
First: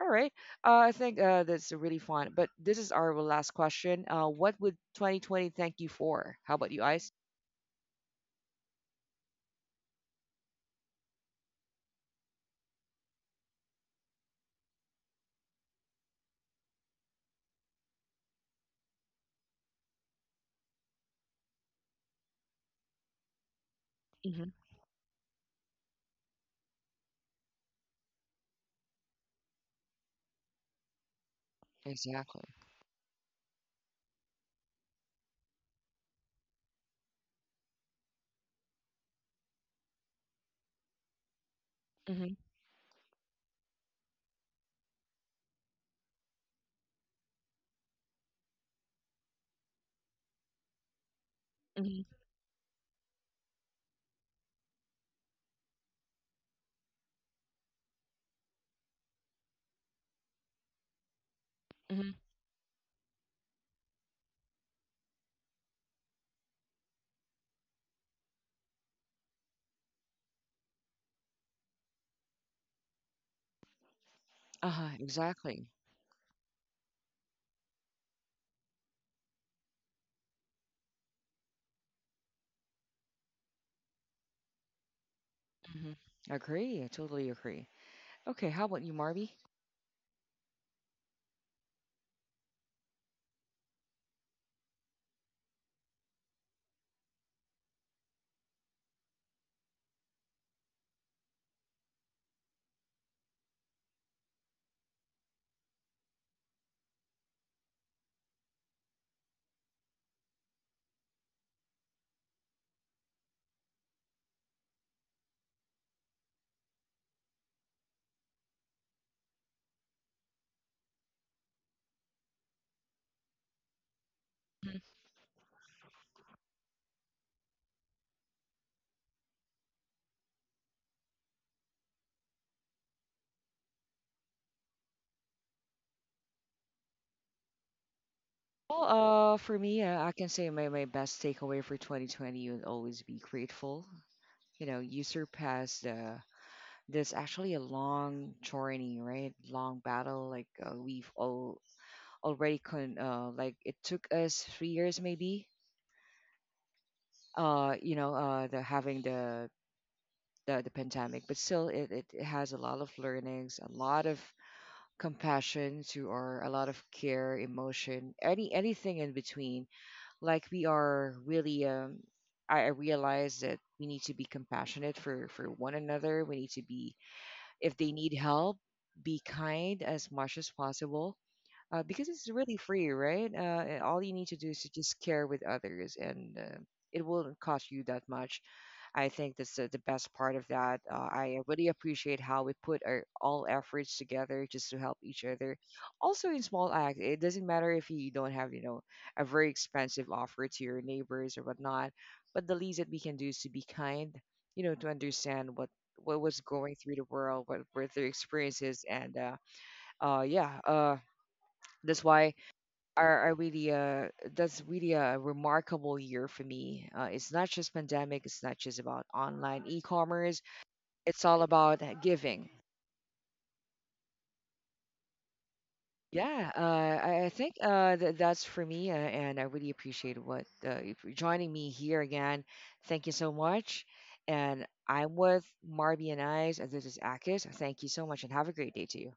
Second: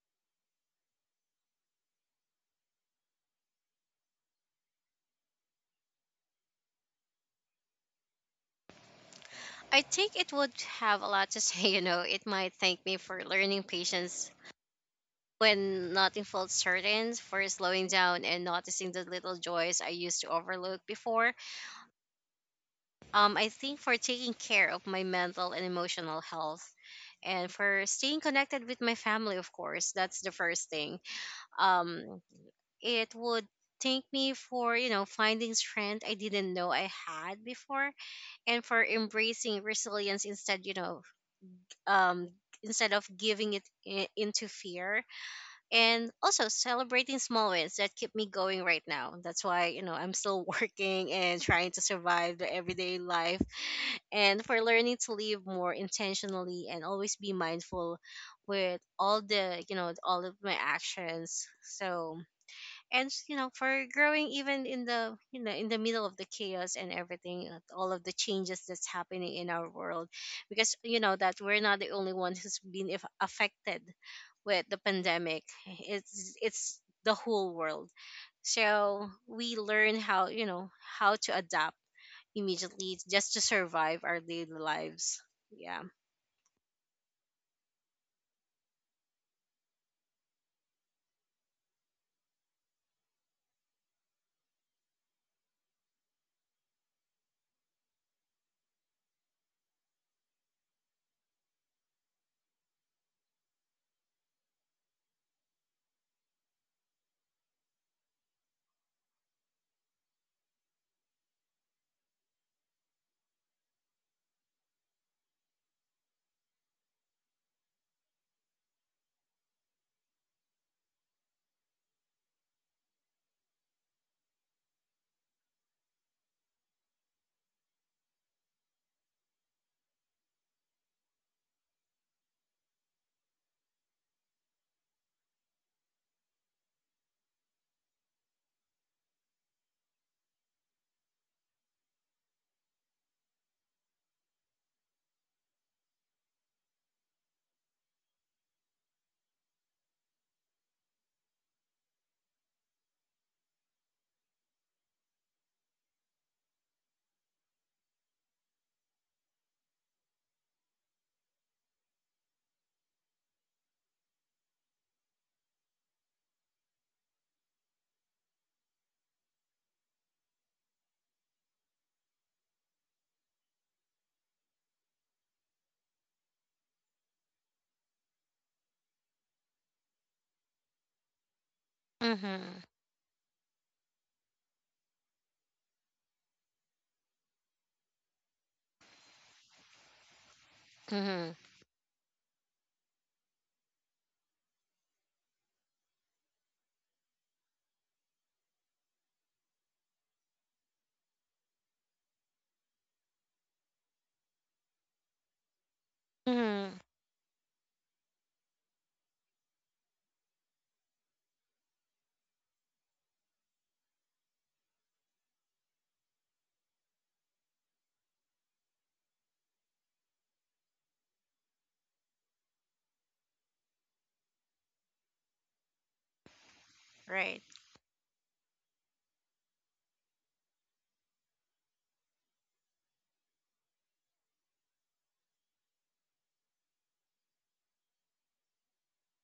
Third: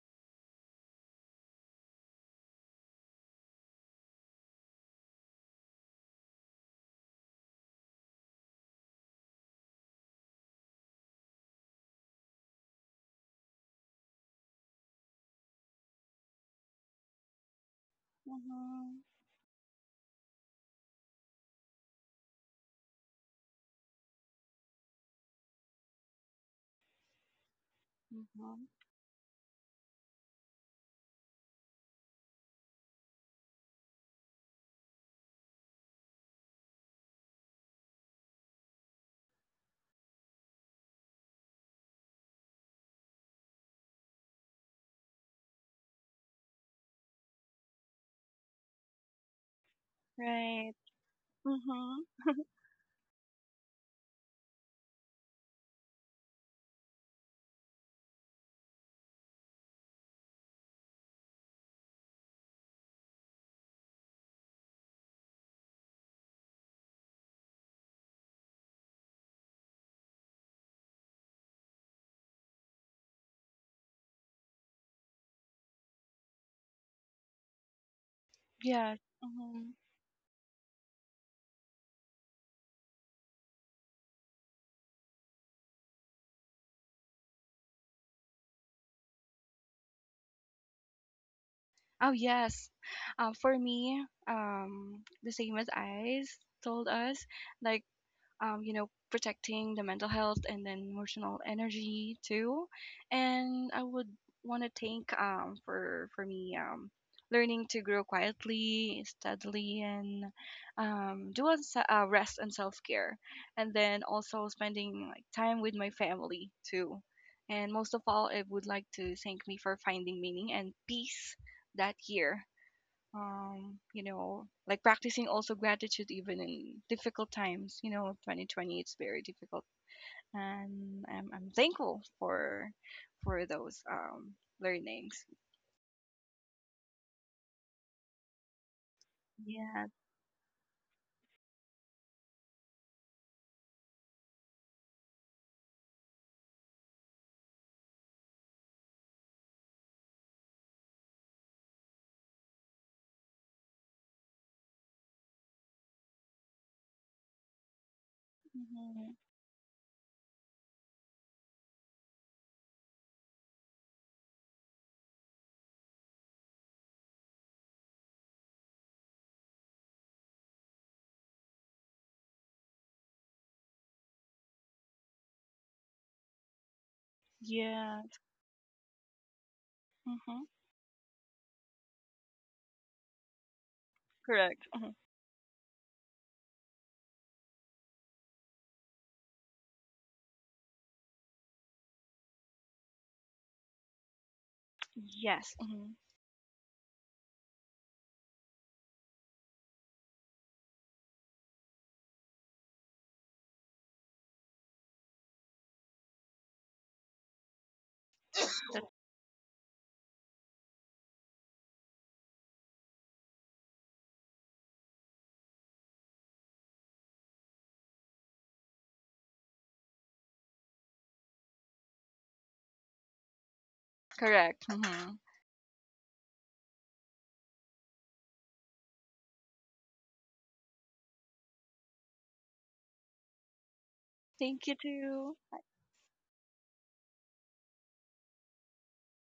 All right, I think that's really fun. But this is our last question. What would 2020 thank you for? How about you, Ice? I think it would have a lot to say, It might thank me for learning patience when nothing felt certain, for slowing down and noticing Mhm. the little joys I used to overlook before. I think for taking Hmm. care of my mental and emotional health, and for staying connected Mhm. with my family, of course, that's the first thing. Um, Exactly. it would thank me for, finding strength I didn't know I had before, and for embracing resilience instead, um instead of giving it into fear, and also celebrating small wins that keep me going right now. That's why, I'm still Right. working and trying to Mhm. Hmm. survive the everyday life, and for learning to live more intentionally and always be mindful with all the, all of my actions. Hmm. So, and for growing, even in the, middle of the chaos and everything, all of the changes that's happening in our world, because, that we're not the only one who's been if affected with the Uh-huh, pandemic. exactly. It's the whole world, Yes. so we Mhm. learn how, how to adapt immediately just to survive our daily lives. Yeah. Hmm. Agree. I totally agree. Okay, how about you, Marby? Oh, yes. For me, the same as Ice told us, like you know, protecting the mental health and then emotional energy too. And I would want to thank for me learning to grow quietly, steadily, and do a rest and self care, and then also spending like time with my family too. And most of all, I would like to thank me for finding meaning and peace that year, you know, Mhm. like practicing also gratitude even in difficult times. You know, 2020, it's very difficult, and I'm thankful for those learnings. Well, for me, Yeah. I can say my, my best takeaway for 2020 would always be grateful. You know, you surpassed this actually a long journey, right? Long battle. Like, we've all already con like, it took us 3 years maybe. You know, uh, the having Mm-hmm. the the pandemic, but still, it has a lot of learnings, a lot of compassion to our a lot of care, emotion, anything in between. Like, we are really I realize that we need to be compassionate for one another. We need to be, if they Yeah. need help, be kind as much Mm-hmm. as possible. Because it's really Mm-hmm. free, right? And all you need to do is Correct. to Hmm. just care with others, and it won't cost you that much. I think that's the best part of that. Mm-hmm. I really appreciate how we put our all efforts together just to help each Yes. other. Hmm. Also, in small acts, it doesn't matter if you don't have, you know, a very expensive offer to your neighbors or whatnot, but the least that we can do is to be kind, you know, to understand what was Mm-hmm. going through the world, what were their experiences, and yeah, that's why are really a that's really a remarkable year for me. It's not just pandemic. It's not just about online e-commerce. It's all about giving. Correct. Hmm. Yeah, I Right. think that's for me, and I really appreciate what you for joining me here again. Thank you so much. Thank you And I'm too. with Marby and Eyes, and this is Akis. Thank you so much, and have a great day to you.